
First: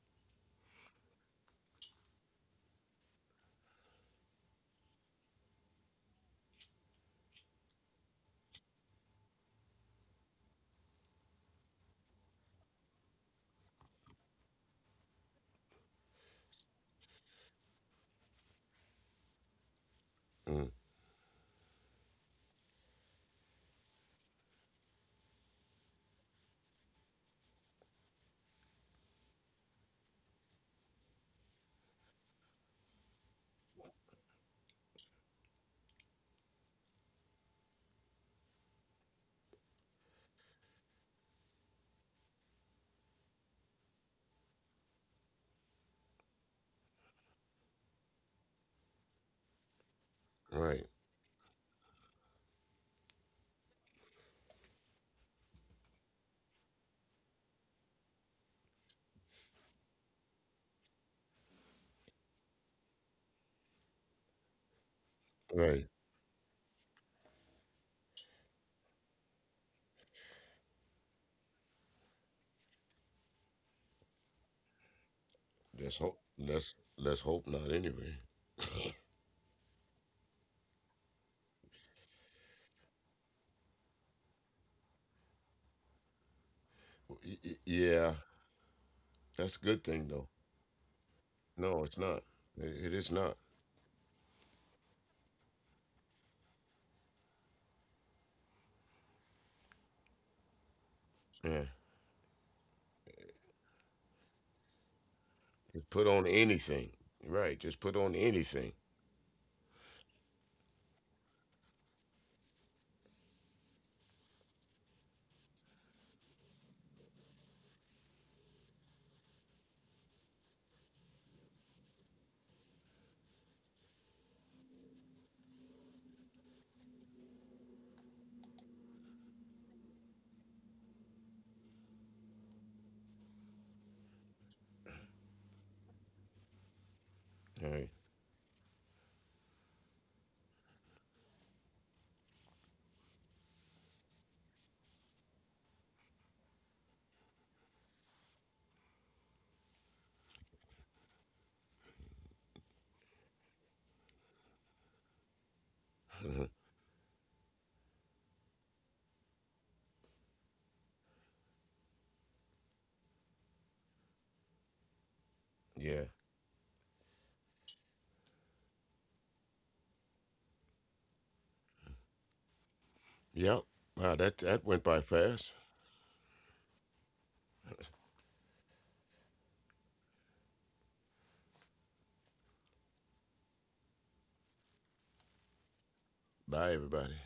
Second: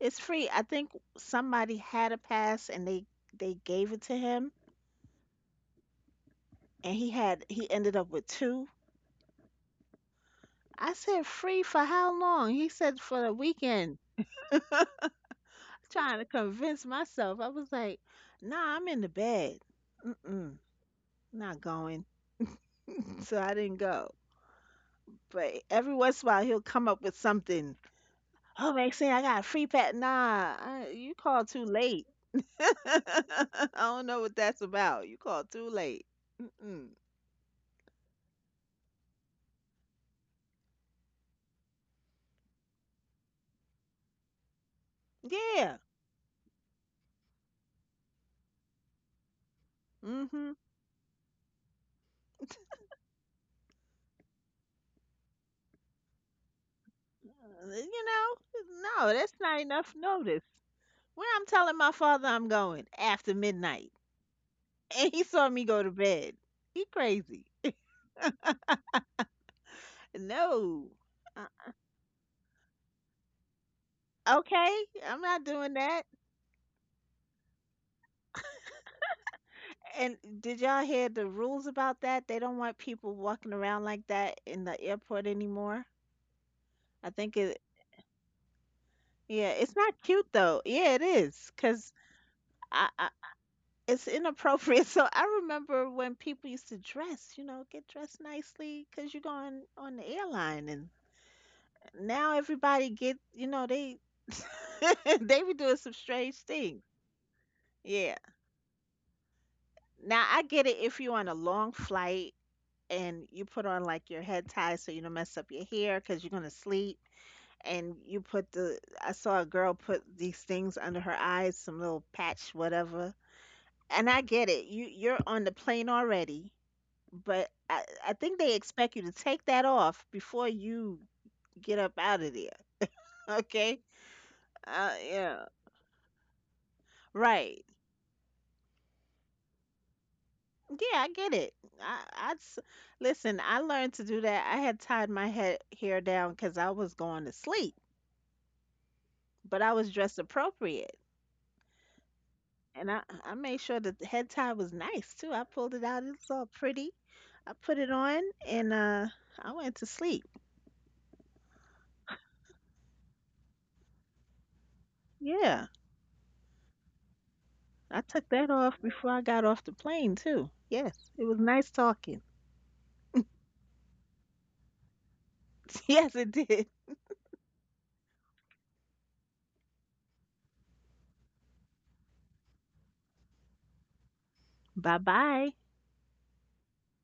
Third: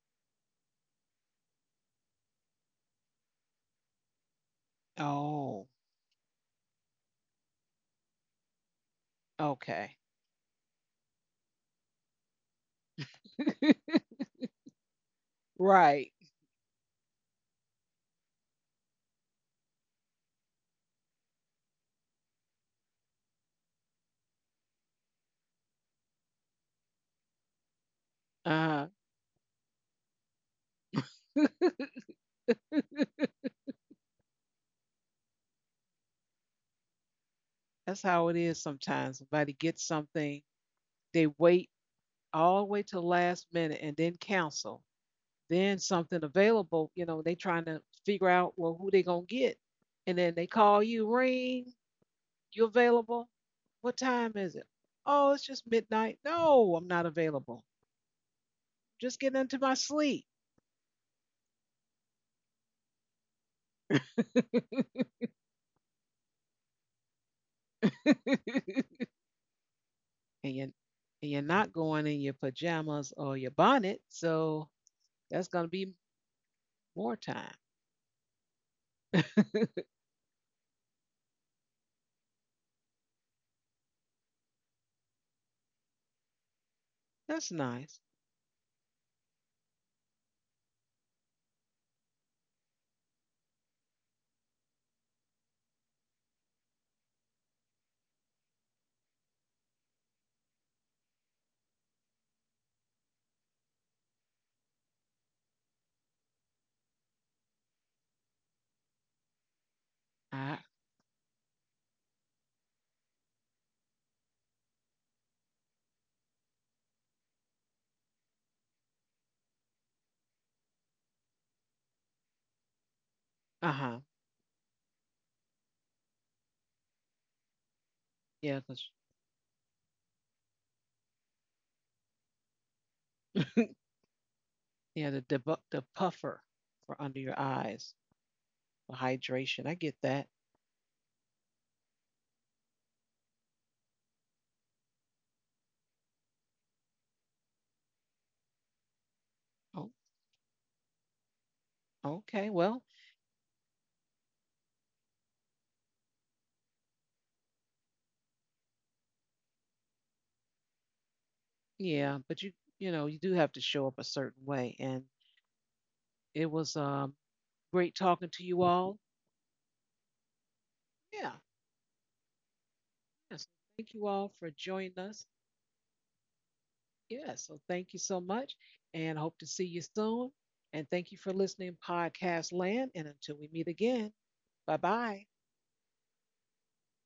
It's free. I think somebody had a pass and they gave it to him, Oh and he ended up with two. okay. I said, free for how long? He said, for the weekend. Right. Trying to convince myself, I was like, nah, I'm in the bed. Mm-mm, mm, not going. So I didn't go. But every once in a while, he'll come up with something. Uh Oh, huh. Maxine, I got a free pet. Nah, I, you called too late. I don't know what that's about. You called too late. Mm-mm. That's how it is sometimes. Somebody gets something, they wait all the way to the last minute and then cancel. Yeah. Then something available, you know, they trying to figure out well who they gonna get, and then they Mm-hmm. call right, you, ring, you available? What time is it? Oh, it's just midnight. No, I'm not available. You know, no, Just that's getting not into my enough sleep, notice. When I'm telling my father I'm going after midnight and he saw me go right. to bed. He crazy. and you are No. and you're Uh, not going in your pajamas or your bonnet, so Okay, I'm not that's doing gonna Let's that. be hope. Let's more hope time. not. Anyway, And did y'all hear the rules about that? They don't want people walking around like that in the airport anymore. I well, think it, That's nice. yeah, yeah, that's a it's good not thing cute though. though. Yeah, it is, No, 'cause it's not. It I is not. it's inappropriate. So I remember when people used to dress, you know, get dressed nicely 'cause you're going on the airline, and Yeah, now everybody get, you know, they they be doing just some put on strange things. anything. Right, just put on Yeah, anything. now I Uh get it if you're on a long flight and you put on like your head tie so you don't mess up your hair because you're gonna sleep, and you put the, I saw a girl put these things under her eyes, some little patch, whatever. huh. And I get it. You're on the plane already, but I think they Yeah, cause expect you to take that off before you get up out of there. Okay? Uh yeah, yeah. The puffer for under your All Right. right. eyes for hydration. I get that. Yeah, I get it. I, I s- Listen. I learned to do that. I had tied my head hair down because I was going to sleep, but I Oh. was dressed appropriate, Okay, well, and I made sure that the head tie was nice too. I pulled it out; it was Mhm. all pretty. I put it on, and I went to sleep. yeah, but you know, you do have to show up a certain way and Yeah, Yeah. it was great I took talking to that you off all. before I got off the plane too. Yes, it Yeah. was nice talking. Yep. Yes. Thank Wow, you that all that for went by joining us. fast. Yes, it did. Yeah, so thank you so much and hope to see you soon. And thank you for listening podcast land and until we meet again. Bye Bye-bye. bye. Bye, everybody.